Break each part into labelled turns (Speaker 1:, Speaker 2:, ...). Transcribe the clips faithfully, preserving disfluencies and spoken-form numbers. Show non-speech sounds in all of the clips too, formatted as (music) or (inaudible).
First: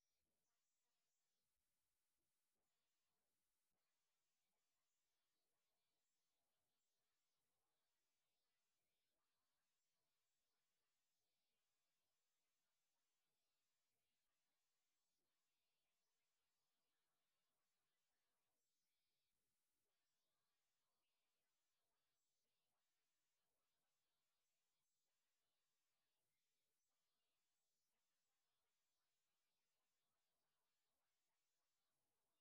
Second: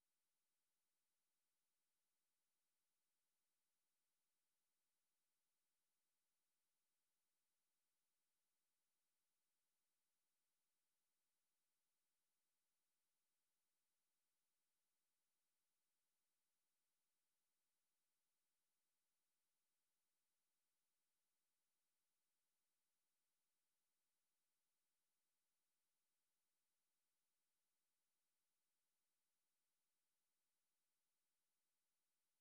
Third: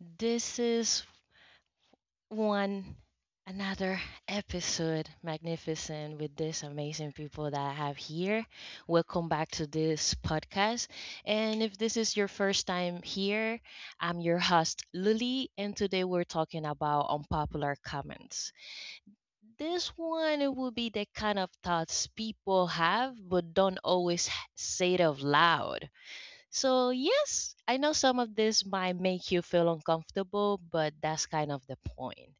Speaker 1: This is one another episode, magnificent, with these amazing people that I have here. Welcome back to this podcast. And if this is your first time here, I'm your host, Lily, and today we're talking about unpopular comments. This one it will be the kind of thoughts people have but don't always say it out loud, so yes, I know some of this might make you feel uncomfortable, but that's kind of the point,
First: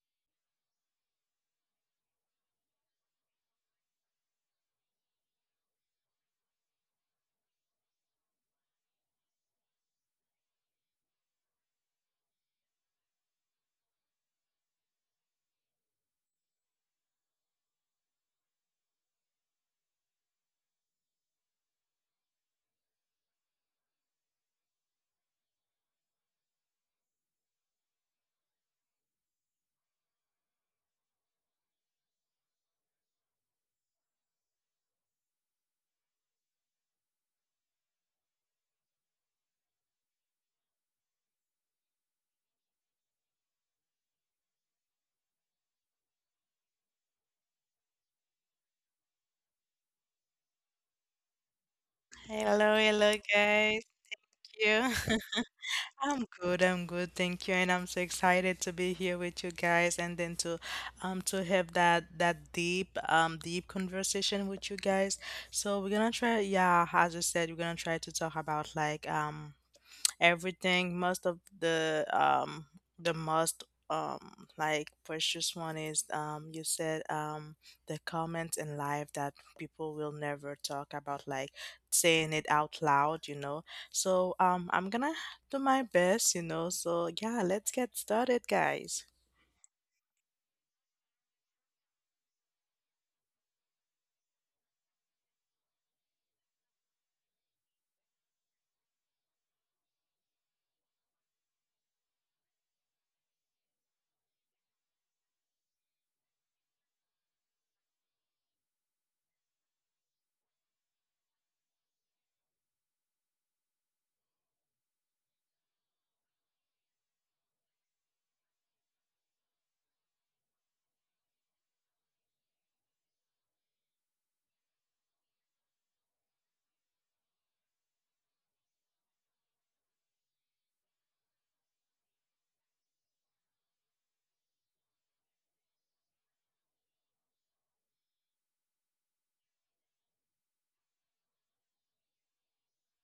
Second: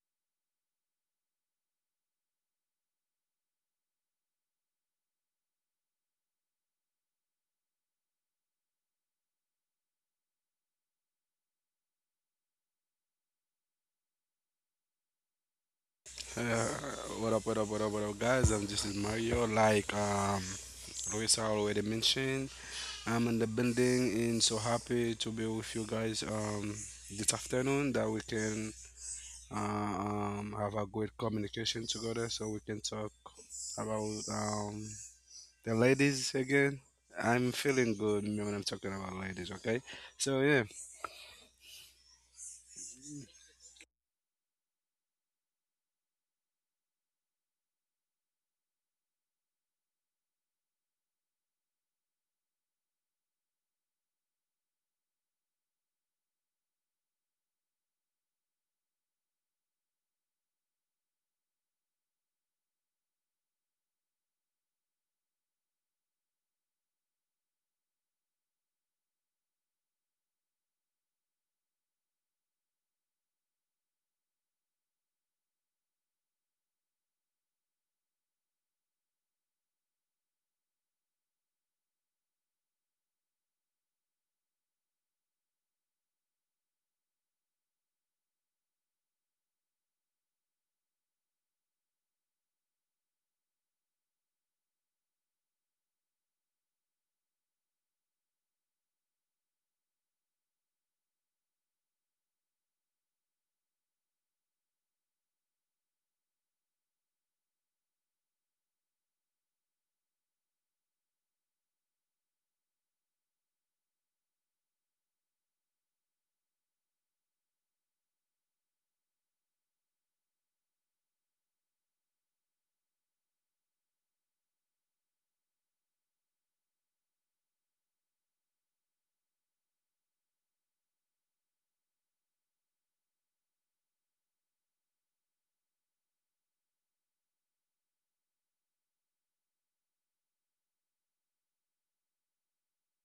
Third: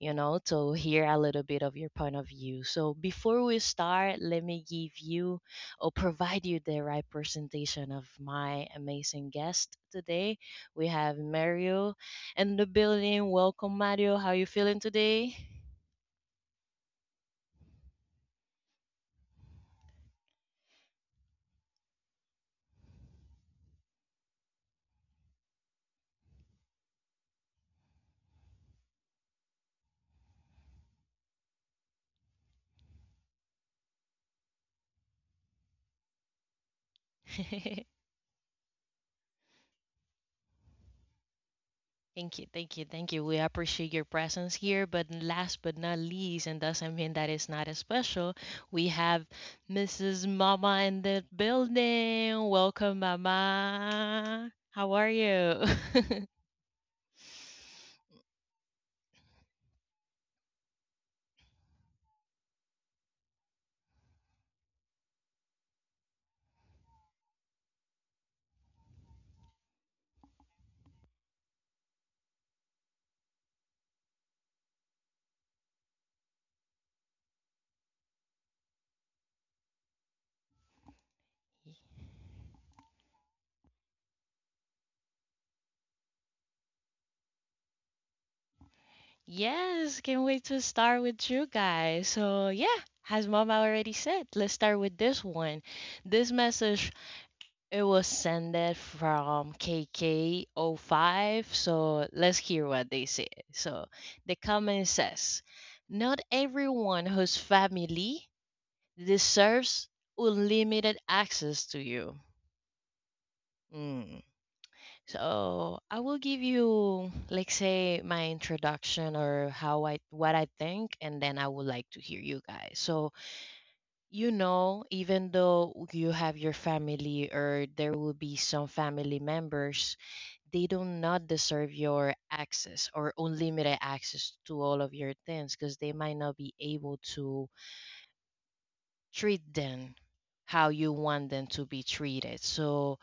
Speaker 1: you know, to hear a little bit of your point of view. So, before we start, let me give you or provide you the right presentation of my amazing guest today. We have Mario in the building. Welcome, Mario. How you feeling today?
Speaker 2: Uh, what up, what up, what up, what up, guys? I'm just Mario. Like um, Luis already mentioned, I'm in the building and so happy to be with you guys um, this afternoon that we can uh, um, have a good communication together so we can talk about um, the ladies again. I'm feeling
Speaker 1: (laughs)
Speaker 2: good when I'm talking about ladies, okay? So, yeah.
Speaker 1: Thank you, thank you, thank you. We appreciate your presence here. But last but not least, and doesn't mean that it's not as special, we have Missus Mama in the building.
Speaker 3: Hello,
Speaker 1: Welcome,
Speaker 3: hello guys.
Speaker 1: Mama. How
Speaker 3: You?
Speaker 1: are
Speaker 3: (laughs)
Speaker 1: you?
Speaker 3: I'm
Speaker 1: (laughs)
Speaker 3: good, I'm good, thank you. And I'm so excited to be here with you guys and then to um to have that that deep um deep conversation with you guys. So we're gonna try, yeah, as I said, we're gonna try to talk about like um everything. Most of the um the most um like precious one is, um you said, um the comments in life that people will never talk about, like saying it out loud, you know. So um I'm gonna do my best, you know. So yeah, let's get started guys.
Speaker 1: Yes, can't wait to start with you guys. So, yeah, as Mama already said, let's start with this one. This message, it was sended from K K zero five, so let's hear what they say. So the comment says, not everyone whose family deserves unlimited access to you. Mm. So I will give you, like, say, my introduction or how I what I think, and then I would like to hear you guys. So you know, even though you have your family or there will be some family members, they do not deserve your access or unlimited access to all of your things because they might not be able to treat them how you want them to be treated. So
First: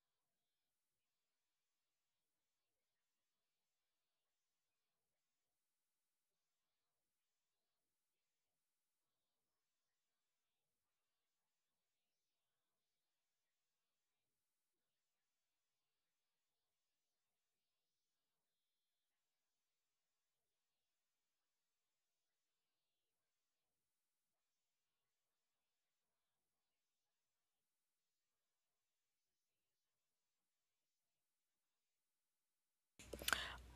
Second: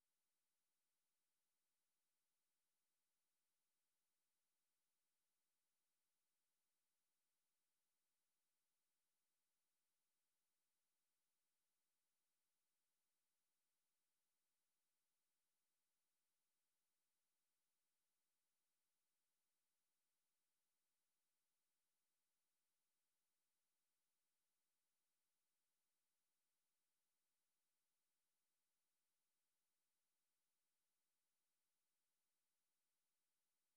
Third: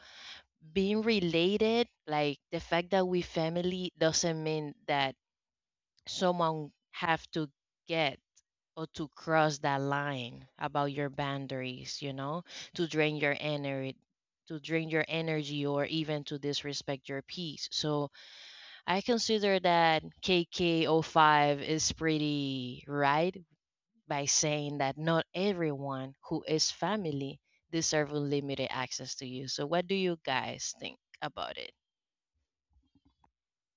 Speaker 1: being related, like the fact that we family doesn't mean that someone have to get or to cross that line about your boundaries, you know, to drain your energy to drain your energy or even to disrespect your peace. So I consider that K K O five is pretty right by saying that not everyone who is family deserve unlimited access to you. So what do you guys think about it?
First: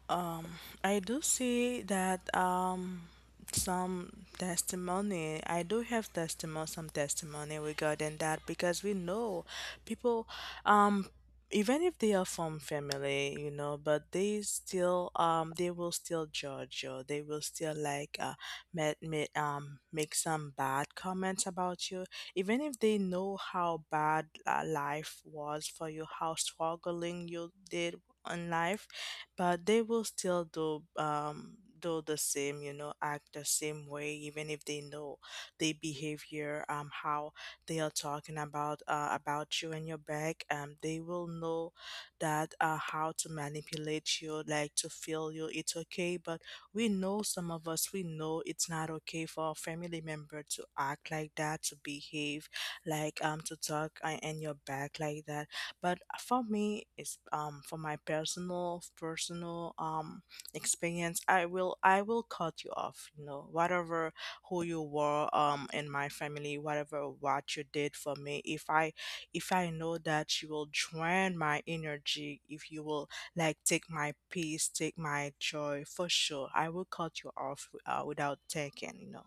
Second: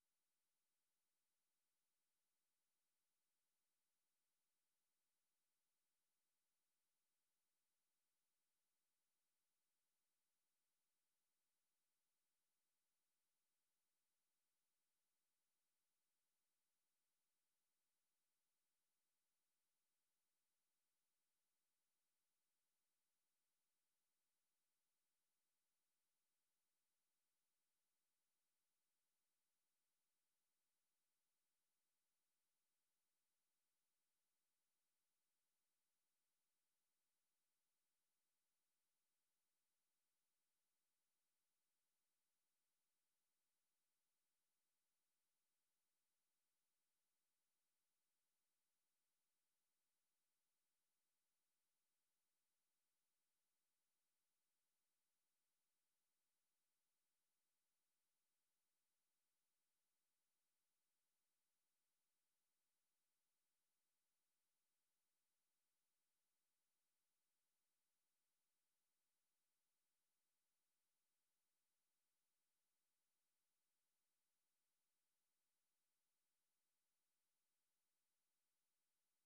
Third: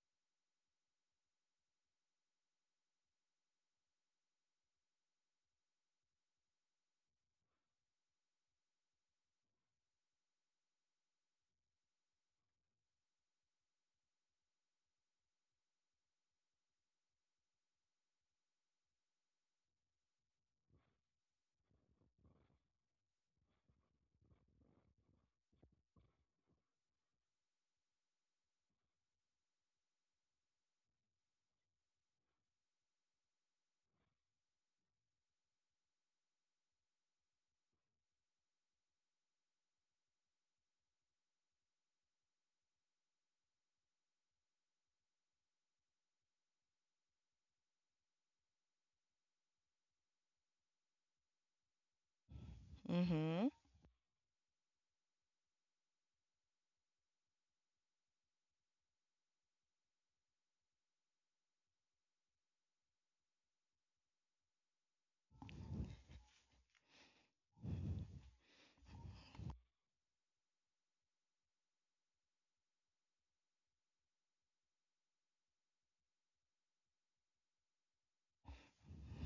Speaker 3: Um, I do see that um some testimony. I do have testimony, some testimony regarding that, because we know people, um, even if they are from family, you know, but they still um they will still judge you. They will still like uh make, make um make some bad comments about you, even if they know how bad uh, life was for you, how struggling you did in life, but they will still do um do the same, you know, act the same way, even if they know the behavior, um how they are talking about uh, about you and your back. Um they will know that, uh, how to manipulate you, like to feel you it's okay, but we know, some of us we know, it's not okay for a family member to act like that, to behave like um
Speaker 1: Mm-hmm.
Speaker 3: to talk, uh, in your back like that. But for me, it's um for my personal personal um experience. I will I will cut you off. You know, whatever who you were um in my family, whatever what you did for me. If I if I know that you will drain my energy, if you will like take my peace, take my joy, for sure, I will cut you off, uh, without thinking. You know.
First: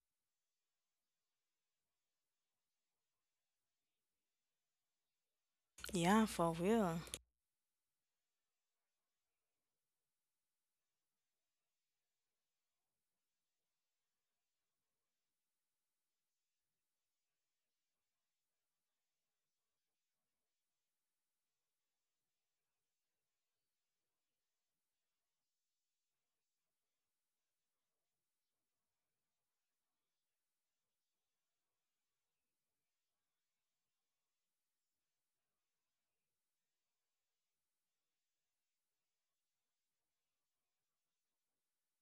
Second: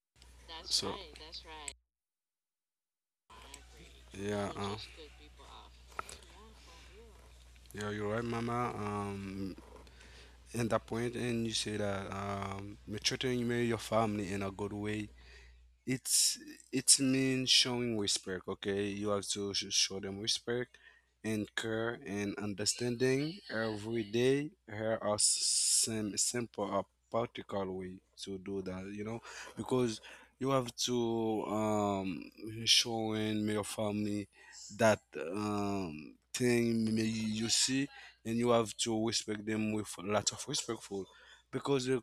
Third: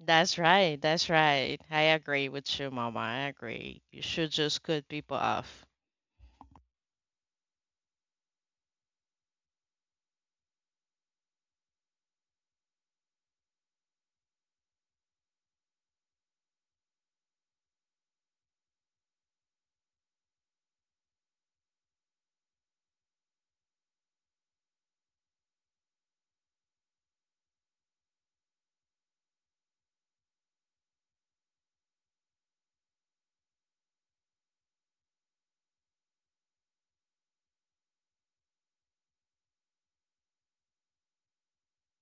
Speaker 1: That's right.
Speaker 2: So,
Speaker 1: That's right. I agree with you, Mama. I agree. You should
Speaker 2: yeah.
Speaker 1: just
Speaker 2: Uh,
Speaker 1: cut people off.
Speaker 3: Yeah, for real.
Speaker 2: yeah, you're right, Mama. Um, in that point, and you say that um, you're treating your family in a good way it's it's mean showing respect. Okay, you have to sh- show them respect and care and understanding every day. Here are some simple or practical way to do that, you know, because you have to um showing your family that um thing may you see, and you have to respect them with a lot of respectful, because the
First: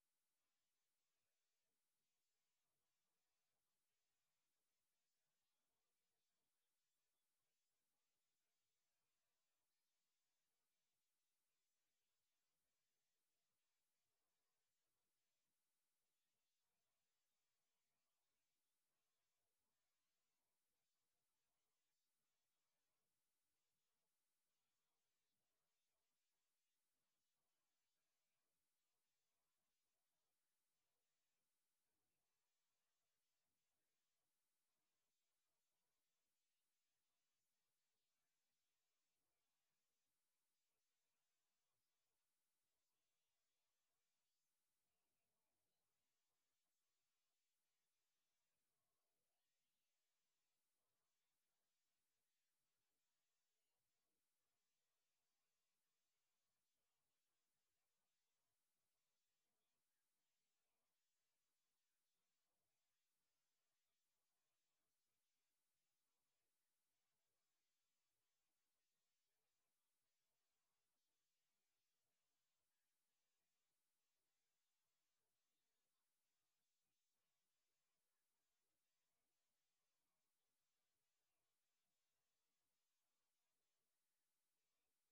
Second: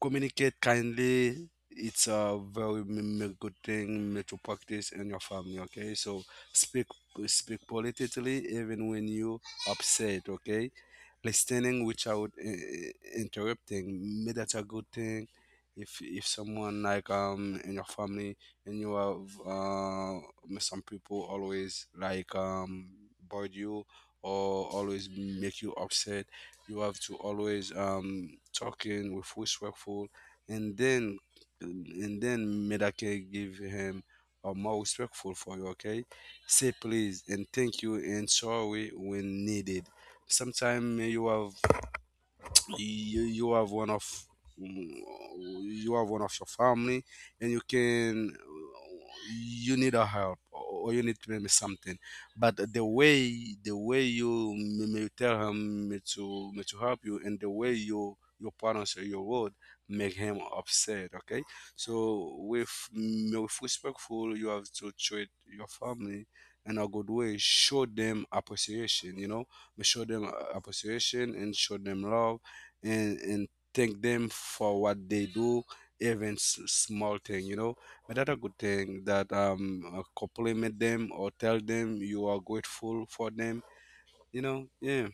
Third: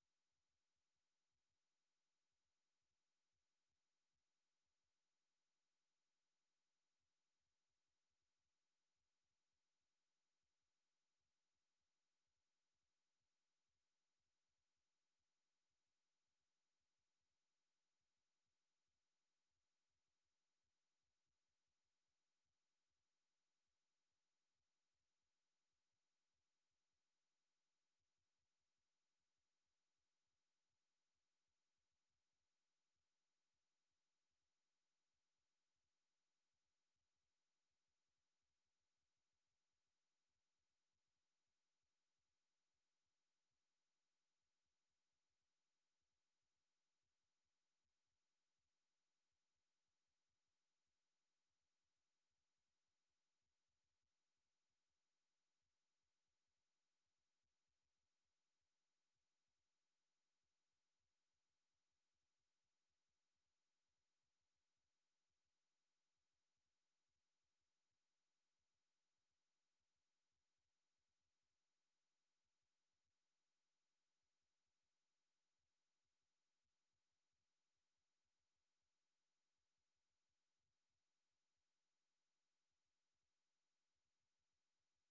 Speaker 2: communicate kindly. It's a very m- m- good thing m- to practice in your family. Okay, so speak speak politically even when you upset. Okay, listening without uh, interrupting. Maybe that's a good thing. If if someone like um in your family and you have uh some people always like um bored you or always make you upset, you have to always um talking with respectful, and then and then Medake give him a more respectful for you. Okay, say please and thank you and sorry when needed. Sometimes you have you, you have one of mm, you have one of your family, and you can you need a help or you need maybe something, but the way the way you may tell him me to me to help you, and the way you your you or your word make him upset, okay? So with mm, with respectful you have to treat your family in a good way. Show them appreciation, you know, show them uh, appreciation and show them love, and and thank them for what they do, even s- small thing, you know. But that's a good thing that um uh, compliment them or tell them you are grateful for them, you know. Yeah.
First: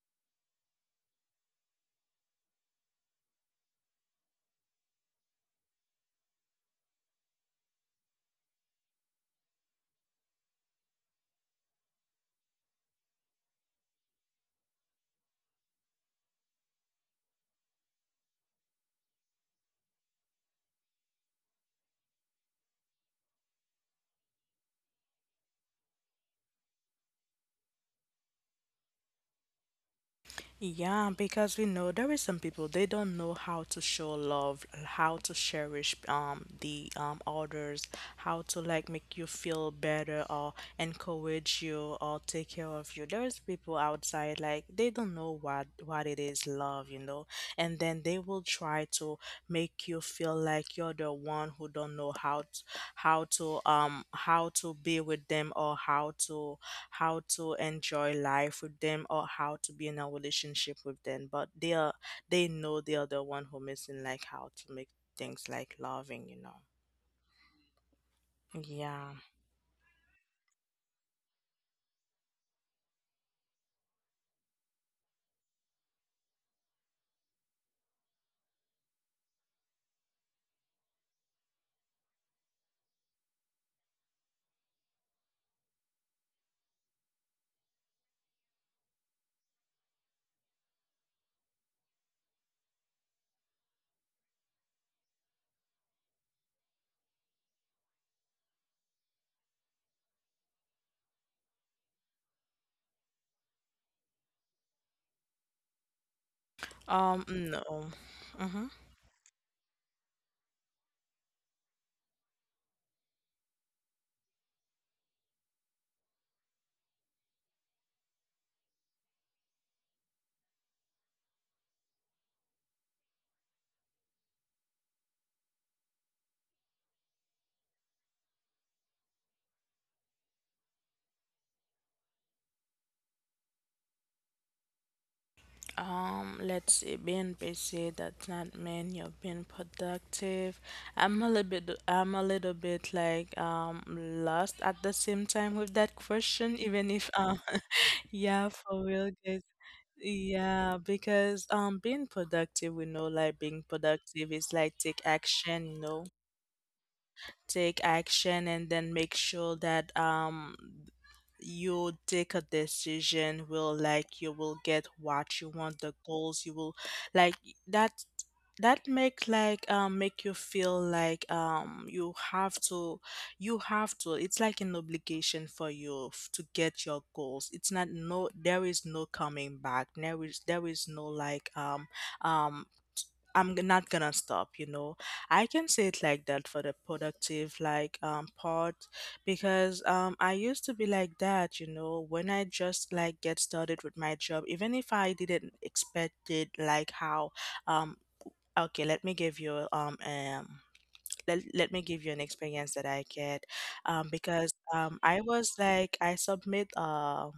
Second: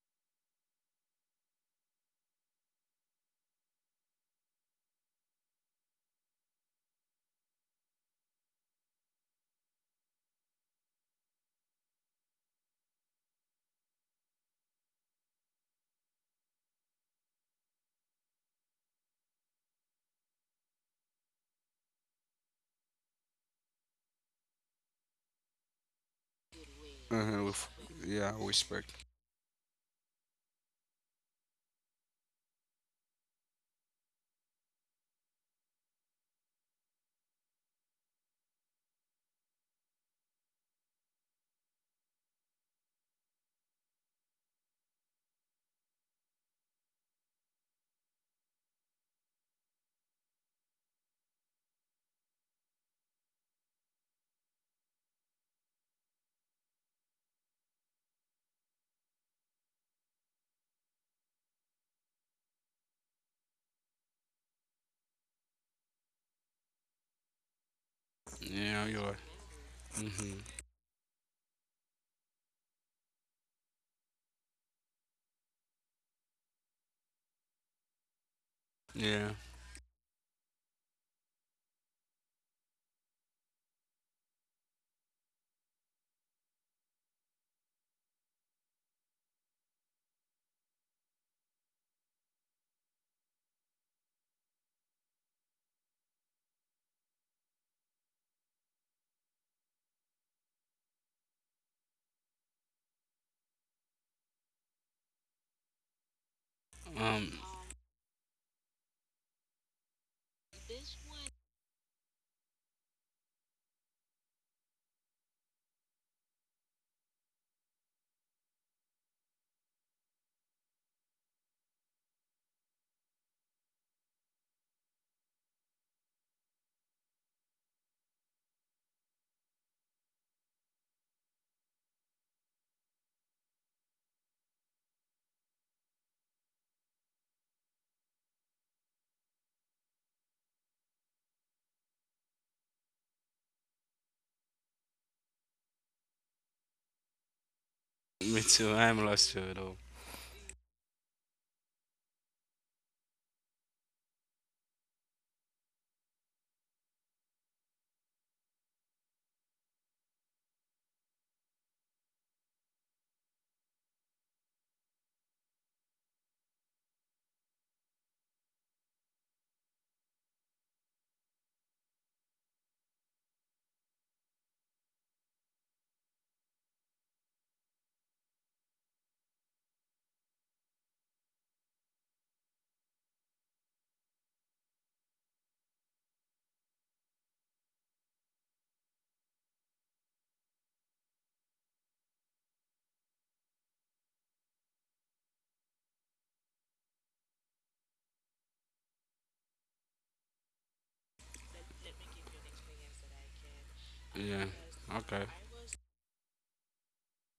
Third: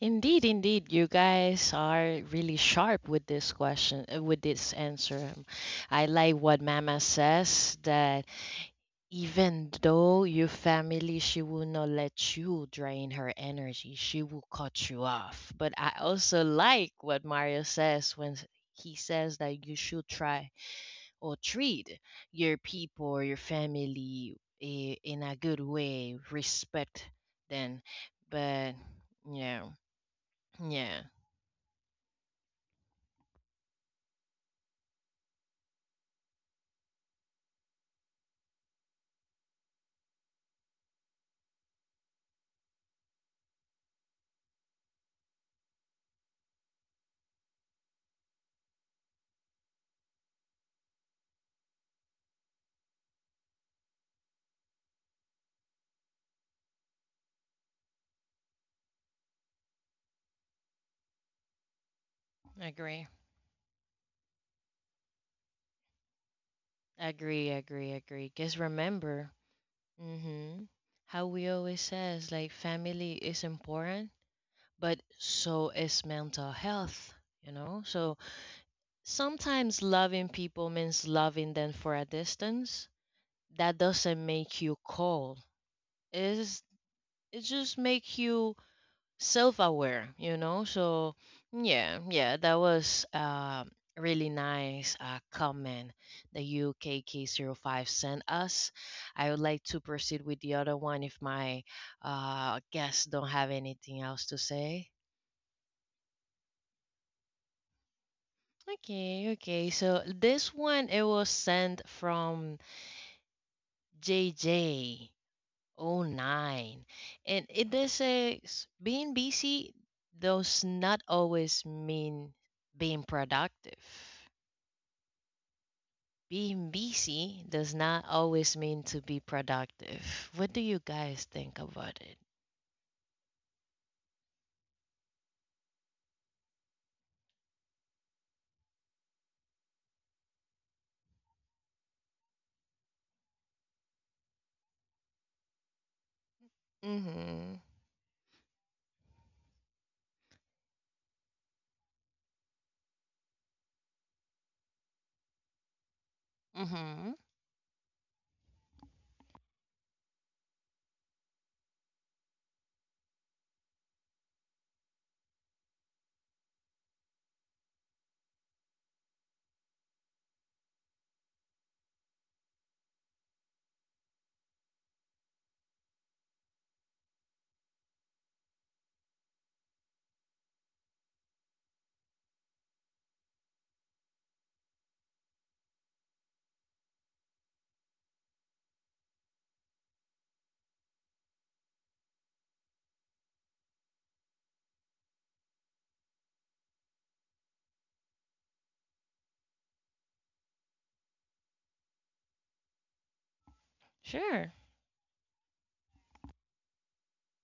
Speaker 1: Indeed, indeed, you guys are really sharp with this question, uh, with this answer. I like what Mama says that even though your family, she will not let you drain her energy, she will cut you off. But I also like what Mario says when s- he says that you should try or treat your people or your family i- in a good way, respect
Speaker 2: Uh-huh. With-
Speaker 1: them.
Speaker 2: yeah,
Speaker 1: But
Speaker 2: respect.
Speaker 1: yeah. Yeah.
Speaker 3: Yeah, because we know there is some people, they don't know how to show love, how to cherish um the um others, how to like make you feel better or encourage you or take care of you. There's people outside like they don't know what what it is love, you know, and then they will try to make you feel like you're the one who don't know how to, how to um how to be with them, or how to how to enjoy life with them, or how to be in a relationship with them, but they are, they know they
Speaker 1: Agree.
Speaker 3: are the one who missing, like how to make things like loving, you know.
Speaker 1: Agree, agree, agree. Because
Speaker 2: Yeah, you
Speaker 3: Yeah.
Speaker 2: are.
Speaker 1: remember,
Speaker 2: Mm-hmm.
Speaker 1: hmm how we always says, like family is important, but so is mental health, you know? So
Speaker 2: Yeah.
Speaker 1: sometimes loving people means loving them for a distance. That doesn't make you cold. It's, it just make you self-aware, you know so yeah, yeah, that was uh, really nice uh, comment the u k k oh five sent us. I would like to proceed with the other one if my uh, guests don't have anything else to say.
Speaker 3: Um
Speaker 2: um
Speaker 3: no. Hmm.
Speaker 1: Okay, okay, so this one it was sent from J J oh nine. And it does say s- being busy does not always mean being productive. Being busy does not always mean to be productive. What do you guys think about it?
Speaker 3: Um, let's see, being busy does not mean you're being productive. I'm a little bit, I'm a little bit like um lost at the same time with that question, even if um,
Speaker 1: Mm-hmm.
Speaker 3: (laughs)
Speaker 2: me
Speaker 3: yeah,
Speaker 2: too,
Speaker 3: for
Speaker 2: I'm
Speaker 3: real,
Speaker 2: lost
Speaker 3: guys.
Speaker 2: too though.
Speaker 3: Yeah, because um being productive, we know, like being productive is like take action, you know,
Speaker 1: Mm-hmm.
Speaker 3: take action and then make sure that um you take a decision, will like you will get what you want, the goals you will like, that, that make like um make you feel like, um you have to, you have to, it's like an obligation for you f- to get your goals. It's not, no, there is no coming back, there is there is no like um um I'm g- not gonna stop, you know. I can say it like that for the productive like um part, because um I used to be like that, you know, when I just like get started with my job, even if I didn't expect it, like how um okay, let me give you um um let, let me give you an experience that I get, um,
Speaker 2: Yeah.
Speaker 1: Sure.
Speaker 3: because um, I
Speaker 2: Okay.
Speaker 3: was like I submit a,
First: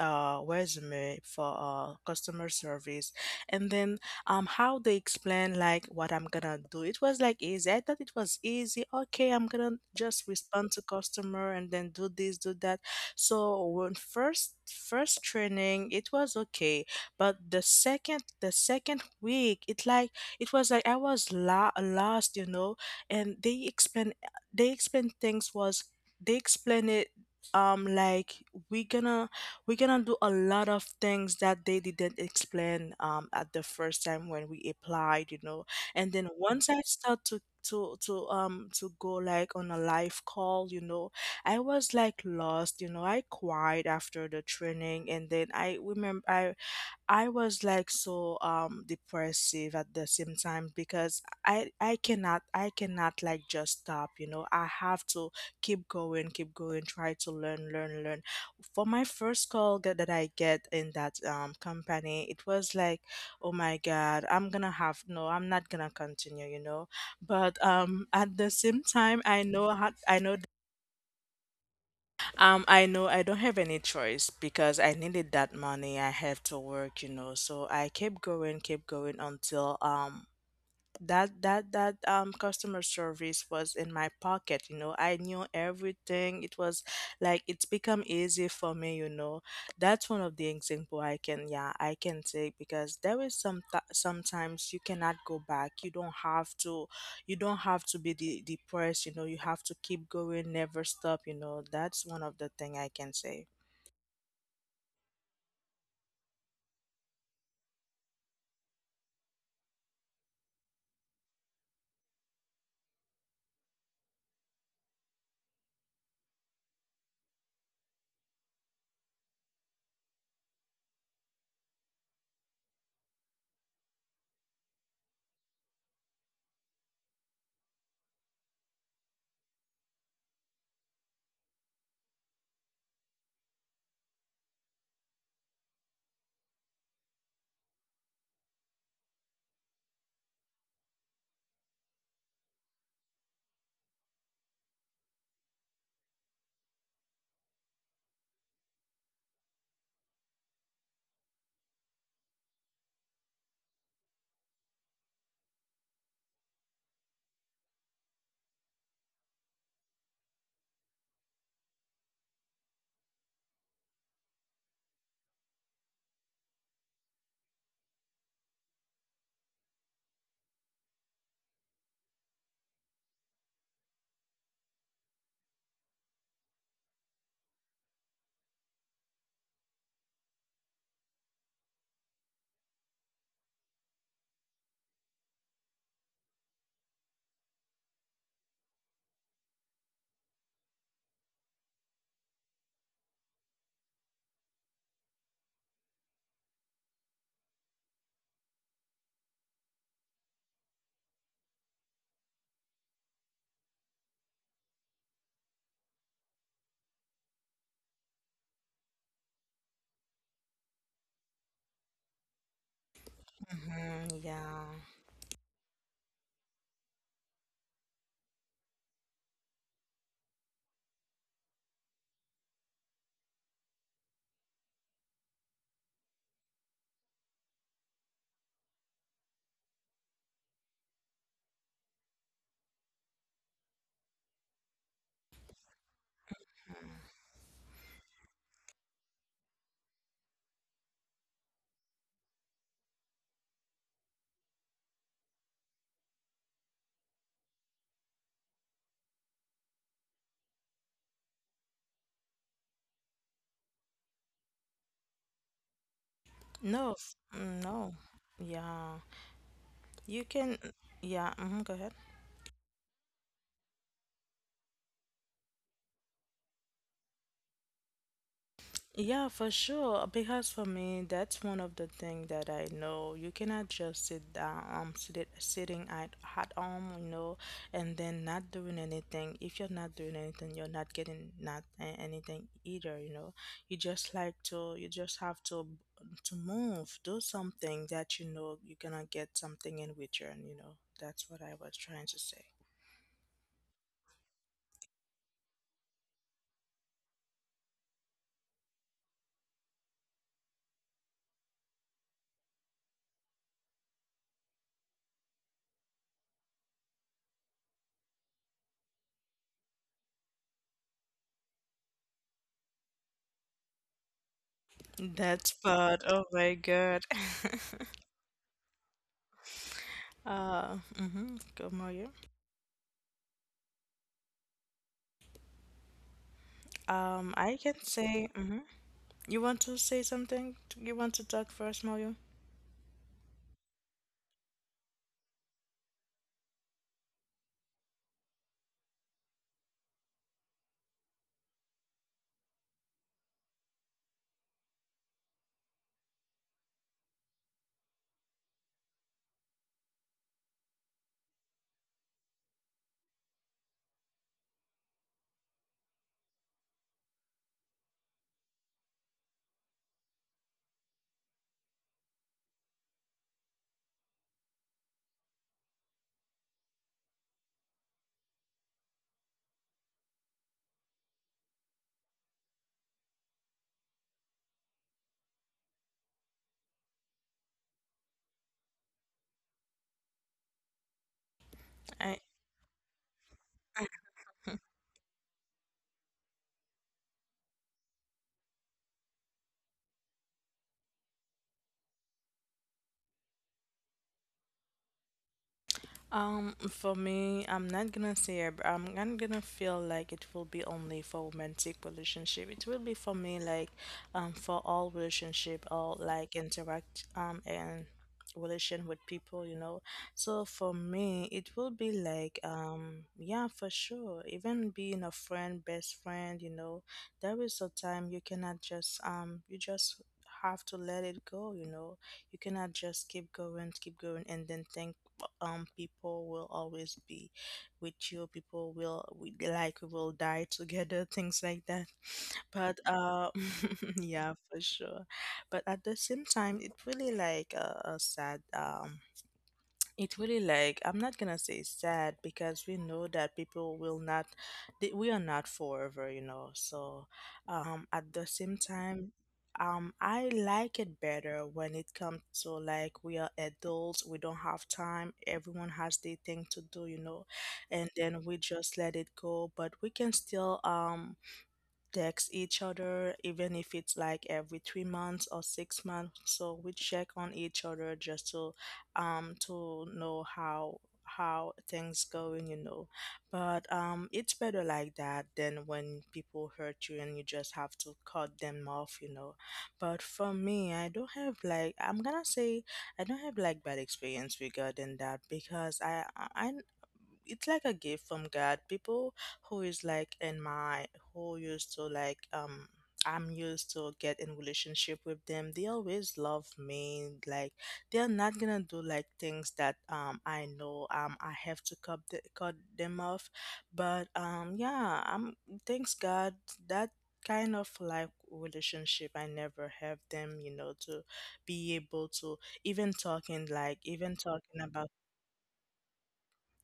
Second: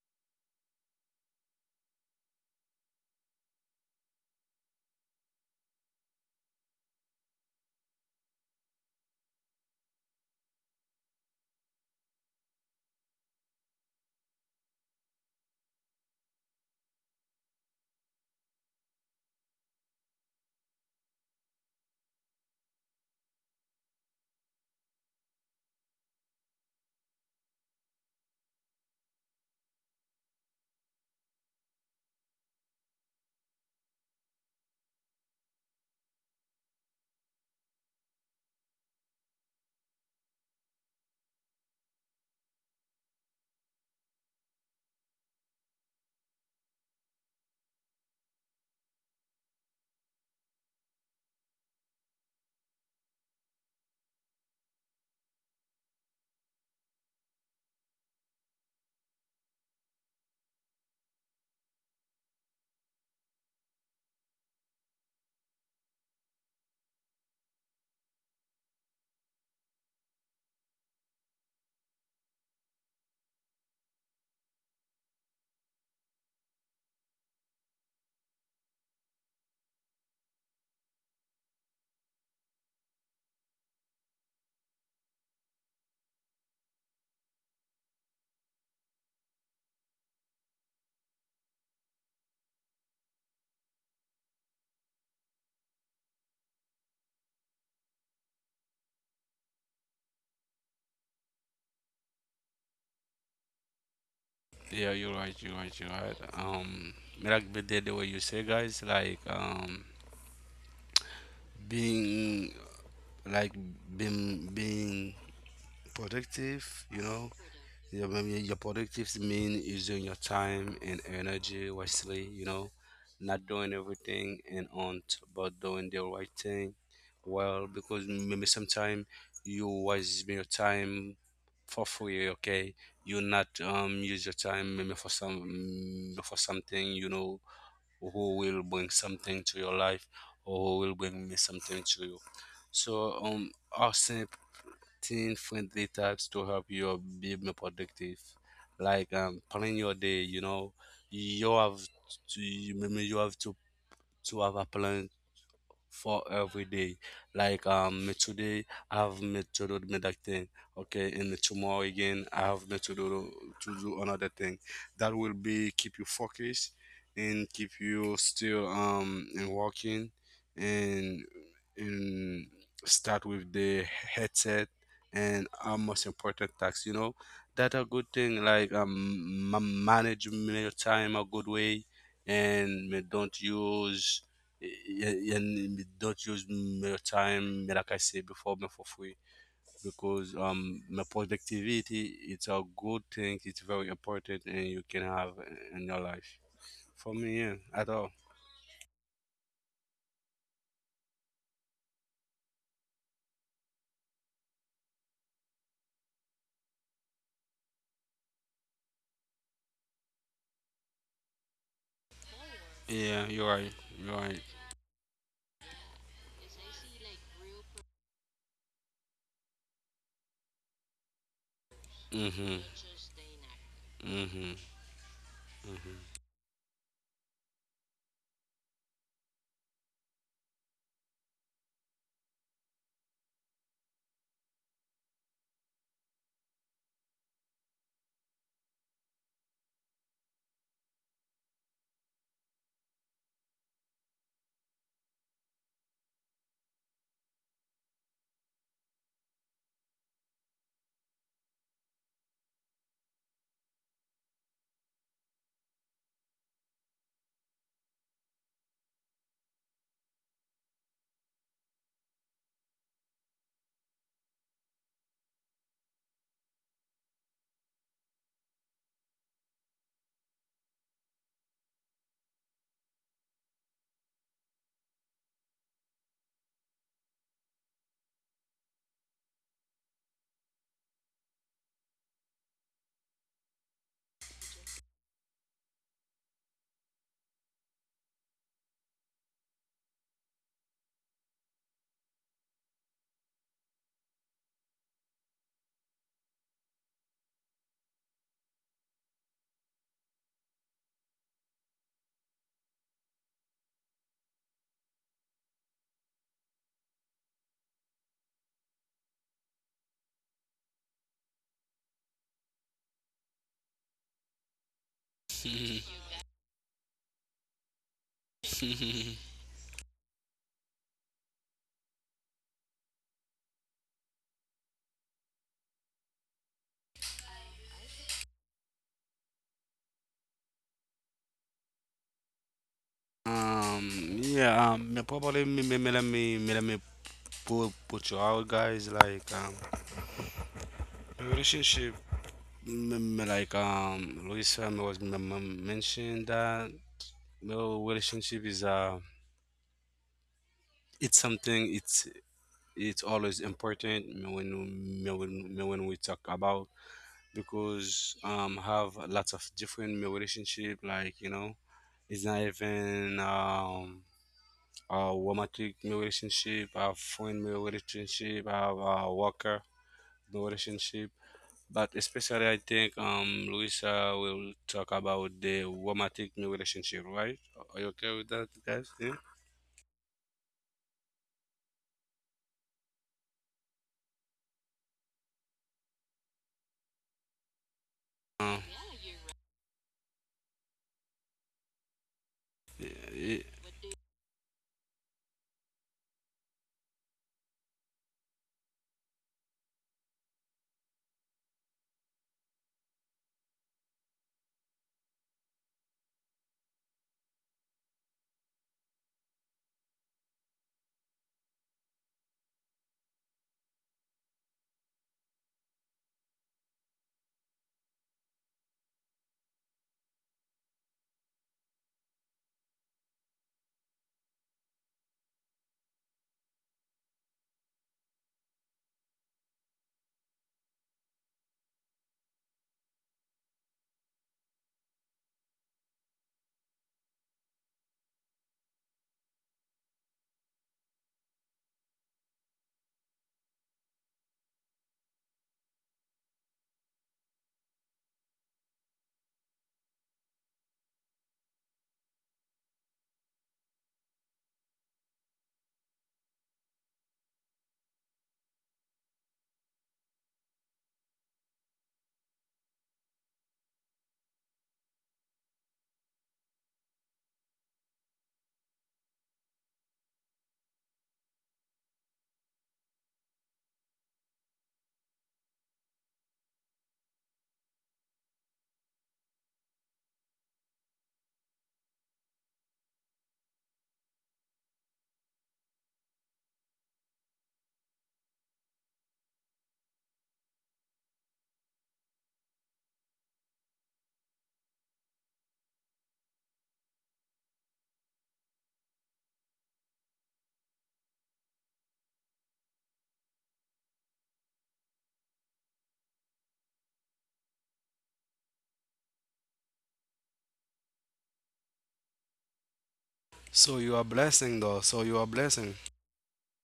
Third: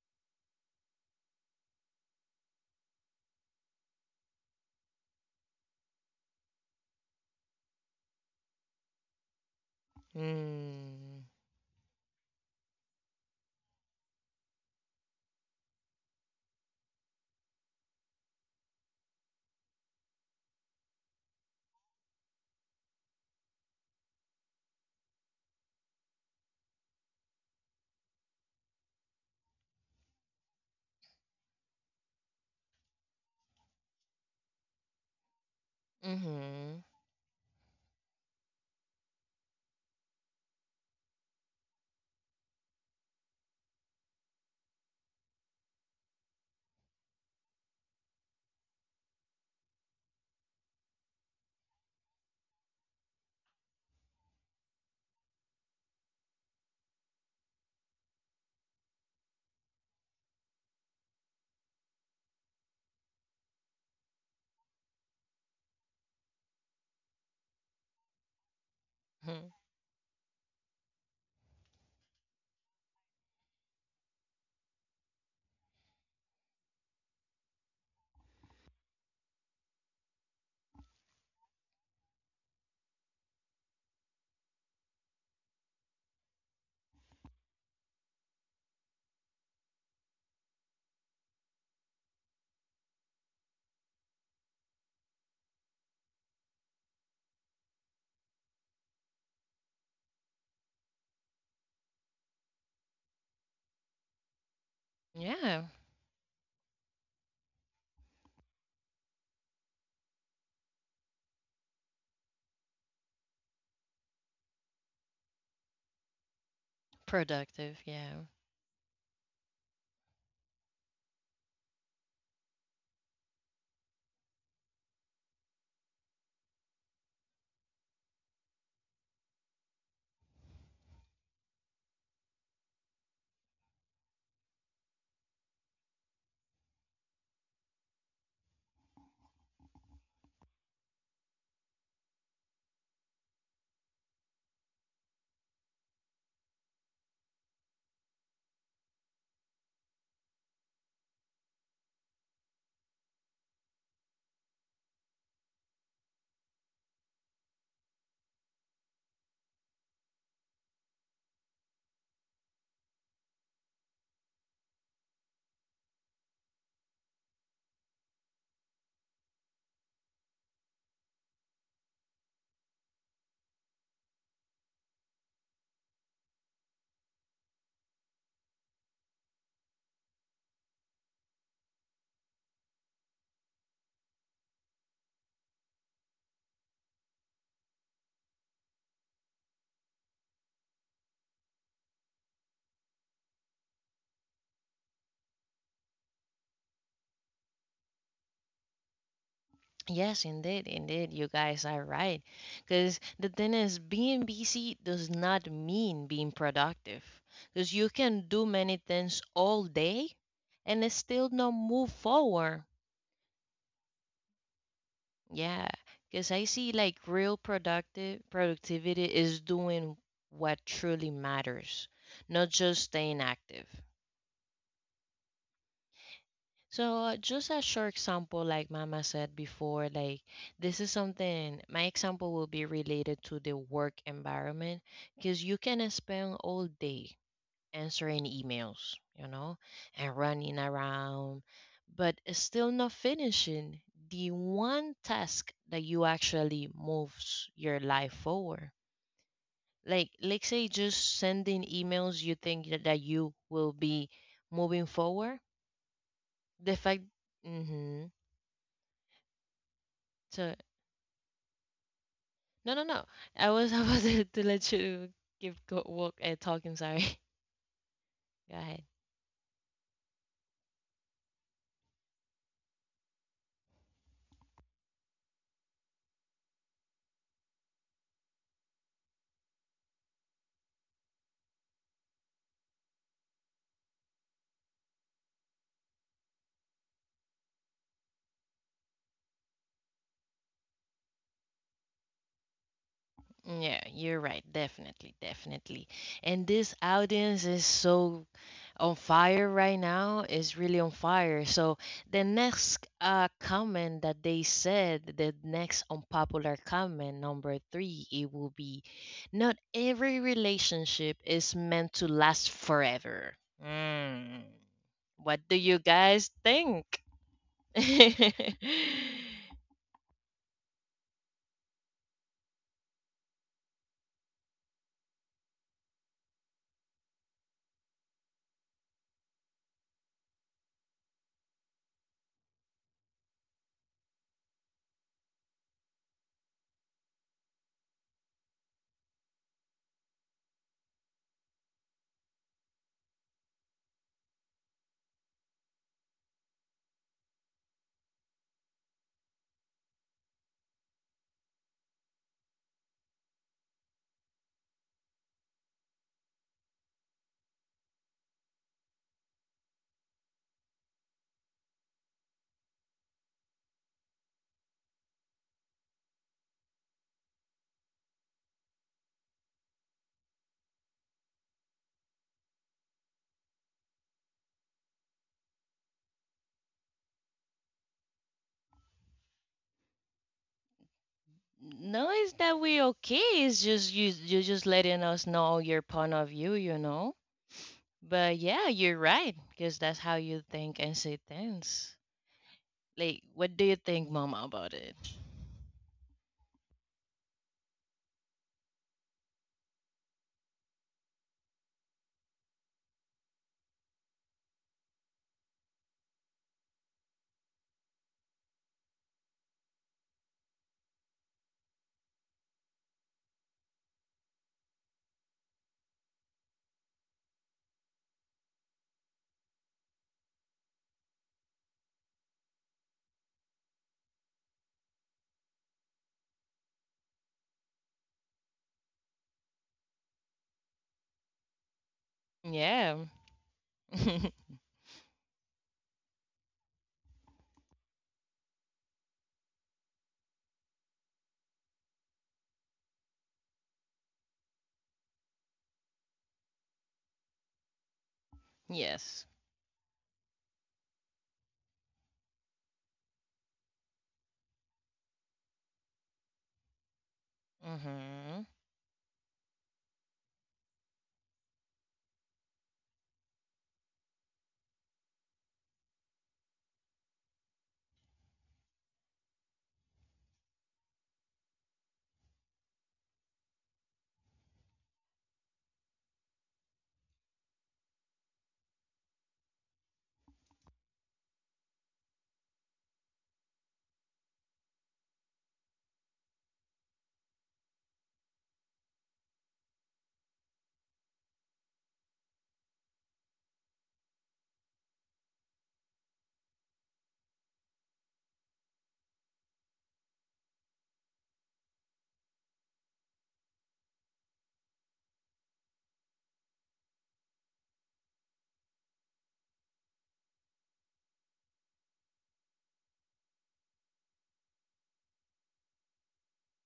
Speaker 3: a resume for, uh, customer service. And then, um, how they explain like what I'm gonna do, it was like easy, I thought it was easy. Okay, I'm gonna just respond to
Speaker 1: Mm.
Speaker 3: customer and then do this, do that. So when first, first training it was okay, but the second, the second week it like, it was like I was la- lost, you know. And they explain, they explain things was, they explain it um like, we gonna, we gonna do a lot of things that they didn't explain um at the first time when we applied, you know. And then once I
Speaker 1: Mm-hmm.
Speaker 3: start to to to um to go like on a live call, you know, I was like lost, you know. I cried after the training, and then I remember i I was like so um depressive at the same time because I I cannot, I cannot like just stop, you know. I have to keep going, keep going, try to learn, learn, learn. For my first call that, that I get in that um company, it was like, oh my God, I'm gonna have, no, I'm not gonna continue, you know. But um at the same time I
Speaker 1: Hmm.
Speaker 3: know how, I know, um, I know I don't have any choice because I needed that money. I have to work, you know. So I kept going, kept going until um that that that um customer service was in my pocket, you know. I knew everything. It was like, it's become easy for me, you know. That's one of the example I can, yeah, I can take, because there is some th- sometimes you cannot go back. You don't have to, you don't have to be de- depressed, you know. You have to keep going, never stop, you know. That's one of the thing I can say.
Speaker 2: Yeah, you're right, you're
Speaker 1: Yeah.
Speaker 2: right, you're right. Um, like the, the way you say, guys, like um, being like being being productive, you know,
Speaker 1: Productive,
Speaker 2: your, I
Speaker 1: yeah.
Speaker 2: mean, your productive mean using your time and energy wisely, you know, not doing everything and on, but doing the right thing. Well, because maybe sometimes you waste your time for free, okay? You not um use your time maybe for some mm, for something, you know, who will bring something to your life or who will bring me something to you. So um, our teen friendly types to help you be more productive, like um plan your day, you know. You have to you maybe you have to to have a plan for every day. Like um, me today I have me to do me that thing, okay, and tomorrow again I have me to do to do another thing. That will be keep you focused and keep you still um and working and and start with the headset and our most important tasks. You know that a good thing like um ma- manage your time a good way, and me don't use y- and me don't use my time me, like I said before, me for free, because um my productivity it's a good thing, it's very important, and you can have in your life. For me, yeah, at all.
Speaker 1: Yes, indeed, indeed, you guys are right. Because the thing is, being busy does not mean being productive. Because you can do many things all day and it's still not move forward.
Speaker 2: Yeah, you're right,
Speaker 3: Hmm,
Speaker 2: you're right.
Speaker 3: yeah.
Speaker 1: Yeah, because I see like real productive productivity is doing what truly matters, not
Speaker 2: Mm-hmm.
Speaker 1: just staying active.
Speaker 2: Mm-hmm.
Speaker 1: So uh, just a short example, like Mama said before, like this is something. My example will be related to the work environment, because you can spend all day answering emails, you know, and running around, but it's still not finishing the one task that you actually moves your life forward. Like, let's say just sending emails, you think that, that you will be moving forward. The
Speaker 3: no
Speaker 1: fact,
Speaker 3: f- mm, no.
Speaker 1: mm-hmm.
Speaker 3: Yeah. You
Speaker 1: So
Speaker 3: can. Yeah, mhm, go ahead.
Speaker 1: no, no, no. I was (laughs) about to, to let you give go, walk uh, talking. Sorry. (laughs) Go ahead.
Speaker 3: Yeah, for sure. Because for me, that's one of the things that I know. You cannot just sit down, um, sit, sitting at at home, you know, and then not doing anything. If you're not doing anything, you're not getting not a- anything either, you know. You just like to, you just have to to move, do something that you know you're gonna get something in return, you know. That's what I was trying to say.
Speaker 1: Yeah, you're right. Definitely, definitely. And this audience is so on fire right now. It's really on fire. So the next uh comment that they said, the next unpopular comment number three, it will be, not every relationship is meant to last forever. Mm. What
Speaker 3: That's
Speaker 1: do you
Speaker 3: part.
Speaker 2: Mm-hmm.
Speaker 3: Oh
Speaker 1: guys
Speaker 3: my
Speaker 1: think?
Speaker 3: God.
Speaker 1: (laughs) No,
Speaker 2: (laughs)
Speaker 3: (laughs) uh, mm-hmm. Good morning. Um, I can say, hmm, you want to say something? You want to talk first, Mario?
Speaker 2: Um, yeah, um, me- probably me, me, me, let me, me, let me put, put you out, guys. Like, um, relationship. Mm, like um Luisa m- was m- m- mentioned that you relationship is uh it's something, it's it's always important when when when we talk about, because um have lots of different relationship, like, you know, it's not even um a romantic relationship, a friend relationship, a, a worker relationship. But especially, I think um, Luisa will talk about the romantic new relationship, right? Are you okay with that, guys? Yeah.
Speaker 3: I.
Speaker 1: it's that we okay. It's just you you
Speaker 3: (laughs)
Speaker 1: just letting us know your point of view, you know. But
Speaker 2: Uh,
Speaker 1: yeah, you're right because that's how you think and see things. Like,
Speaker 2: y-
Speaker 1: what do you think, Mama, about it?
Speaker 3: Um, for me, I'm not gonna say ab- I'm not gonna feel like it will be only for romantic relationship. It will be for me like um for all relationship, or like interact um and relation with people, you know. So for me, it will be like, um yeah, for sure. Even being a friend, best friend, you know, there is a time you cannot just um you just have to let it go, you know. You cannot just keep going, keep going and then think um people will always be with you, people will we, like we will die together, things like that. But
Speaker 1: Yeah.
Speaker 3: uh (laughs) yeah,
Speaker 1: (laughs)
Speaker 3: for sure. But at the same time it really like a, a sad, um it really like, I'm not gonna say sad, because we know that people will not, that we are not forever, you know. So um at the same time,
Speaker 1: Yes.
Speaker 3: um I like it better when it comes to like, we are adults, we don't have time, everyone has their thing to do, you know, and then we
Speaker 1: Mhm.
Speaker 3: just let it go, but we can still um text each other, even if it's like every three months or six months. So we check on each other, just to um to know how how things going, you know. But um it's better like that than when people hurt you and you just have to cut them off, you know. But for me, I don't have like, I'm gonna say I don't have like bad experience regarding that, because I I I- it's like a gift from God. People who is like in my, who used to like um I'm used to get in relationship with them. They always love me. Like they're not gonna do like things that um I know um I have to cut the, cut them off. But um yeah, I'm, thanks God, that kind of like relationship I never have them. You know, to be able to even talking,
Speaker 2: so
Speaker 3: like
Speaker 2: you are
Speaker 3: even
Speaker 2: blessing,
Speaker 3: talking
Speaker 2: though.
Speaker 3: about,
Speaker 2: So you are blessing.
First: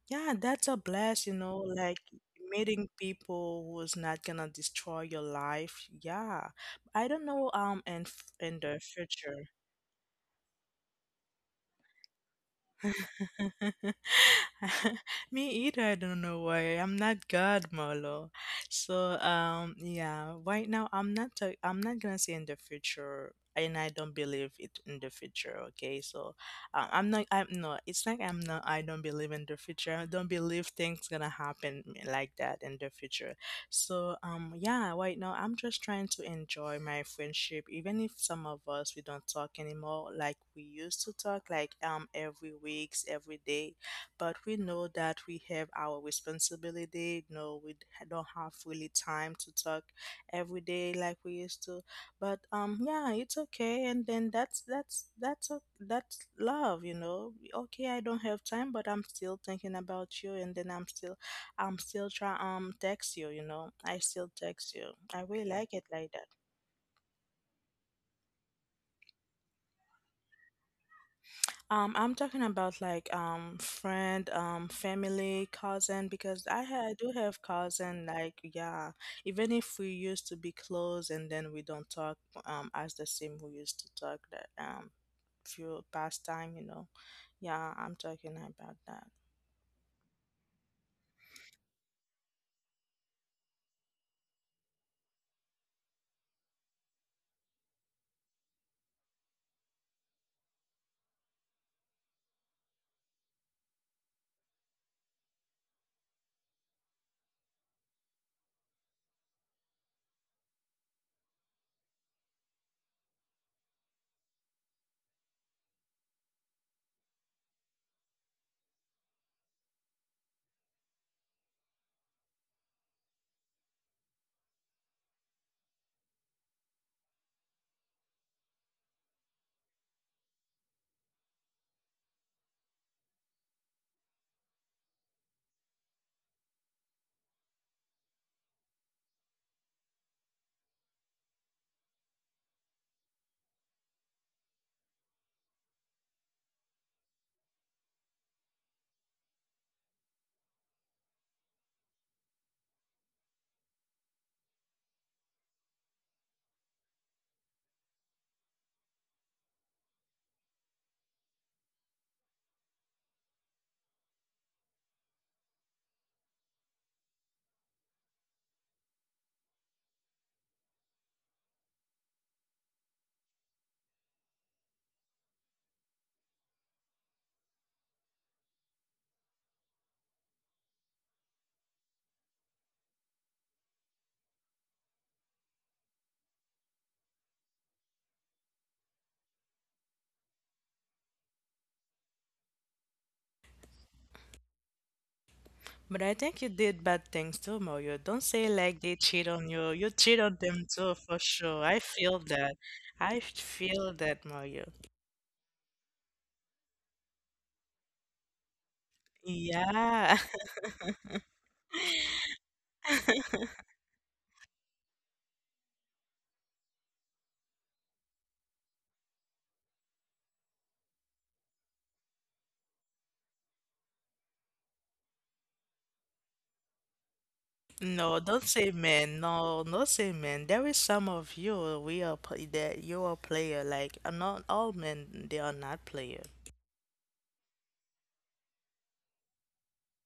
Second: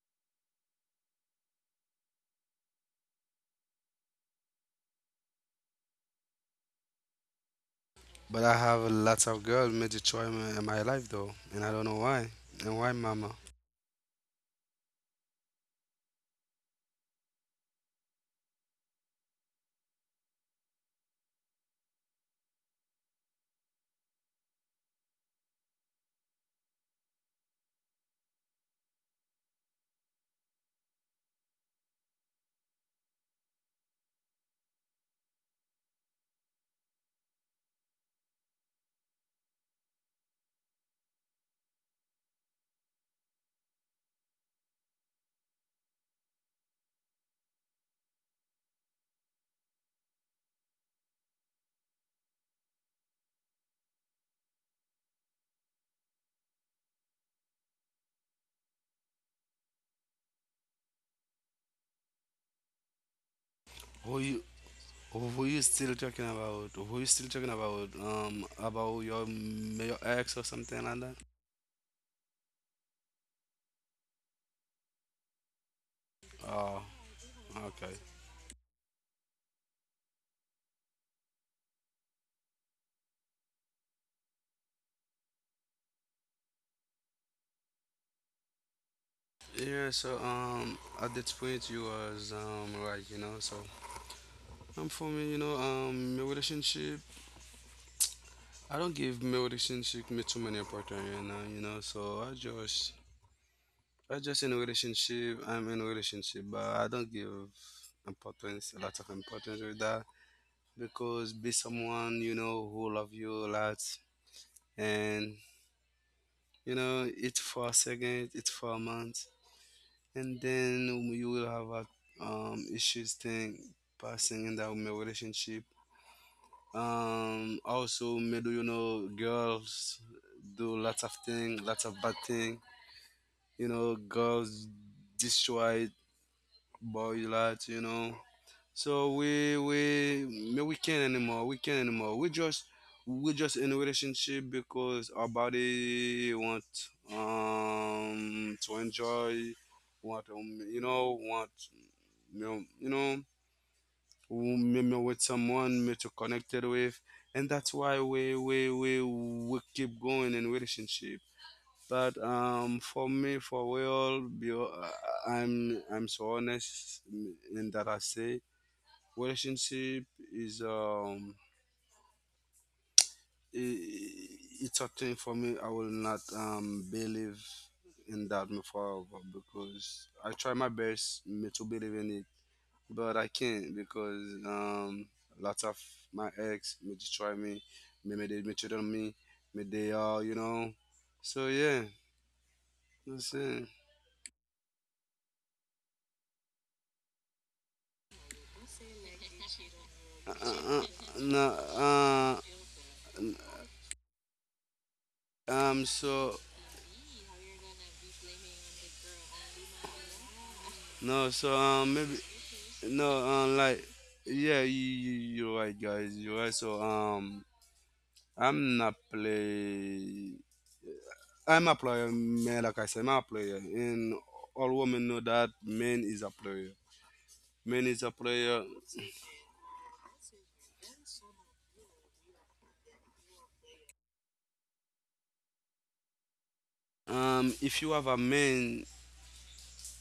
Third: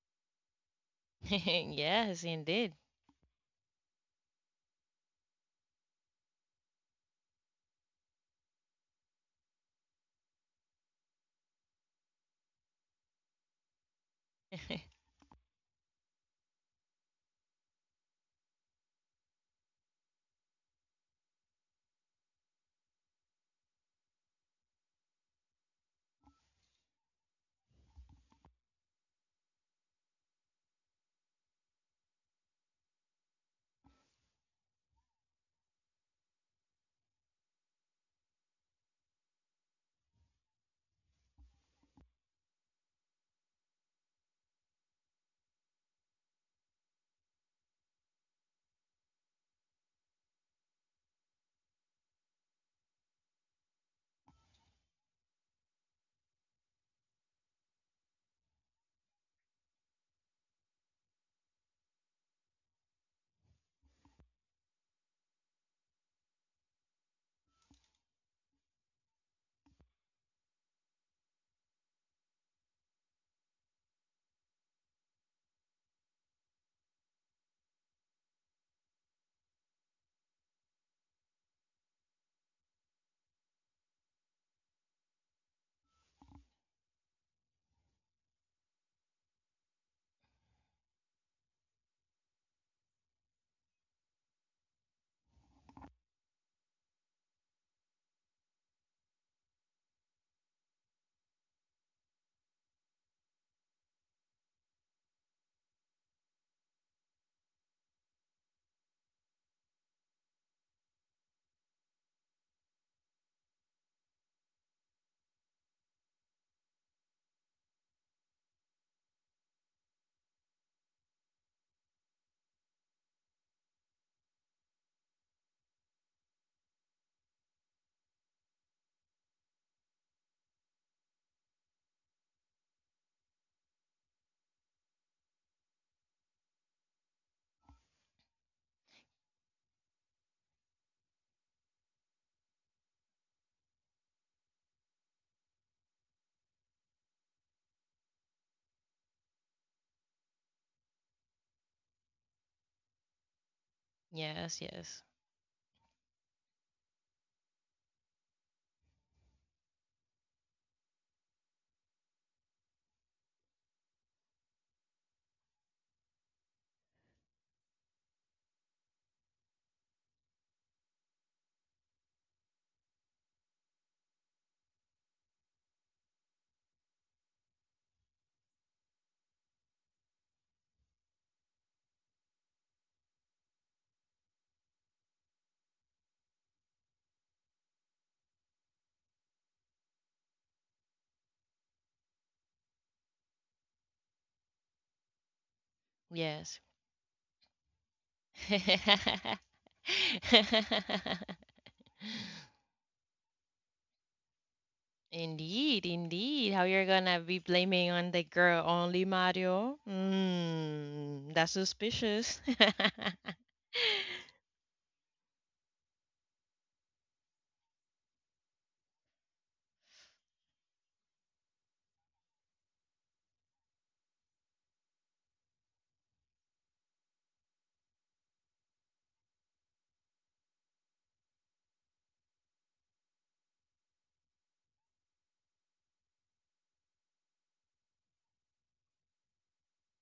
Speaker 3: yeah, that's a
Speaker 1: (laughs)
Speaker 3: blast, you know, like
Speaker 1: Yes, indeed.
Speaker 3: meeting people who's not gonna destroy your life. Yeah. I don't know, um, in f-
Speaker 2: But I
Speaker 3: in the
Speaker 2: have lots of
Speaker 3: future.
Speaker 2: girls made a choice in in my life, though, and I don't know why. And why, Mama?
Speaker 3: (laughs)
Speaker 1: (laughs)
Speaker 3: Me either. I don't know why. I'm not God, Marlo. So um, yeah. Right now, I'm not. i I'm not gonna say in the future, and I don't believe it in the future. Okay, so um, I'm not. I'm no. It's like I'm not. I don't believe in the future. I don't believe things gonna happen like that in the future. So um yeah, right now I'm just trying to enjoy my friendship, even if some of us we don't talk anymore like we used to talk like um every weeks, every day. But we know that we have our responsibility, no, we d- don't have really time to talk every day like we used to. But um yeah, it's okay and then that's that's that's o- that's love, you know. Okay, I don't have time but I'm still thinking about you and then I'm still I'm still trying um text you, you know. I
Speaker 2: Who
Speaker 3: still
Speaker 2: you?
Speaker 3: text you. I
Speaker 2: Who
Speaker 3: really
Speaker 2: you
Speaker 3: like it
Speaker 2: still
Speaker 3: like that.
Speaker 2: talking about? Who you still talking about? Um, about your your ex or something like that?
Speaker 3: Um I'm talking about like um friend, um family, cousin because I
Speaker 2: Oh,
Speaker 3: ha- I do have
Speaker 2: okay.
Speaker 3: cousin like yeah, even if we used to be close and then we don't talk um as the same we used to talk that um few past time, you know. Yeah, I'm talking about that.
Speaker 2: Yeah. So um, at that point you was um right, you know. So Um, for me, you know, um, my relationship, I don't give my relationship me too many opportunity right now, you know. So I just, I just in a relationship. I'm in a relationship, but I don't give importance, a lot of importance with that, because be someone you know who love you a lot, and you know it's for a second, it's for a month, and then you will have a um issues thing passing in that my relationship. Um, also, middle, you know, girls do lots of thing, lots of bad thing. You know, girls destroy boy lot. You know, so we we me- we can't anymore. We can't anymore. We just we just in a relationship because our body want um to enjoy, want um you know want, you know, you know, w-
Speaker 1: Yes,
Speaker 2: maybe
Speaker 1: yes,
Speaker 2: with someone maybe to connected with, and that's why we we we, we keep going in relationship. But um for me for real be- uh, i'm I'm so honest in that I say relationship is um I it's a thing for me. I will not um believe in that me forever, because I try my best me to believe in it, but I can't, because um, lots of my ex may destroy me, maybe they may cheat on me, maybe they are, you know. So yeah, that's it.
Speaker 3: But I think you did bad things too, Mario. Don't say like they cheat
Speaker 1: yes.
Speaker 3: on you. You cheat
Speaker 2: Uh,
Speaker 3: on them
Speaker 2: uh, uh,
Speaker 3: too, for sure. I feel
Speaker 2: no.
Speaker 3: that.
Speaker 1: (laughs)
Speaker 3: I feel that, Mario.
Speaker 2: uh, um,
Speaker 1: Indeed,
Speaker 2: so
Speaker 1: indeed. How you're gonna be blaming on the girl only, Mario?
Speaker 3: Yeah.
Speaker 2: no,
Speaker 1: Mm, that's
Speaker 2: so um, maybe
Speaker 1: suspicious.
Speaker 2: no,
Speaker 3: (laughs)
Speaker 2: um, like
Speaker 1: (laughs)
Speaker 2: yeah, you, you you're right, guys, you're right. So um, I'm not play. I'm a player, man. Like I said, I'm a player, and all women know that man is a player. Man is a
Speaker 3: No, don't
Speaker 2: player.
Speaker 3: say man. No, no say man. There is some of you we are play that you are player. Like uh, not all men, they are not player.
Speaker 2: Um, if you have a man,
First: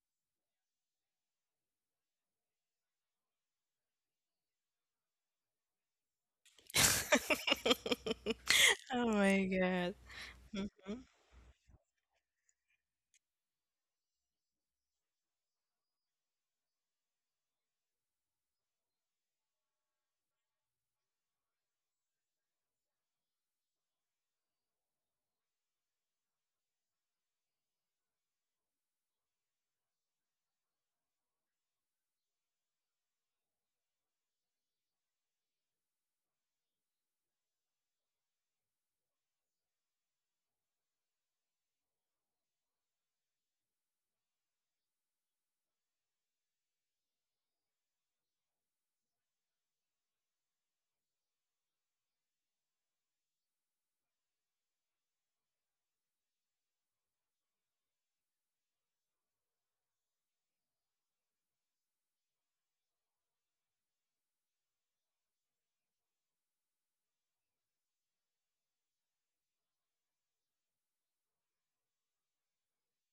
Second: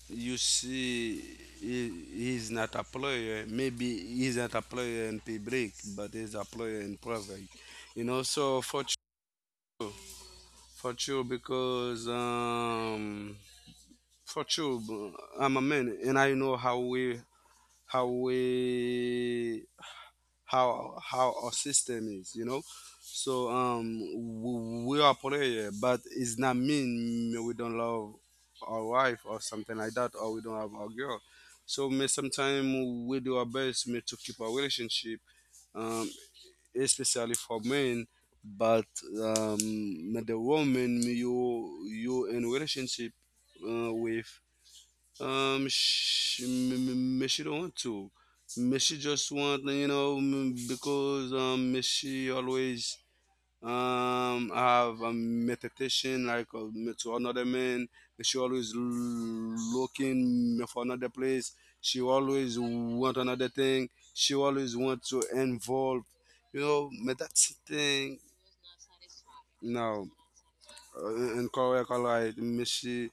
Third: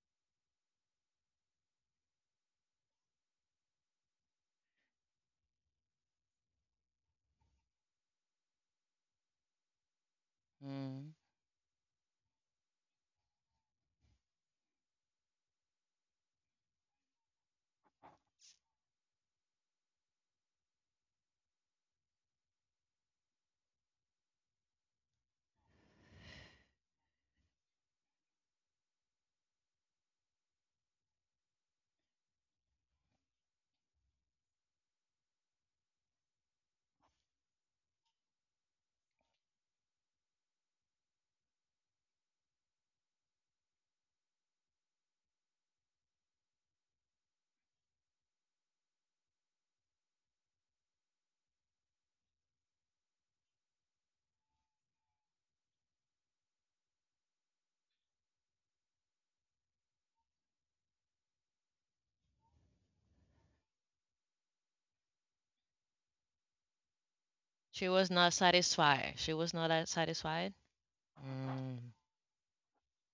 Speaker 2: you see he, he's not a player. Maybe he's not a player in public, but he's a player in private. You know,
Speaker 3: (laughs)
Speaker 2: so for ch-
Speaker 3: Oh my God. Mm-hmm.
Speaker 2: for
Speaker 1: Mm.
Speaker 2: you, because um for you, I'm a man and I know how we how we how how our system is, you know. So um w- we are prayer, but it's not mean we don't love our wife or something like that, or we don't have our girl. So may sometimes we do our best may to keep our relationship, um especially for men. But um may the woman may you you in relationship uh, with um, she, m- m- she don't want to. M- She just want, you know, m- because um, me she always um have a meditation like uh, me to another man. Me She always l- looking me for another place. She always want another thing. She always want to involve. You know, but that's the
Speaker 1: She was
Speaker 2: thing.
Speaker 1: not satisfied. She was not that
Speaker 2: No,
Speaker 1: satisfied.
Speaker 2: uh, and
Speaker 1: Mm.
Speaker 2: correct all right Messi,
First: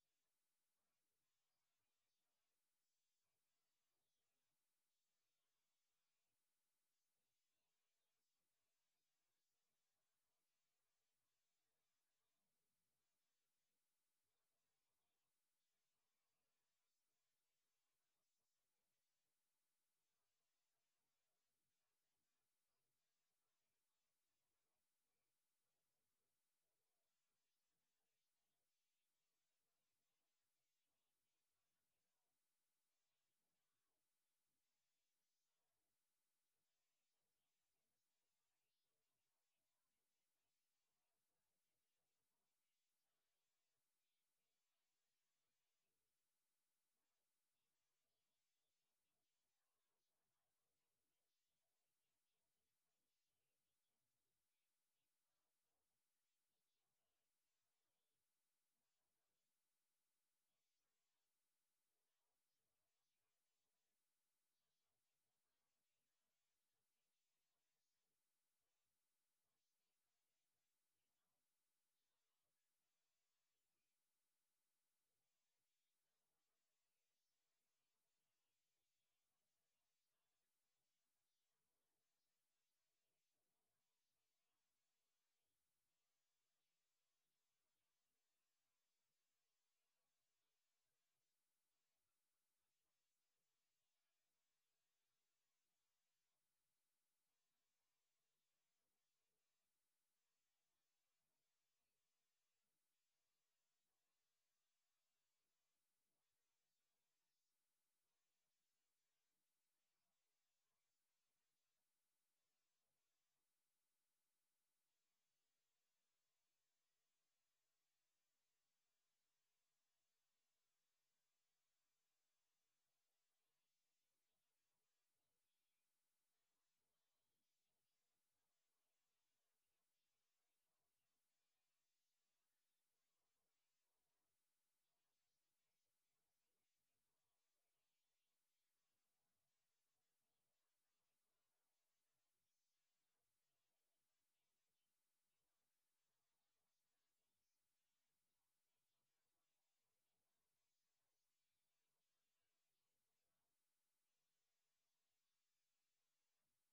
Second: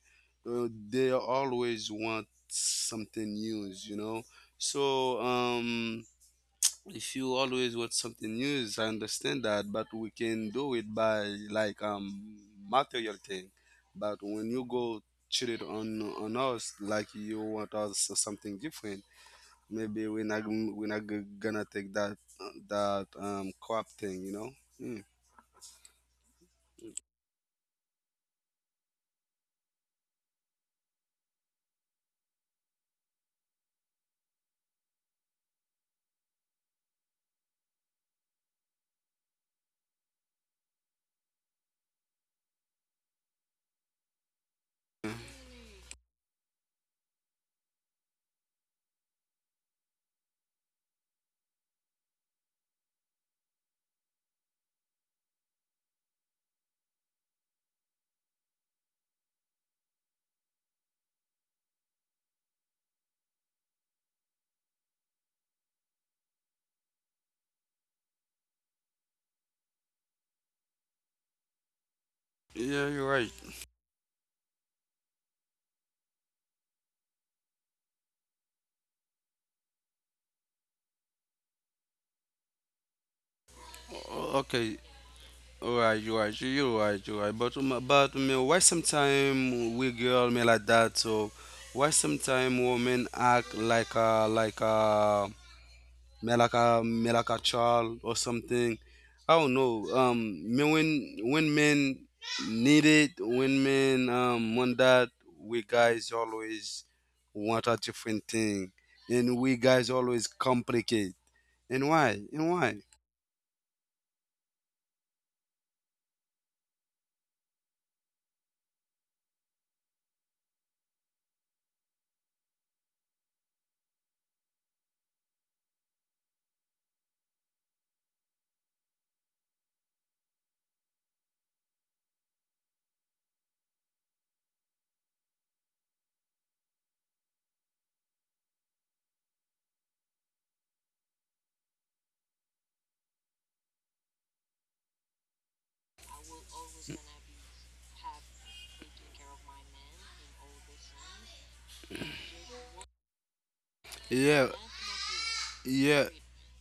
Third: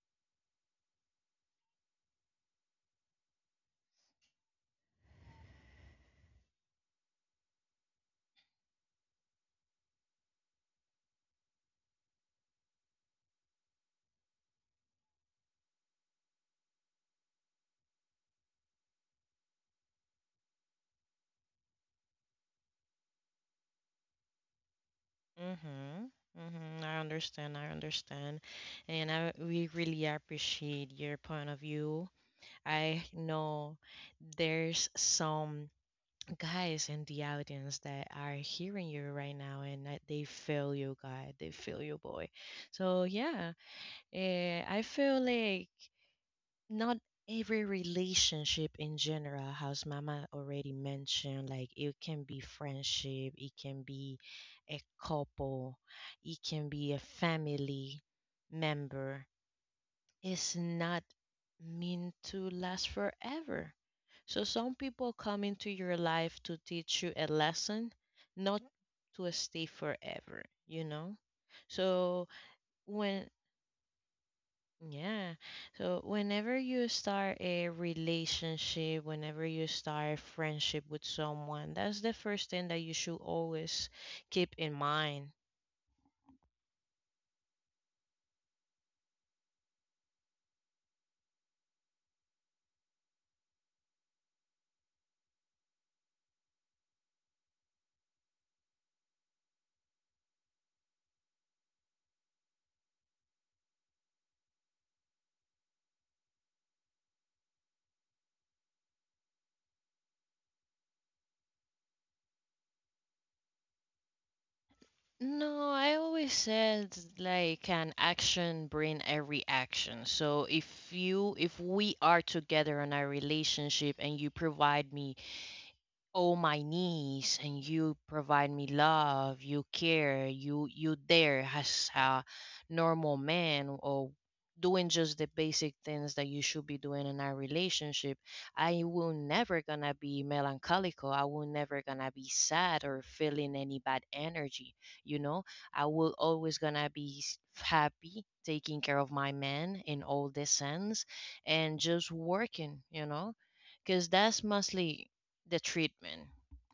Speaker 2: uh, they always want something new, you know. So um if you always want something new, I understand that, but we can do it by like um material thing. But when you go cheat it on on us like you want us something different, maybe we're not we're not g- gonna take that that um crop thing, you know. Mm.
Speaker 1: Mhm. Mhm. I understand. I understand, and I we really appreciate your point of view. I know there's some guys in the audience that are hearing you right now and that they feel you guy, they feel you boy, so yeah, eh, i feel like not every relationship in general, as Mama already mentioned, like it can be friendship, it can be a couple, it can be a family member, is not meant to last forever. So some people come into your life to teach you a lesson, not to stay forever, you know? So
Speaker 2: Yeah, you're
Speaker 1: when
Speaker 2: right.
Speaker 1: yeah, so whenever you start a relationship, whenever you start a friendship with someone, that's the first thing that you should always
Speaker 2: O-
Speaker 1: keep in
Speaker 2: okay.
Speaker 1: mind.
Speaker 2: Alright, you right, you you right, you right. But um, but me, why sometime we girl me like that? So why sometime women act like a like a me like a me like a child or something? I don't know. Um, me when when men need it, when men um want that, we guys always want a different thing, and we guys always complicate. And why? And why?
Speaker 1: No, I always said like an action bring a reaction. So if you if we are together in our relationship and you provide me, oh my niece, and you provide me love, you care, you you there as a normal man or doing just the basic things that you should be doing in our relationship. I will never gonna be melancholical. I will never gonna be sad or feeling any bad energy. You know, I will always gonna be s- happy, taking care of my man in all the sense, and just working. You know, because that's
Speaker 2: Yeah.
Speaker 1: mostly the
Speaker 2: Yeah,
Speaker 1: treatment.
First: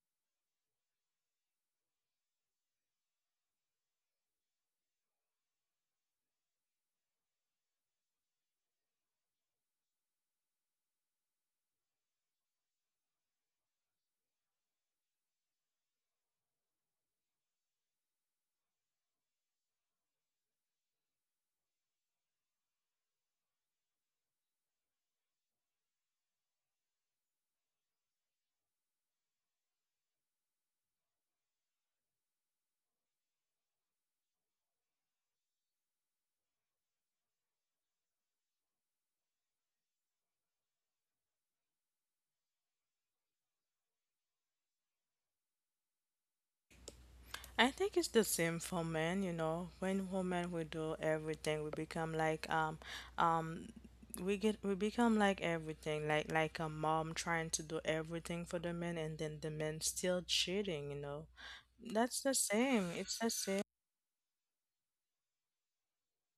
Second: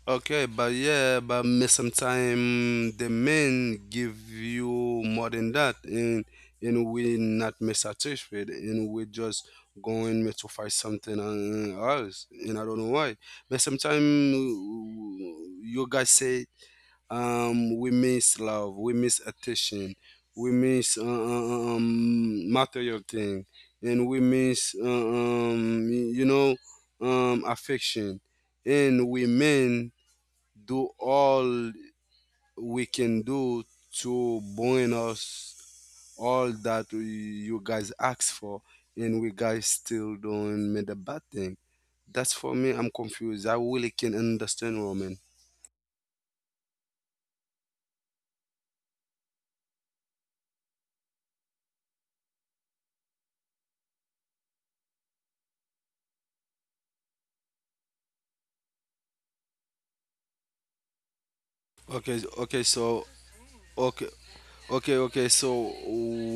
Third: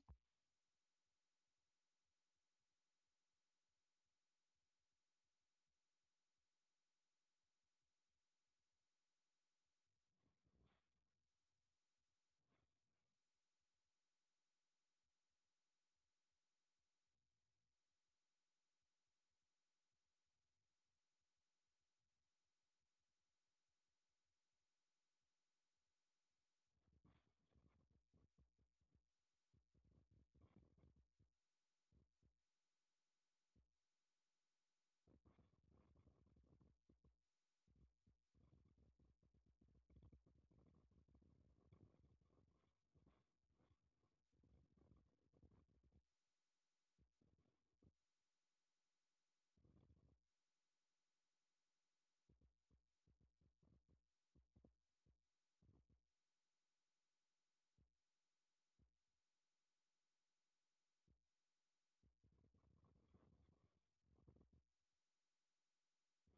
Speaker 2: okay, but yeah, but me sometimes the men give you more than that, and and we not me satisfied, and we just going me to find something uh, else, and I don't know why. But sometimes you guys say, um, we miss love, we miss attention, we miss uh, uh, uh, um material thing, and we miss uh, um you know um affection, and we men do all we can do to bring us all that we, you guys asked for, and we guys still don't made a bad thing. That's for me. I'm confused. I really can understand women.
Speaker 3: I think it's the same for men, you know. When women we do everything, we become like um um we get we become like everything, like like a mom trying to do everything for the men and then the men still cheating, you know.
Speaker 2: Okay,
Speaker 3: That's the
Speaker 2: okay,
Speaker 3: same.
Speaker 2: so
Speaker 3: It's the same.
Speaker 2: okay, okay, okay. So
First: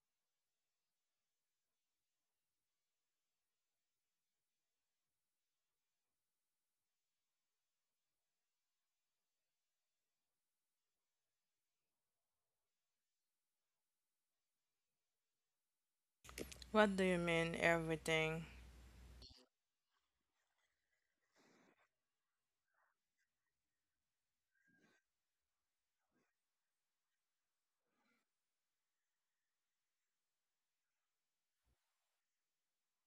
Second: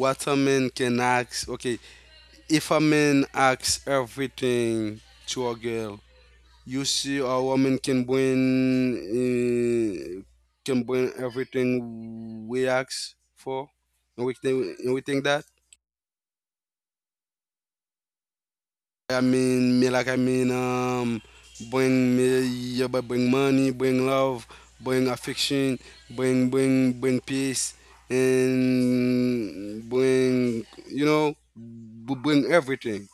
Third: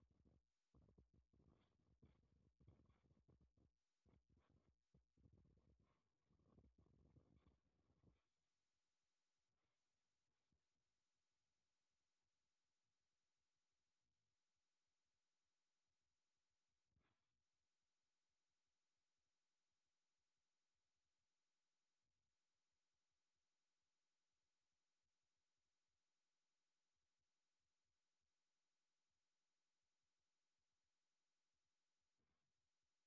Speaker 2: what a man can ask? Okay, if a man asks everything to a girl, you see, a woman can bring uh, can bring everything we ask for, and we think and we think that.
Speaker 3: What do you mean everything?
Speaker 2: I mean, me like I mean, um, bring me, yeah, but bring money, bring love, bring affection, bring bring bring peace, and bring you know, b- bring everything.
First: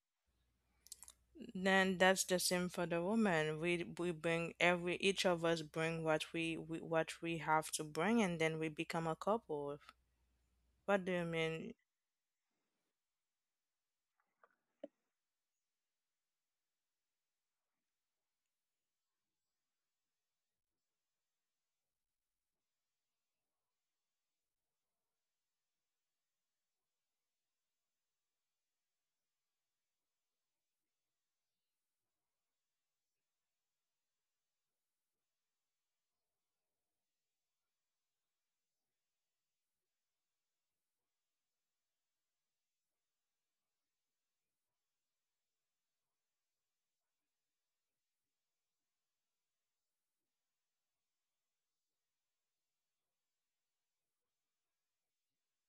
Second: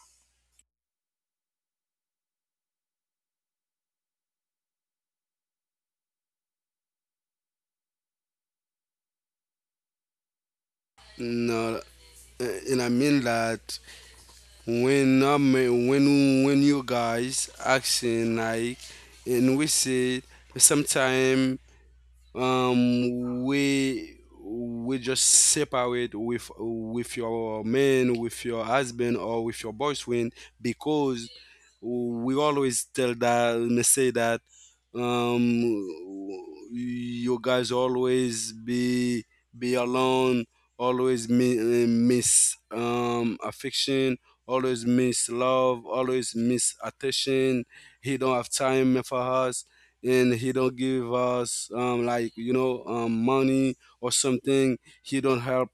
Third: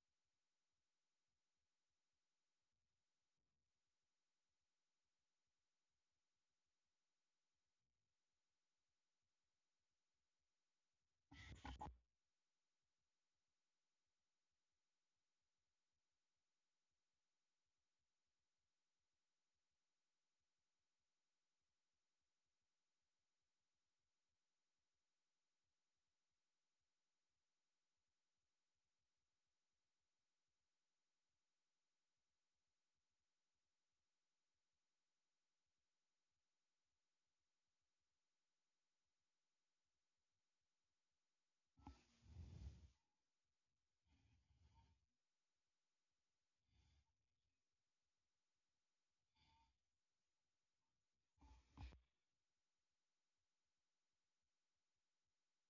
Speaker 3: Then that's the same for the woman. We we bring every each of us bring what we, we what we have to bring and then we become a couple. What do you mean
Speaker 2: No. Eh, and I mean that when I mean, when when you guys asking, like, and we said sometime, um we we just separate with with your man, with your husband, or with your boyfriend, because we always tell that and say that, um you guys always be be alone, always mi- uh, miss um affection, always miss love, always miss attention. He don't have time for us, and he don't give us, um like, you know um money or something. He don't help,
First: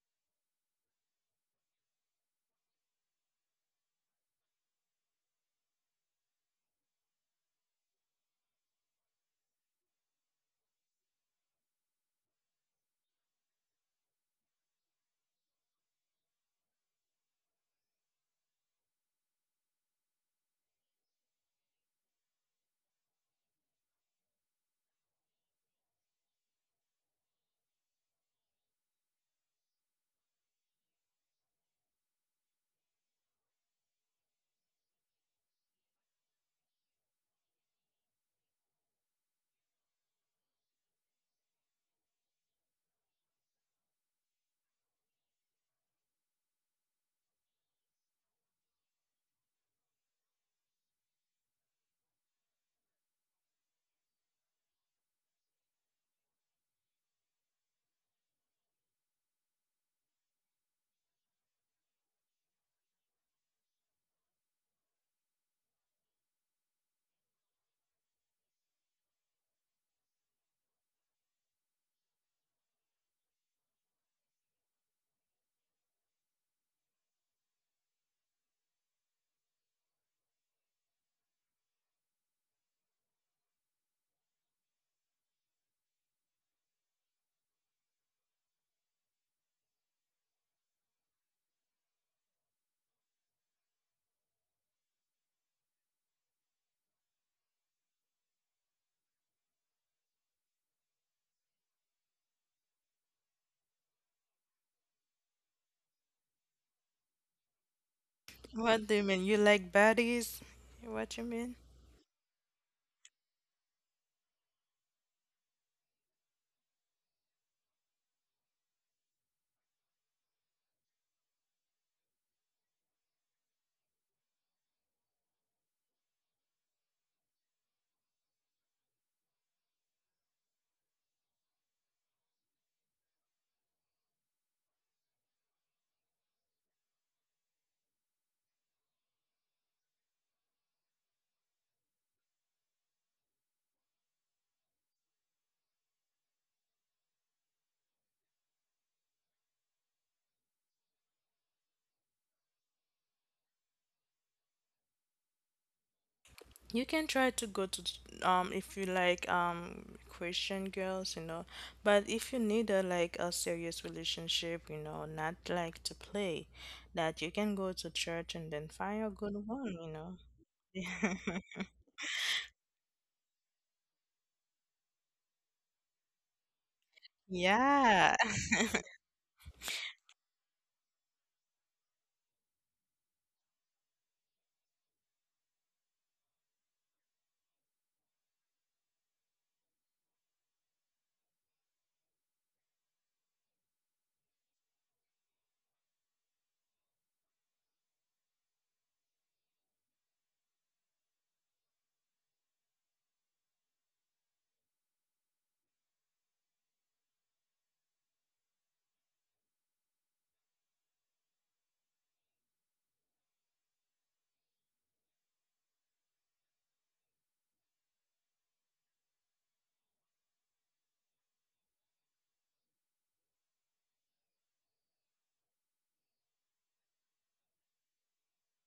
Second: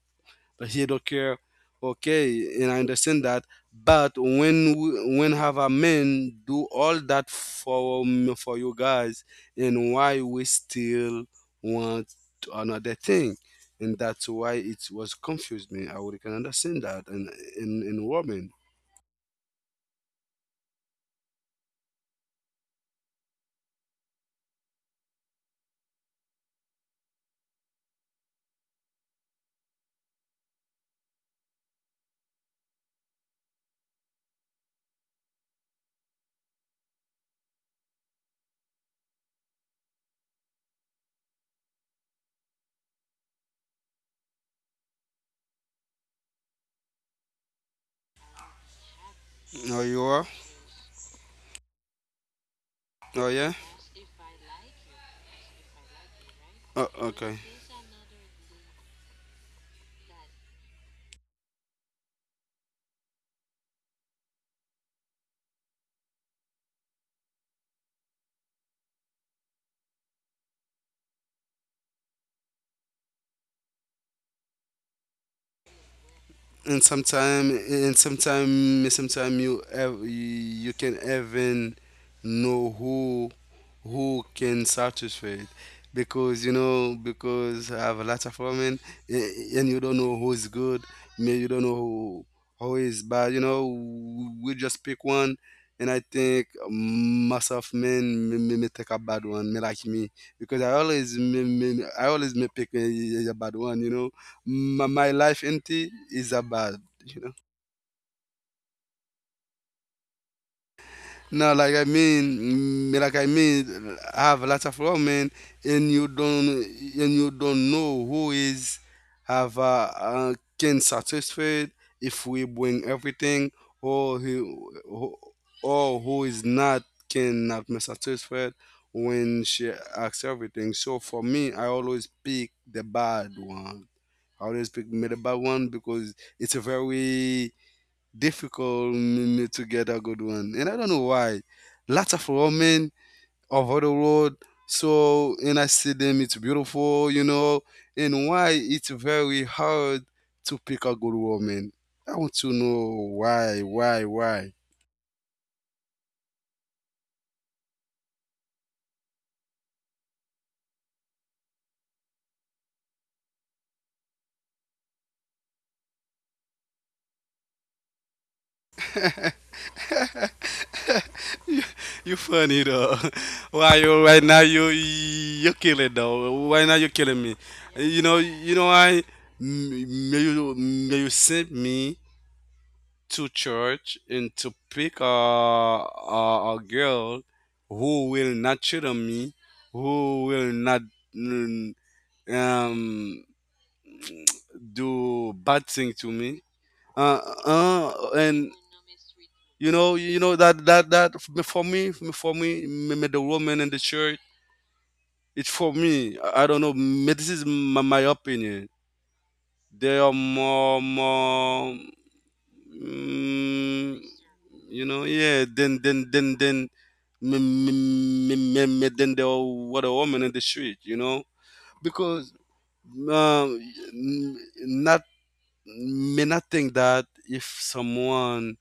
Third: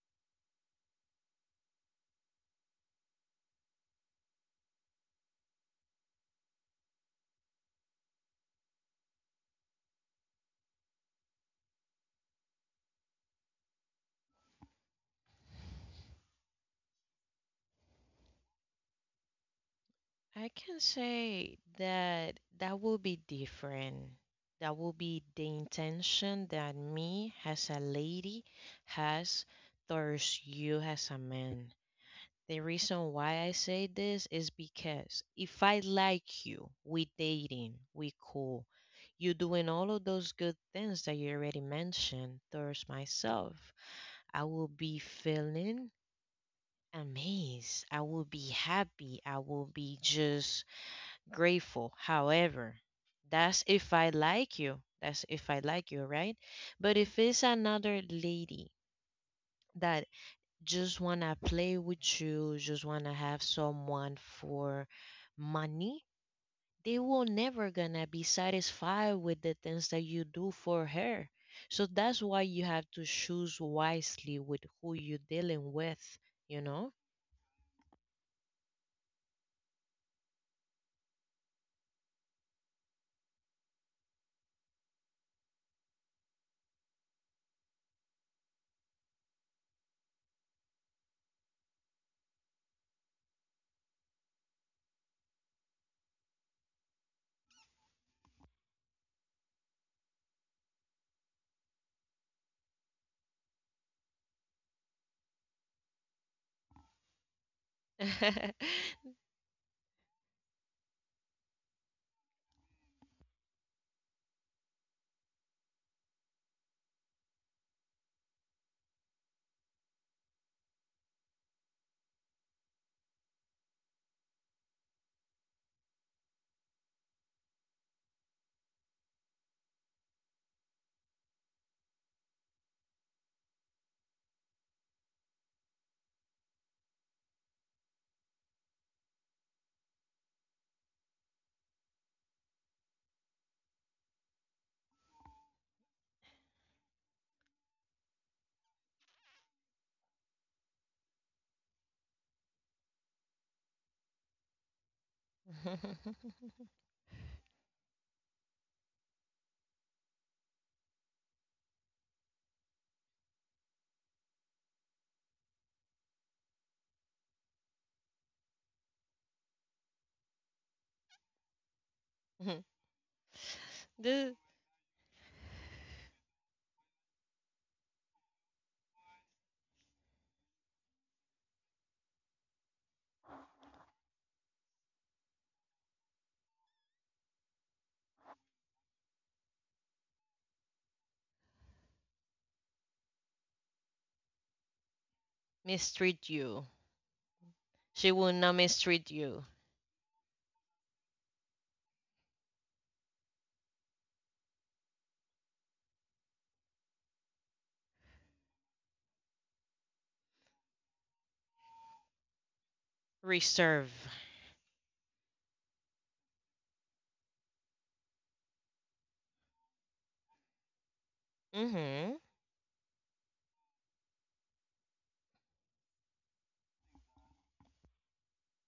Speaker 2: but he don't care. Okay, and I understand that. But when we, when have a man do all that for, um, for you guys, and why we still want another thing? And that's why it was confused me. I would can understand that, and in in woman.
Speaker 1: I can say that that will be different. That will be the intention that me as a lady has towards you as a man. The reason why I say this is because if I like you, we dating, we cool, you doing all of those good things that you already mentioned towards myself, I will be feeling amazed. I will be happy. I will
Speaker 2: Oh,
Speaker 1: be
Speaker 2: you are.
Speaker 1: just grateful. However,
Speaker 2: Oh yeah.
Speaker 1: that's if I like you. That's if I like you, right?
Speaker 2: Oh,
Speaker 1: But if it's
Speaker 2: okay.
Speaker 1: another lady that just wanna play with you, just wanna have someone for money, they will never gonna be satisfied with the things that you do for her. So that's why you have to choose wisely with who you're dealing with, you
Speaker 2: And
Speaker 1: know?
Speaker 2: sometime and sometime sometime you ev- you can even know who who can satisfy it, because, you know, because I have a lot of women, a- and you don't know who's good, may you don't know who who is bad, you know. We just pick one. And I think most of men may, may, may take a bad one, may like me, because I always may, may, I always may pick a, a bad one, you know. My, my life empty is a bad, you know.
Speaker 3: What do you
Speaker 1: (laughs)
Speaker 3: mean? You like baddies? What you
Speaker 2: No,
Speaker 3: mean?
Speaker 2: like i mean mm, like i mean I have lots of women, and you don't and you don't know who is have, uh, uh can satisfied, if we bring everything, or who who- or who is not, cannot be satisfied when she asks everything. So for me, I always pick the bad one. I always pick made a bad one because it's a very difficult, mm, to get a good one. And I don't know why. Lots of women over the road. So, and I see them, it's beautiful, you know, and why it's very hard to pick a good woman. I want to know why, why, why.
Speaker 1: (laughs)
Speaker 3: You can try to go to um if you like um Christian girls, you know, but if you need a like a serious relationship, you know, not like to play, that you can go to church and then find a good one, you know. (laughs)
Speaker 2: You funny though. (laughs) Why you right
Speaker 1: the
Speaker 2: now you you killing though? Why now you killing me? You
Speaker 3: Yeah.
Speaker 2: know, you know why? May you may you send me to church and to pick a, a, a girl who will not cheat on me, who will not, mm, um, do bad thing to
Speaker 1: Mistreat
Speaker 2: me.
Speaker 1: you.
Speaker 2: Uh, uh,
Speaker 1: She will not
Speaker 2: and
Speaker 1: mistreat you.
Speaker 2: you know, you know that, that that for me, for me, me the woman in the church. It's for me. I I don't know. me- This is my, my opinion. They are more, more,
Speaker 1: Reserve.
Speaker 2: mm, you know. Yeah, then then then then me, me, me, me, me, then there were a woman in the street, you know,
Speaker 1: Hmm.
Speaker 2: because, um, n- not, may not think that if someone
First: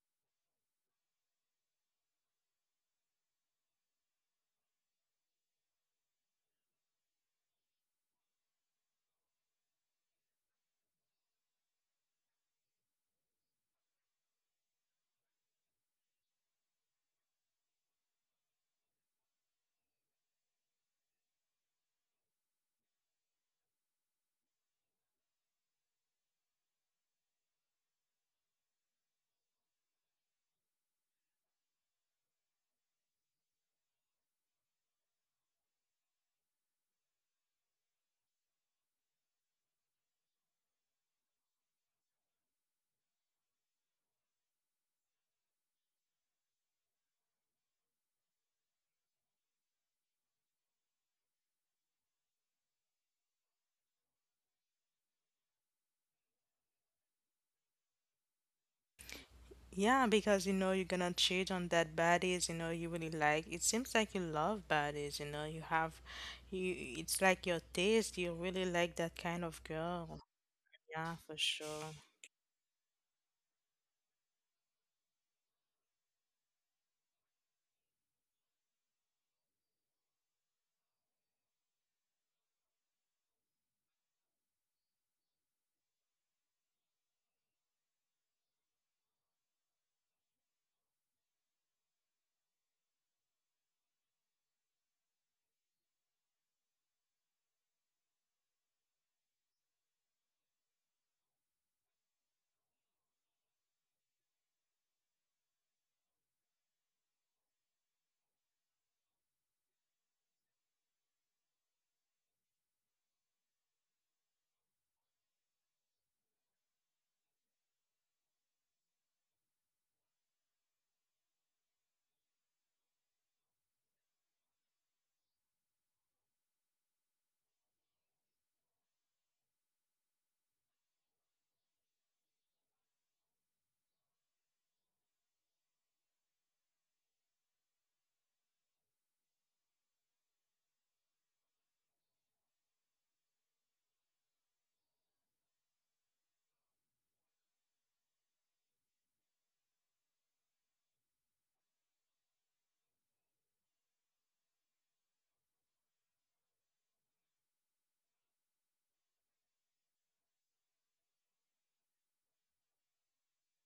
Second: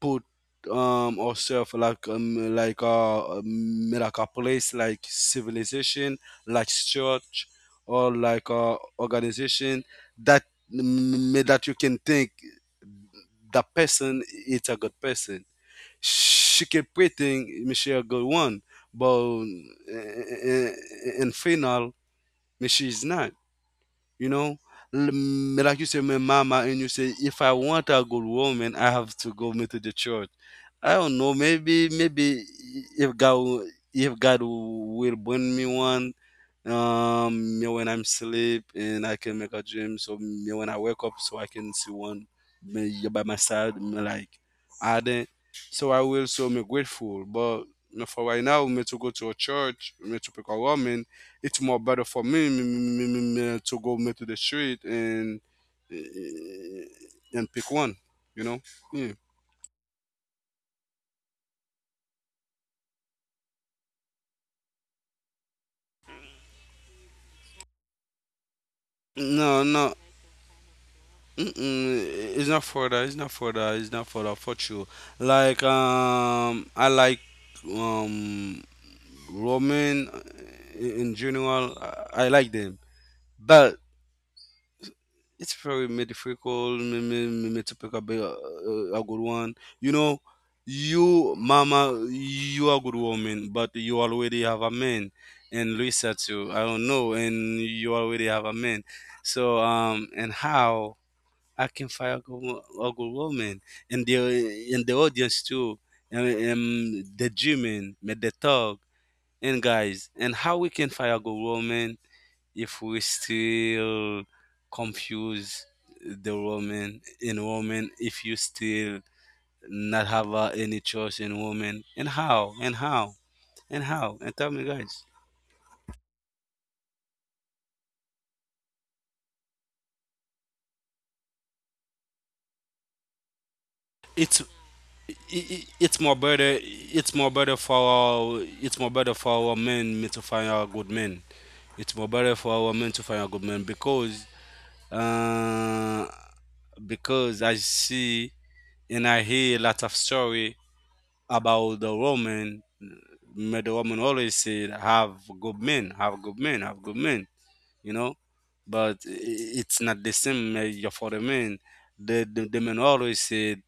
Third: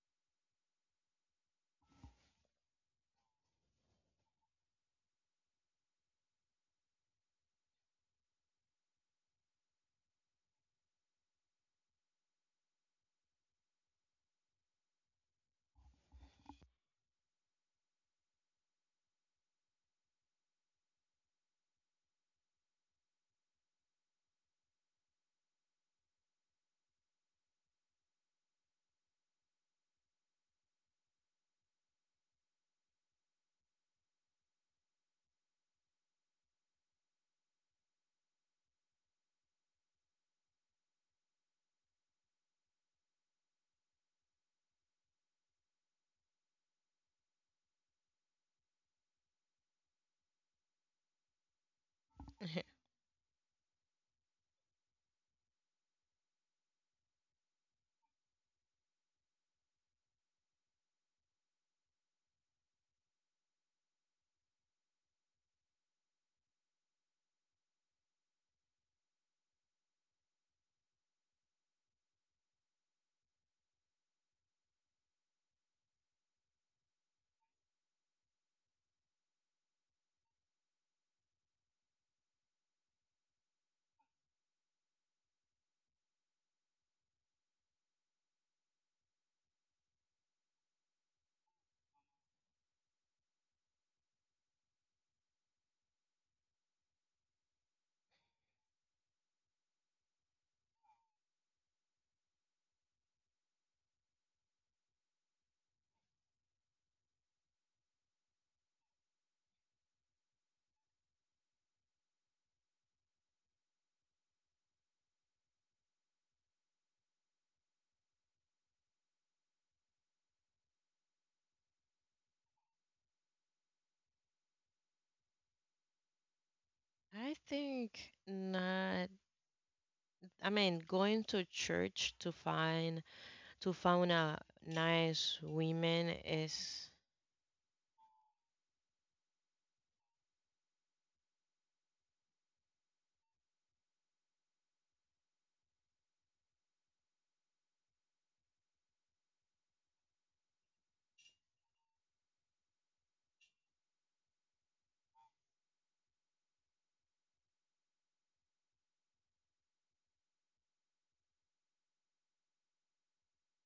Speaker 2: put, um herself like, um like uh um, like a place, like civilization, like church, or like a organization, that m- m- that you can think the person is a good person. She interpreting Michelle go one, but in, in final, she is not, you know. L- m- like you say, my mama, and you say if I want a good woman, I have to go me to the church. I don't know, maybe maybe if god will- if God will bring me one, um me when I'm asleep, and I can make a dream, so me when I wake up, so I can see one, me you by my side, me like, I didn't. So I will, so me grateful. But me for right now, me to go to a church, me to pick a woman, it's more better for me, me,
Speaker 1: (laughs)
Speaker 2: me, me, me, to go me to the street and, eh, and pick one, you know? Yeah.
Speaker 3: Yeah, because you know you're gonna cheat on that baddies, you know, you really like. It seems like you love baddies, you know, you have you it's like your taste, you really like that kind of girl.
Speaker 2: No, no.
Speaker 3: Yeah, for sure.
Speaker 2: Mm-mm. It's not for that. It's not for that. It's not for that. For sure. Like, um, I like, um Roman, uh, in in general. I I like them, but it's very metaphorical, me- me- me- me to pick a good one. You know, you, mama, you are a good woman, but you already have a man. And Luisa too, I don't know, and you already have a man. So, um, and how I can find a good, wo- a good woman. And the, in the audience too, and, and the German, the dog, and guys, and how we can find a good woman if we still confuse the woman in woman, if you still not have, uh, any choice in woman, and how, and how, and how, and tell me, guys.
Speaker 1: I think not. I mean, going to church to find to find
Speaker 2: It's
Speaker 1: a nice
Speaker 2: i- i- it's
Speaker 1: woman
Speaker 2: more better.
Speaker 1: is,
Speaker 2: It's more better for our, it's more better for our men to find our good men. It's more better for our men to find our good men, because uh, because I see and I hear a lot of story about the woman. But the woman always said, "Have good men, have good men, have good men," you know. But i- i- it's not the same, uh, your for the men. The, the the men always said,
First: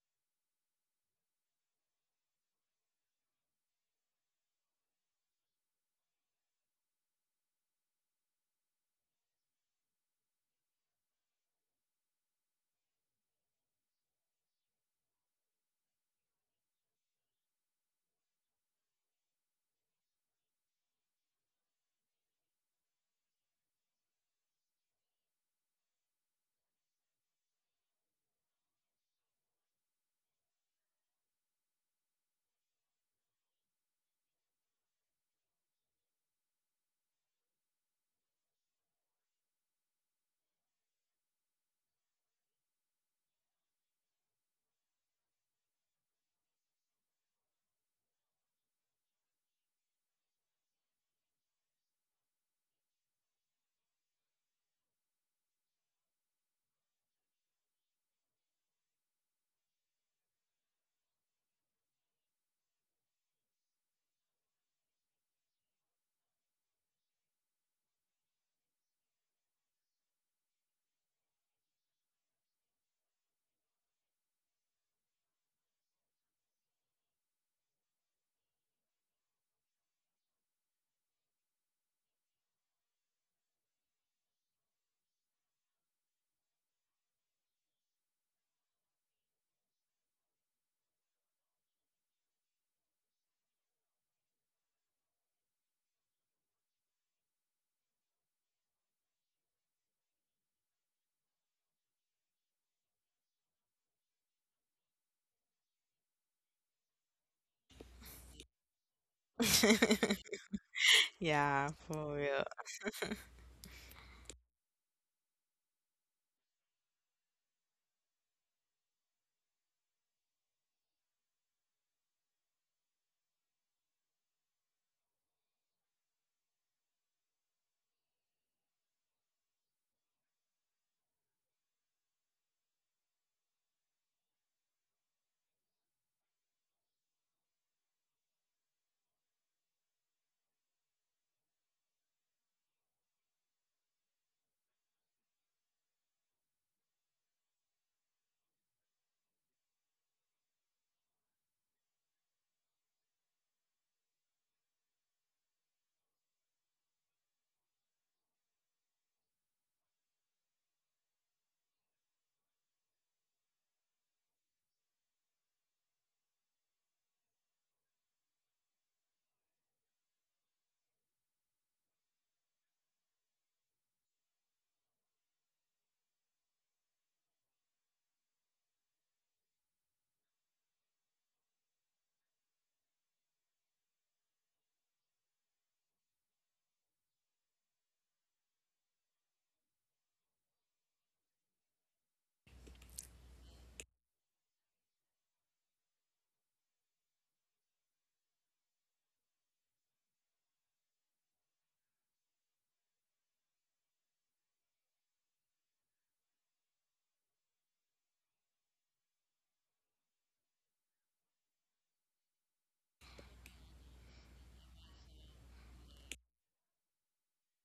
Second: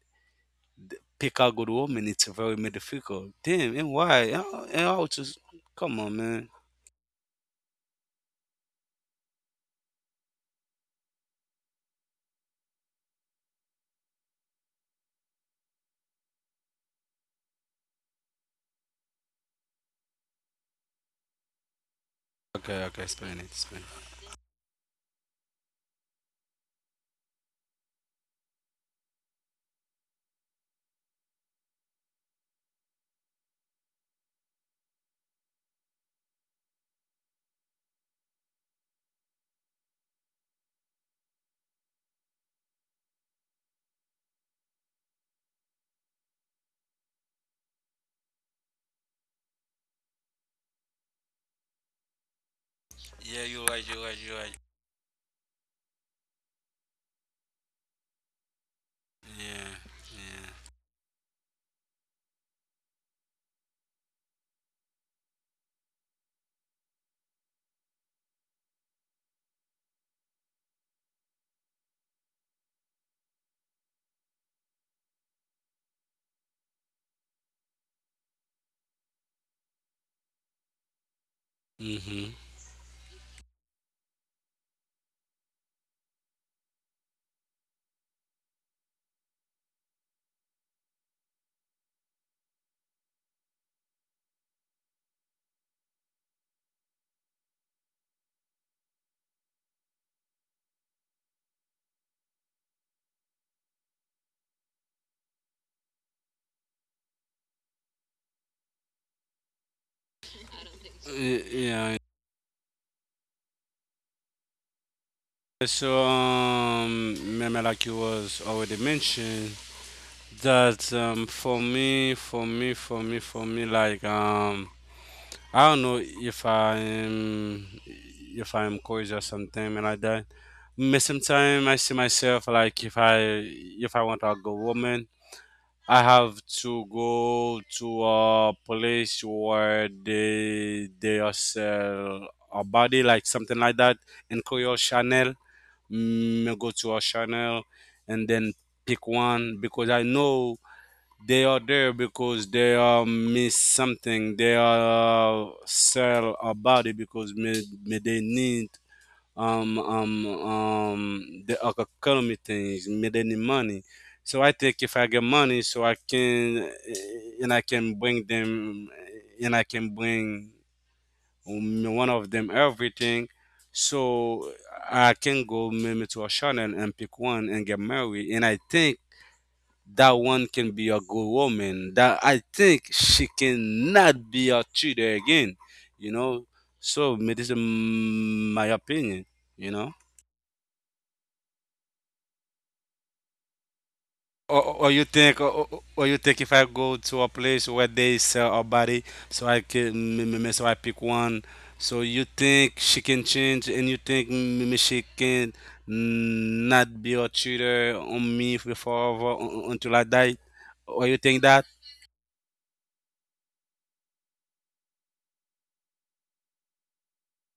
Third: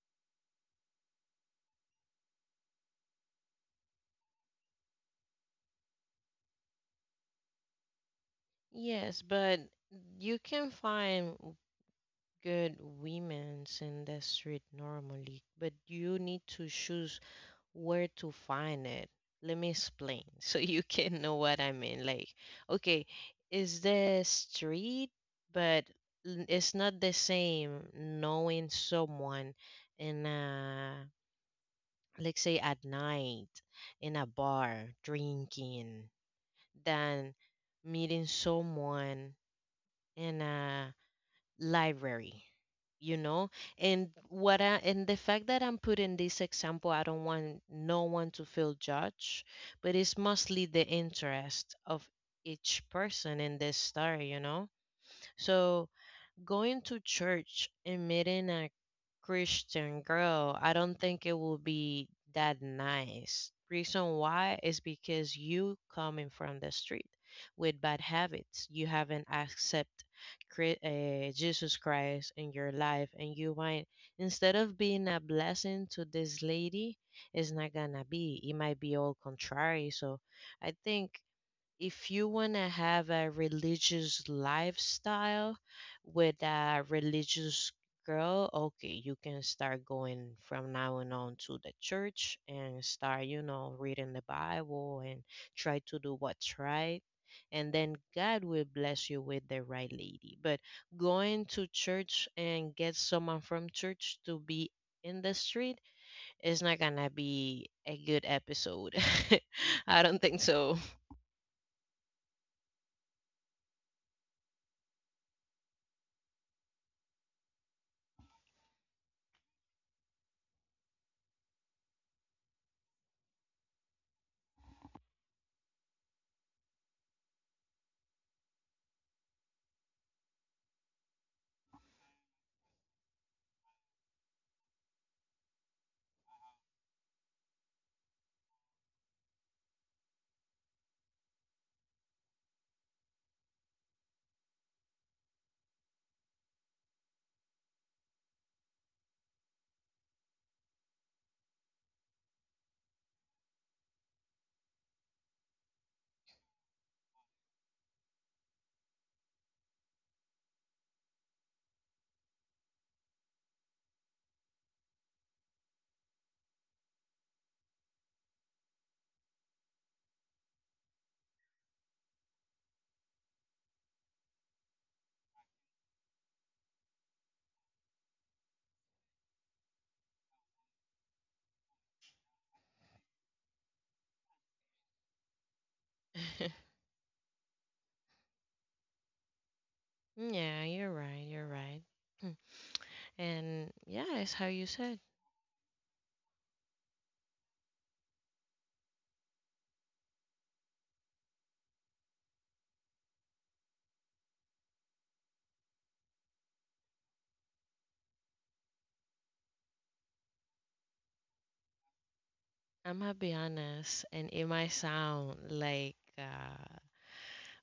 Speaker 2: "Pick a good woman." It's very difficult. Damn, and why? Uh, And I was just, come on, man.
Speaker 1: yes, but you can find good women's in the street normally, but you need to choose where to find it. Let me explain (laughs) so you can know what I mean. Like,
Speaker 2: Okay, okay,
Speaker 1: okay,
Speaker 2: explain it,
Speaker 1: is
Speaker 2: explain
Speaker 1: the street, but n- it's not the same knowing someone in a, let's say, at night in a bar drinking than meeting someone in a library, you know. And what I, and the fact that I'm putting this example, I don't want no one to feel judged, but it's mostly the interest of each
Speaker 2: it.
Speaker 1: person
Speaker 2: Yeah,
Speaker 1: in
Speaker 2: you're
Speaker 1: this
Speaker 2: right, you're right,
Speaker 1: story, you
Speaker 2: you're right.
Speaker 1: know. So going to church and meeting a
Speaker 2: Yeah,
Speaker 1: Christian girl, I don't think it will be that nice. Reason why is because you coming from the street with bad habits. You haven't accepted uh, Jesus Christ in your life, and you might, instead of being a blessing to this lady, it's not gonna be. It might be all contrary. So I think
Speaker 2: yeah.
Speaker 1: if you
Speaker 2: Mhm.
Speaker 1: want to have a religious lifestyle with a religious girl, okay, you can start going from now and on to the church and start, you know, reading the Bible and try to do what's right. And then God will bless you with the right lady. But going to church and get someone from church to be in the street is not gonna be a good episode. (laughs) I don't think
Speaker 3: (laughs)
Speaker 1: so.
Speaker 2: Y-
Speaker 3: Yeah,
Speaker 2: Yeah.
Speaker 3: for real.
Speaker 2: So, um, remember, like you was already mentioned, that, um for me, for me, for me, for me, like, um I don't know if I'm if I'm courage or something and like that. But sometimes I see myself like if I if I want a good woman, I have to go to a place where they they are sell a body, like something like that, and call your Chanel. Mm, go to a Chanel and then pick one, because I know they are there because they are miss something. They are sell a body because may, may they need, um um um the economy things. May they need money. So I think if I get money, so I can, eh, and I can bring them, and I can bring one of them everything. So I can go maybe to a channel and pick one and get married. And I think that one can be a good woman, that I think she cannot be a cheater again, you know.
Speaker 1: (laughs)
Speaker 2: So, me- this is my opinion, you know.
Speaker 1: Yeah, you're right. You're right. Hmm. And yeah, it's how you
Speaker 2: or, or
Speaker 1: said.
Speaker 2: you think or, or or you think if I go to a place where they sell a body, so I can, me- me- me- so I pick one, so you think she can change, and you think, me- me she can not be a cheater on me for forever, un- until I die, or you think that.
Speaker 1: I'm gonna be honest, and it might sound like uh,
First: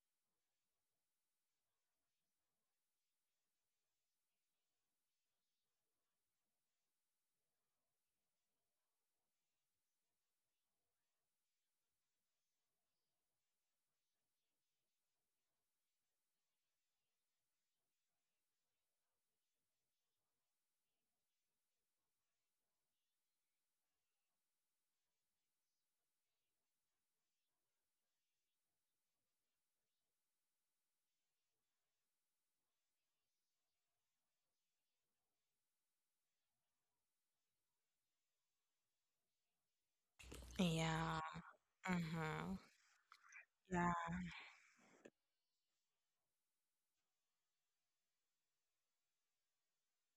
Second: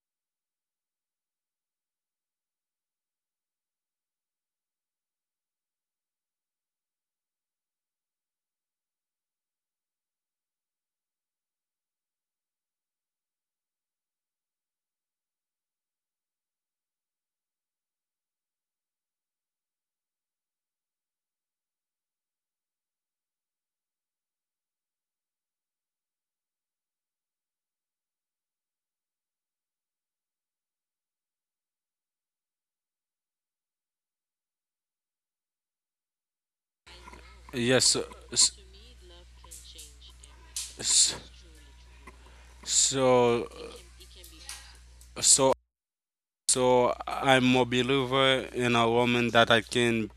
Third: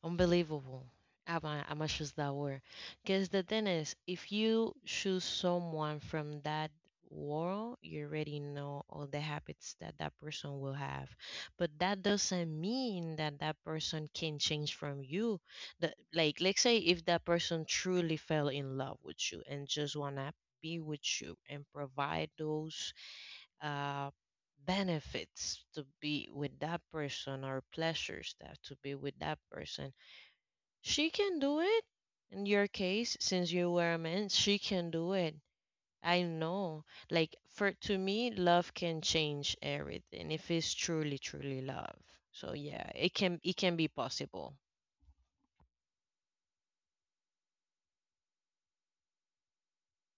Speaker 1: unbelievable. I'm I'm gonna choose that word. Because the thing is, if you choose someone from that world, you already know all the habits that that person will have. But that doesn't mean that that person can change from you. The, like, let's say if that person truly fell in love with you and just wanna be with you and provide those uh, benefits to be with that person or pleasures that to be with that person she can do it. In your case, since you were a man, she can do it. I know. Like for
Speaker 2: Yes.
Speaker 1: to
Speaker 2: So,
Speaker 1: me,
Speaker 2: s-
Speaker 1: love can change everything if it's
Speaker 2: s-
Speaker 1: truly,
Speaker 3: Yeah.
Speaker 1: truly love. So
Speaker 3: Mm-hmm.
Speaker 1: yeah, it can
Speaker 2: so,
Speaker 1: it can be
Speaker 3: Yeah.
Speaker 1: possible.
Speaker 2: so, so I'm a believer in a woman that I can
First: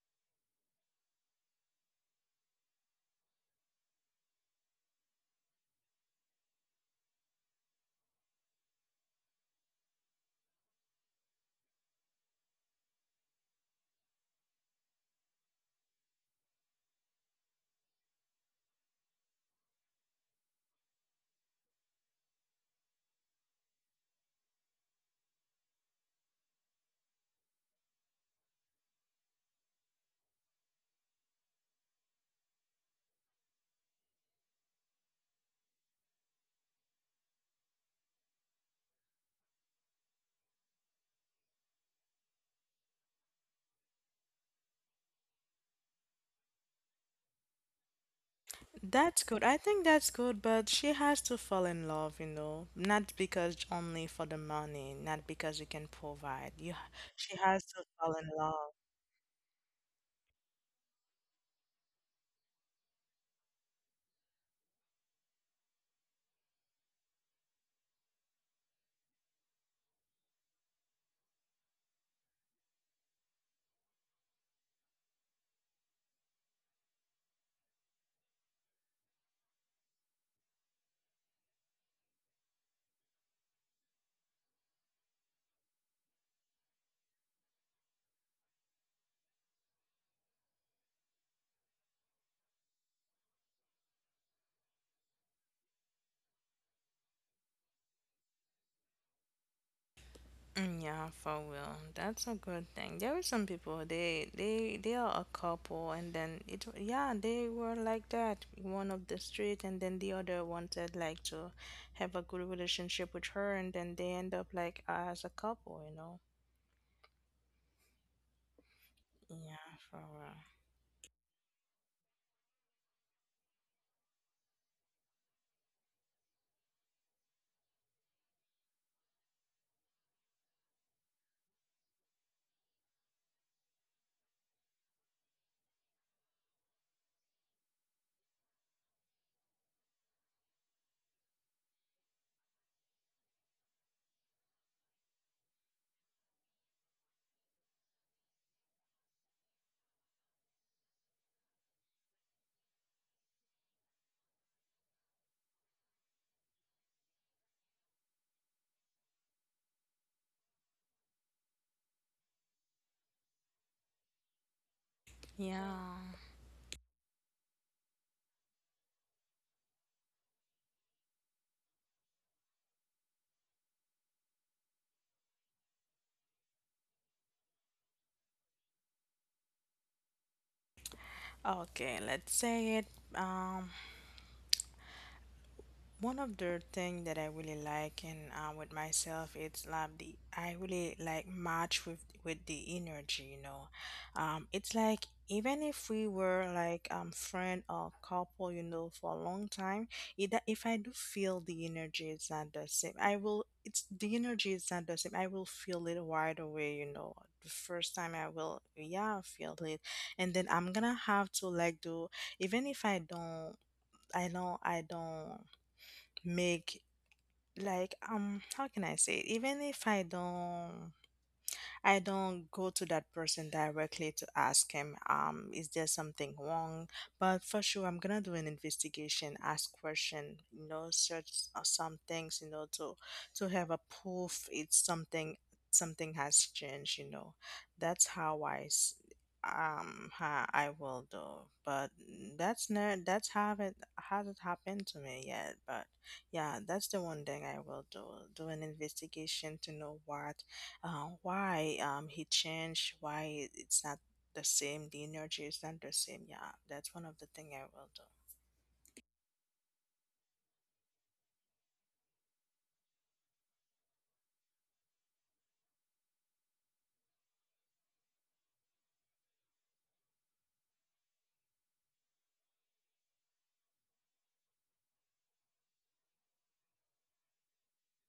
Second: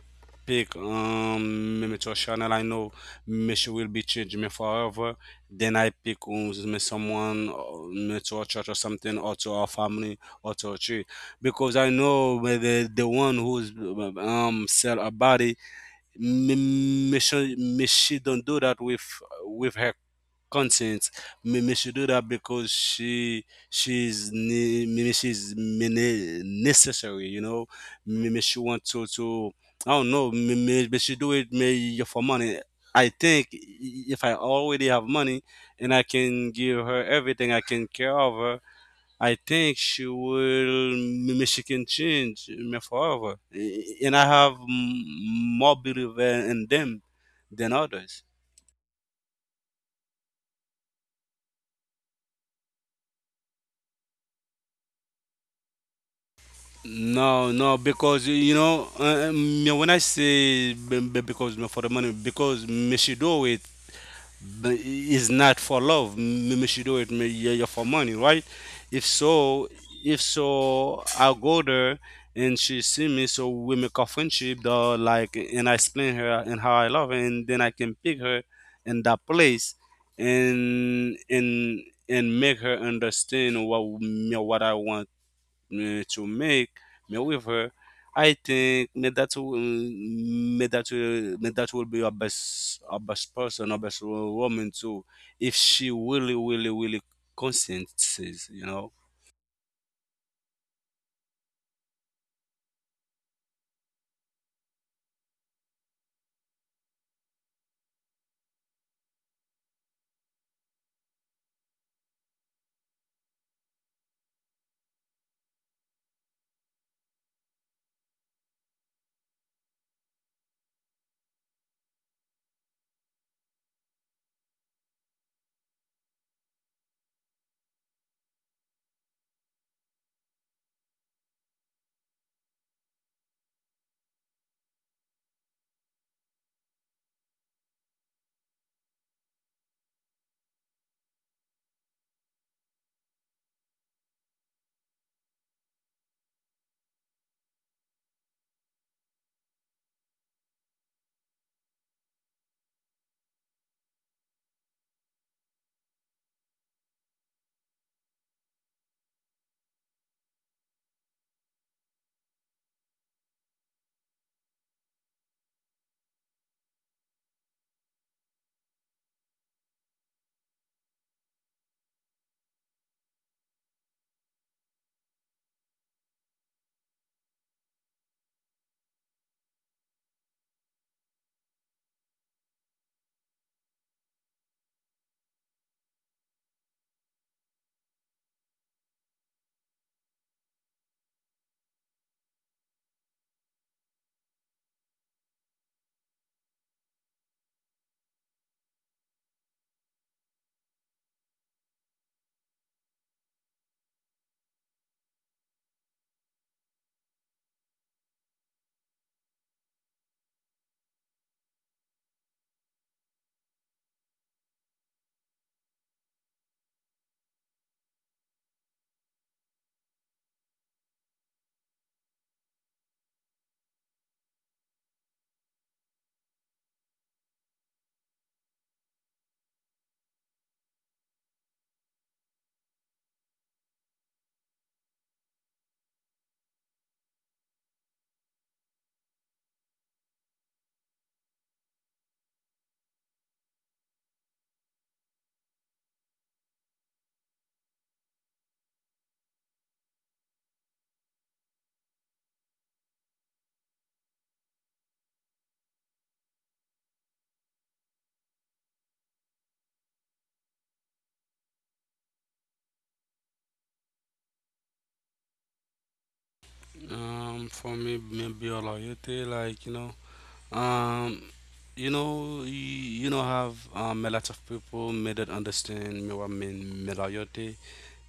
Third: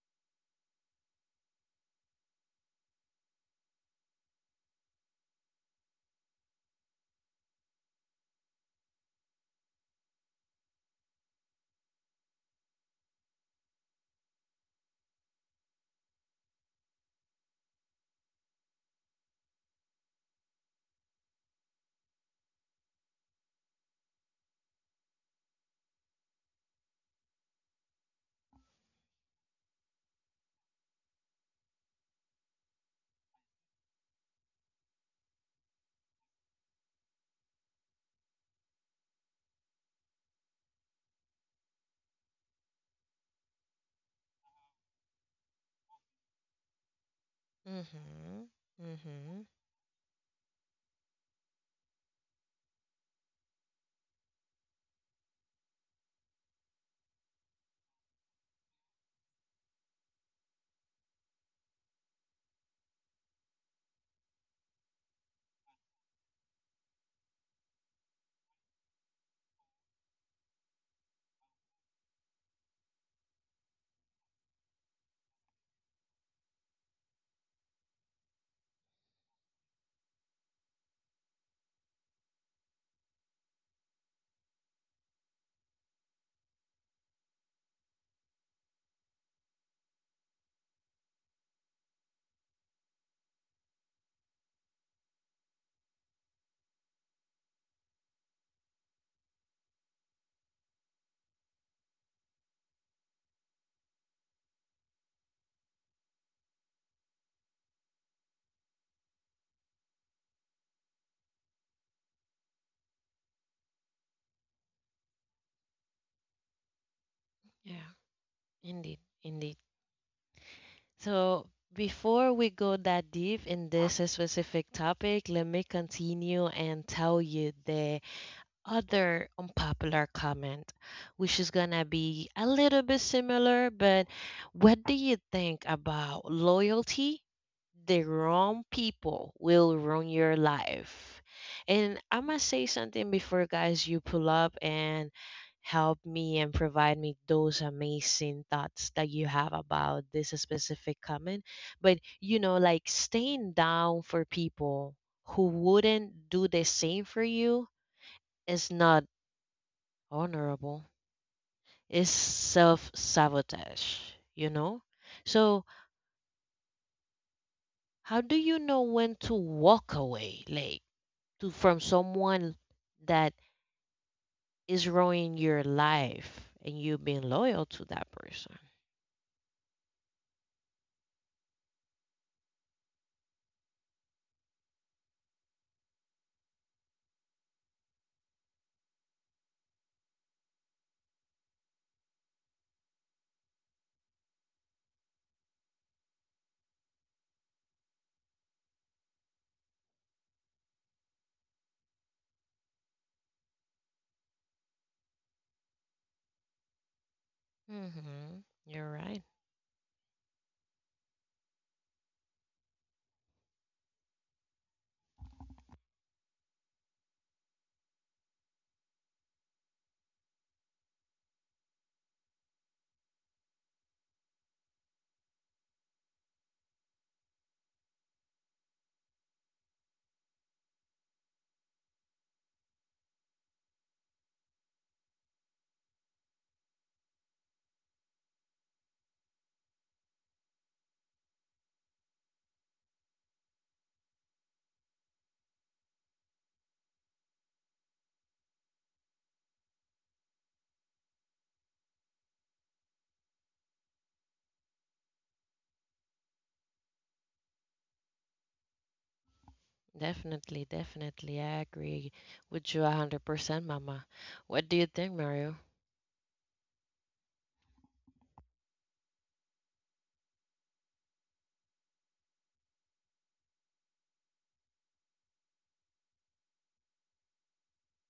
Speaker 2: pick, um me to a channel, I know me she will be changing me forever. Then I pick, um, me someone, uh, me to a church or something, or to our family, or to a tree, because I know whether the one who's, um sell a body, me, me should, me she don't do that with with her consent. Me, me should do that because she she's ne- me, me she's me, ne- necessary. You know, me, me she want to to, I don't know. Me, me, me she do it me, yeah, for money. I think if I already have money and I can give her everything, I can care of her. I think she will Michigan change, eh, me forever, and I have m- more belief in in them than others.
Speaker 1: Mhm.
Speaker 3: That's good.
Speaker 1: Mhm.
Speaker 3: I think that's good, but she has to fall in love, you know, not because only for the money, not because you can provide. You, ha- she
Speaker 2: No,
Speaker 3: has
Speaker 2: no,
Speaker 3: to fall
Speaker 2: because,
Speaker 3: in
Speaker 2: you
Speaker 3: love.
Speaker 2: know, uh, uh, me when I say, be- be- because me for the money, because me she do it, but it's not for love. Maybe she do it, may- yeah, yeah, for money, right? If so, if so, I'll go there, and she see me, so we make a friendship, though, like, and I explain her and how I love her, and then I can pick her in that place, and and and make her understand what me- what I want, uh, to make. However, I think me that will me that will me that will be our best, our best person, our best, wo- woman too, if she really, really, really consciences, you know.
Speaker 3: Mm, yeah, for real. That's a good thing. There are some people they they they are a couple and then it yeah, they were like that. One of the street and then the other wanted like to have a good relationship with her and then they end up like as a couple, you know.
Speaker 1: Yeah, indeed, indeed.
Speaker 3: Yeah, for real.
Speaker 1: So before we go that deep in this specific topic, let me continue and tell you the other unpopular comment, which is gonna be a little bit similar, but what do you think about loyalty? The wrong people will ruin your life. And I must say something before, guys, you pull up and help me and provide me those amazing thoughts that you have about this specific comment. But, you know, like staying down for people who wouldn't do the same for you is not honorable, is self sabotage, you know? So,
Speaker 3: Yeah.
Speaker 1: how do you know when to walk away, like to from someone that is ruining your life and you being loyal to that person?
Speaker 3: Okay, let's say it. Um One of the thing that I really like and uh, with myself, it's like the I really like match with with the energy, you know. Um, it's like even if we were like um friend or couple, you know, for a long time, it, if I do feel the energy is not the same, I will. It's the energy is not the same. I will feel it right away, you know. The first time I
Speaker 1: Mm-hmm.
Speaker 3: will,
Speaker 1: You're right.
Speaker 3: yeah, feel it, and then I'm gonna have to like do even if I don't I know I don't make like um how can I say it? Even if I don't I don't go to that person directly to ask him, um, is there something wrong? But for sure, I'm gonna do an investigation, ask question, you know, search uh, some things, you know, to to have a proof it's something something has changed, you know. That's how I s- um ha, I will do. But that's not that's haven't hasn't happened to me yet. But yeah, that's the one thing I will do. Do an investigation to know what uh, why um he changed why it- it's not the same, the energy is not the same, yeah, that's one of the thing I will do.
Speaker 1: Definitely, definitely. I agree with you one hundred percent, Mama. What do you think, Mario?
Speaker 2: Um, for me, maybe a loyalty, like, you know, um, you know, you, you know, have, um, a lot of people made it understand me what mean me loyalty,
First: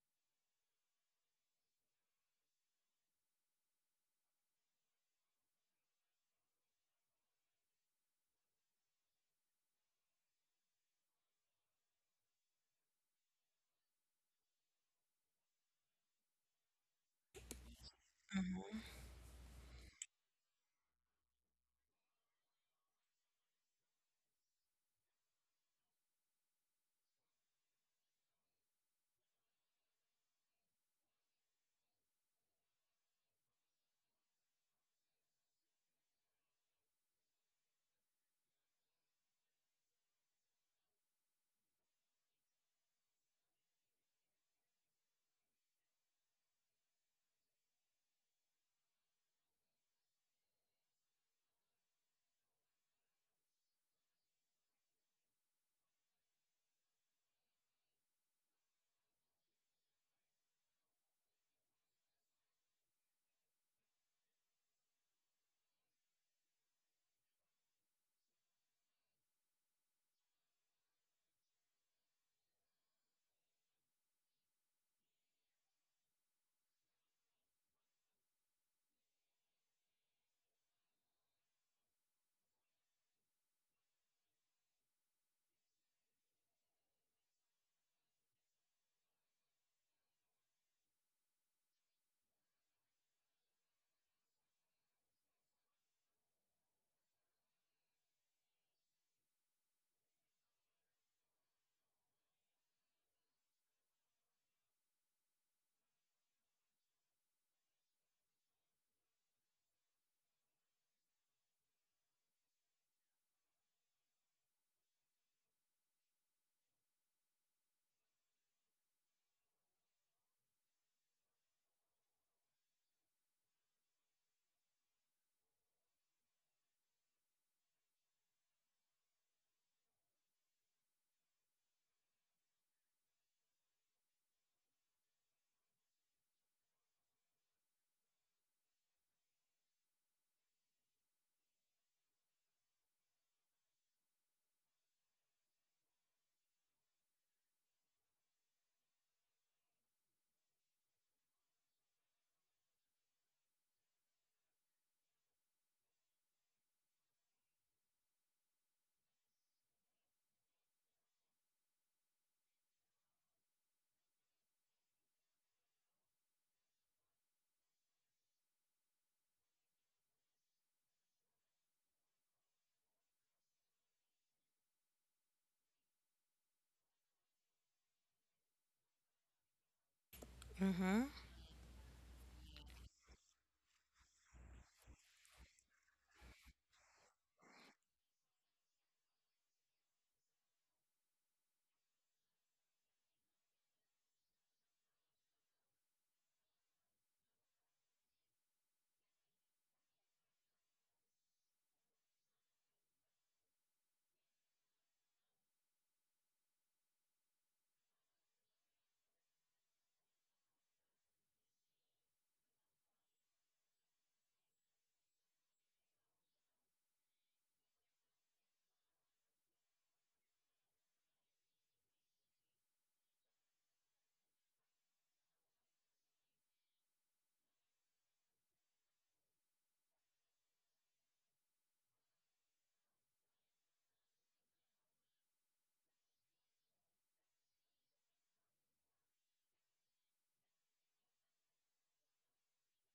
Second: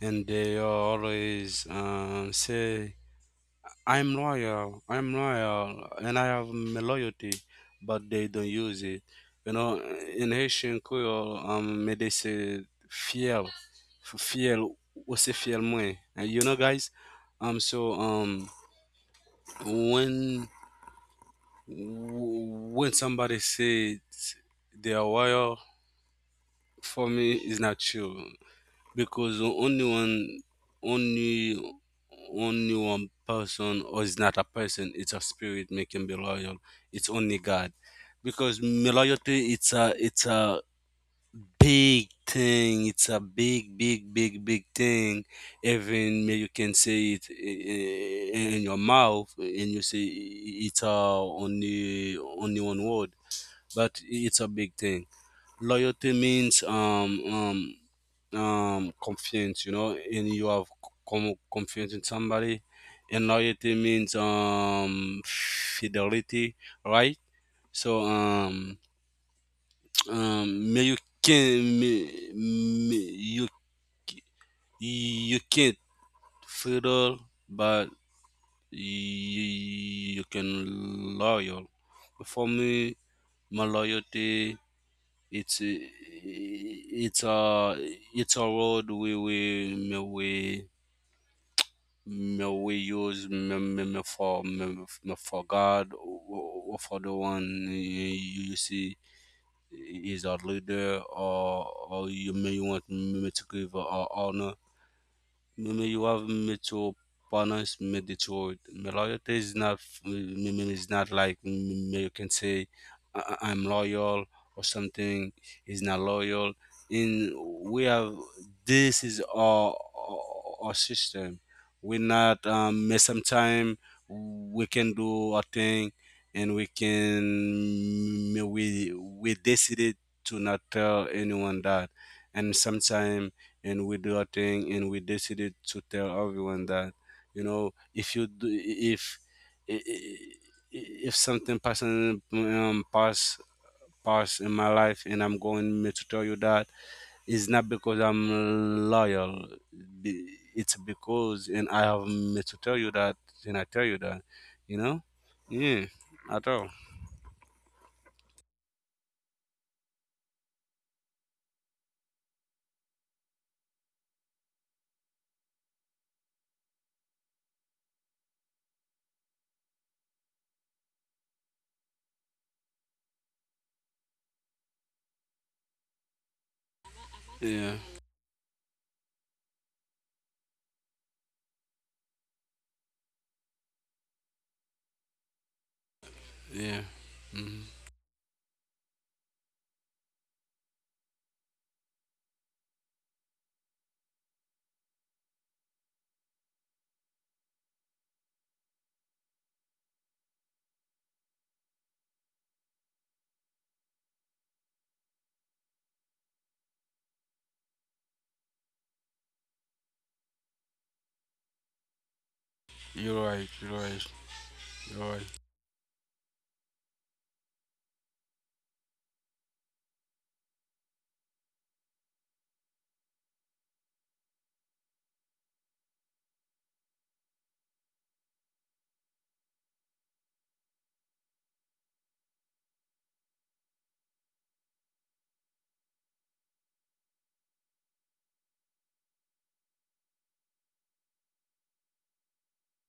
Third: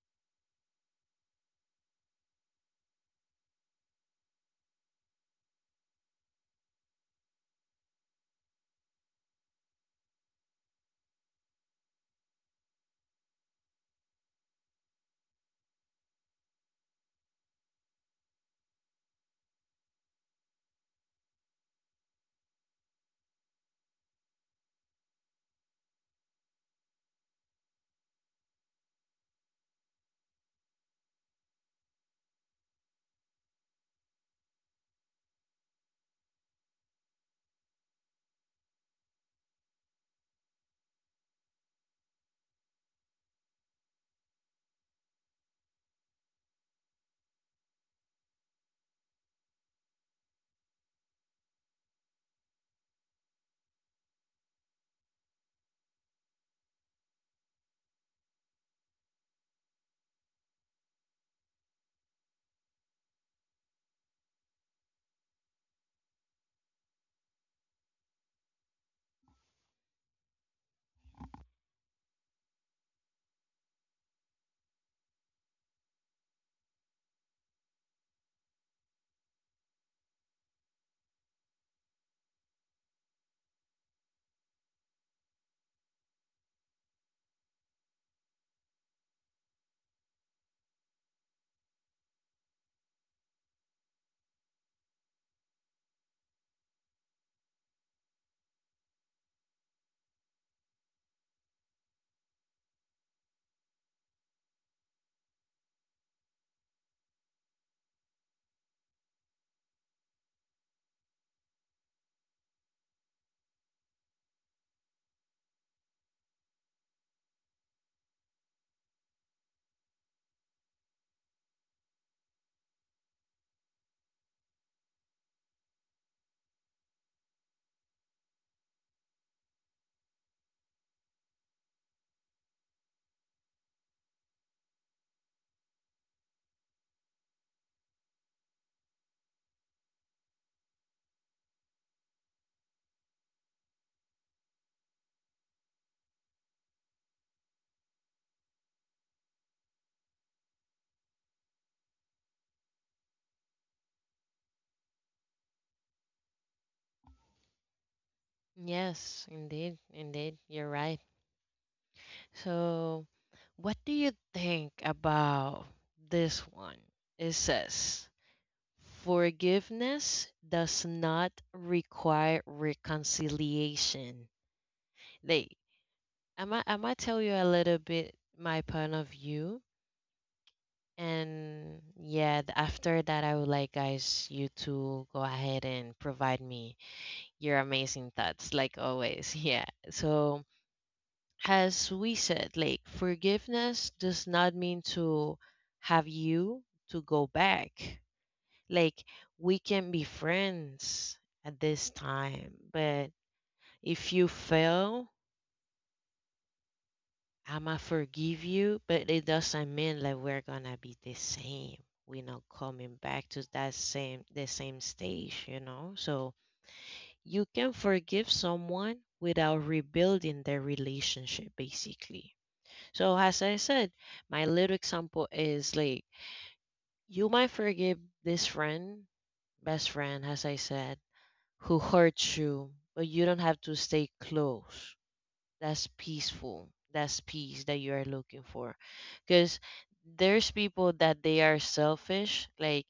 Speaker 2: and they always, um say I'm loyal. I'm loyal, and I have my loyalty, but they don't use it. You know, in Haitian Creole, um, may they say fiel, f- fiel, what's a fiel moi? And you know, guys. um, so um, when w- when somebody says they are loyal, for me, it's not true. Because only one only only one person. Or it's not a person, it's a spirit making be loyal. It's only God. Because me loyalty, it's a it's a big thing. It's a big, big, big, big thing. Even may you can say it i- i- in your mouth, and you say it's a only only one word, but it's a big thing. Loyalty means um um um confidence, you know and you have com- confidence in somebody. And loyalty means um fidelity, right? So, um (tsk) um may you can may, may you you can't fiddle. But you, you can loyal. For me, my loyalty, it's a- it's a it's a road. We we me we me we use me, me, me for me, me for God, or or for the one you, you see, is our leader. Or or you may want me to give a honor. Mimi Panas Medichord. My loyalty is not Mimi. Is not like, mm, you can say I- I- I'm loyal or something. Is not loyal. In, we have, this is our our, our system. We're not, um sometimes we can do a thing, and we can we we decided to not tell anyone that. And sometimes, and we do our thing and we decided to tell everyone that. You know, if you do, if I- I- if something passing um pass pass in my life, and I'm going me to tell you that. It's not because I'm loyal. Be- it's because and I have me to tell you that, and I tell you that, you know. Yeah, at all.
Speaker 1: Yes, indeed, indeed. You're right. So, what do you think about this one? It says, forgiveness does not require reconciliation. Like, I'm gonna I'm gonna tell you a
Speaker 2: Yeah,
Speaker 1: little bit my point of view.
Speaker 3: Hmm.
Speaker 1: And yeah, th- after that, I would like guys you to go ahead and provide me
Speaker 2: yeah.
Speaker 1: your
Speaker 2: Hmm.
Speaker 1: amazing thoughts, like always. (laughs) Yeah. So, as we said, like forgiveness does not mean to have you to go back. Like we can be friends at this time, but if you fail, I'ma forgive you, but it doesn't mean like we're gonna be the same. We're not coming
Speaker 2: You're
Speaker 1: back to
Speaker 2: right.
Speaker 1: that
Speaker 2: You're right.
Speaker 1: same, the same
Speaker 2: You're right.
Speaker 1: stage, you know? So you can forgive someone without rebuilding their relationship basically. So as I said, my little example is like you might forgive this friend, best friend, as I said, who hurts you, but you don't have to stay close. That's peaceful. That's peace that you are looking for. Because there's people that they are selfish, like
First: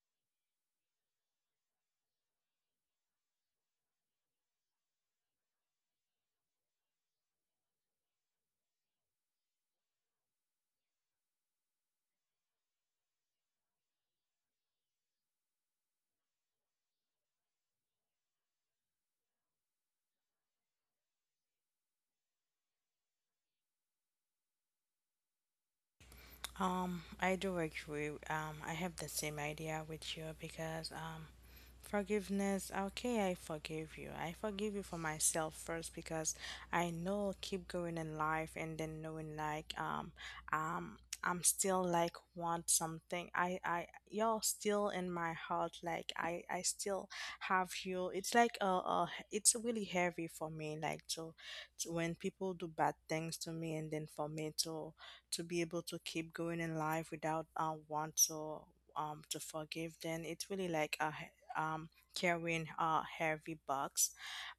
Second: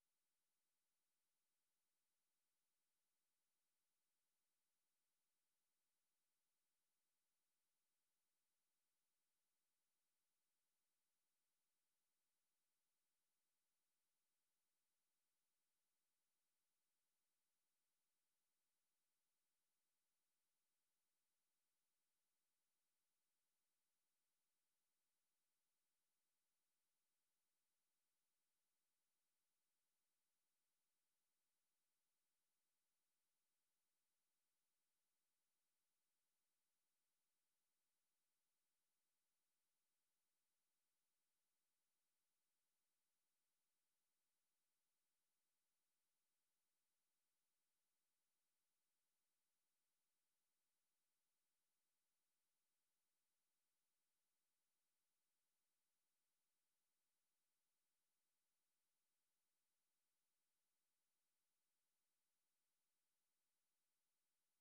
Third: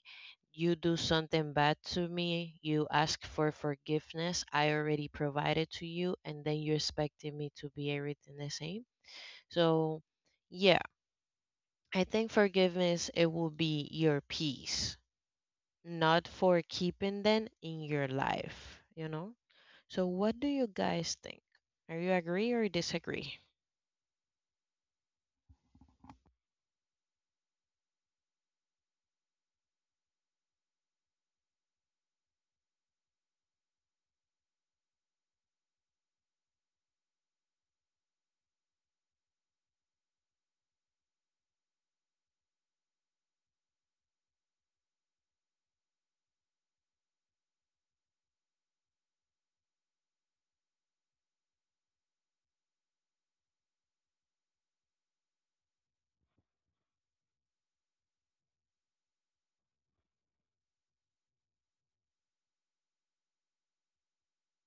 Speaker 1: you do something bad to me, you ask for forgiveness, I already provided to you, and then you're expecting me to be everything the same. So yeah. I think forgiveness it will be your peace, not for keeping them in your life, you know? So what do you guys think? Are you agree or disagree?
Speaker 3: Um, I do agree. Um, I have the same idea with you because um, forgiveness. Okay, I forgive you. I forgive you for myself first because I know keep going in life and then knowing like um um I'm still like want something. I I you're still in my heart. Like I I still have you. It's like uh, uh it's really heavy for me. Like to, to when people do bad things to me and then for me to to be able to keep going in life without uh, want to um to forgive then it's really like a he- um carrying a heavy box.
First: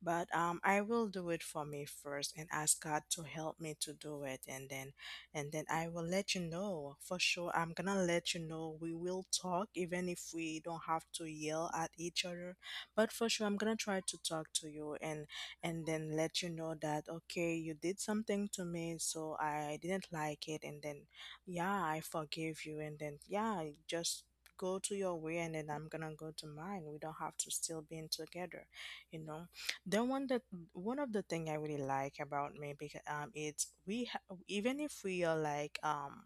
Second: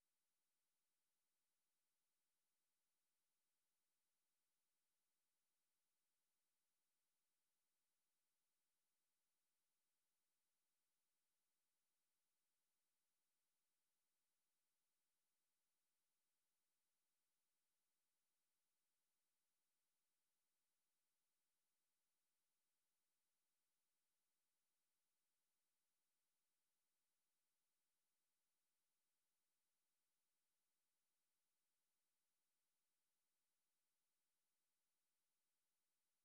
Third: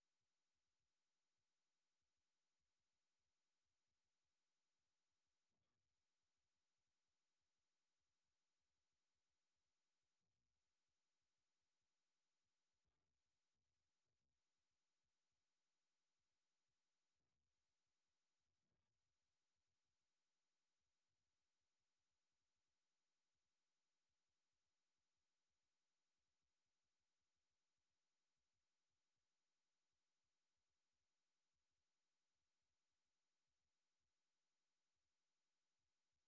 Speaker 3: But um I will do it for me first and ask God to help me to do it, and then and then I will let you know. For sure, I'm gonna let you know. We will talk, even if we don't have to yell at each other, but for sure I'm gonna try to talk to you, and and then let you know that okay, you did something to me so I didn't like it, and then yeah, I forgive you, and then yeah, just go to your way and then I'm gonna go to mine. We don't have to still be in together, you know. Then one that One of the thing I really like about me because um it's we ha- even if we are like um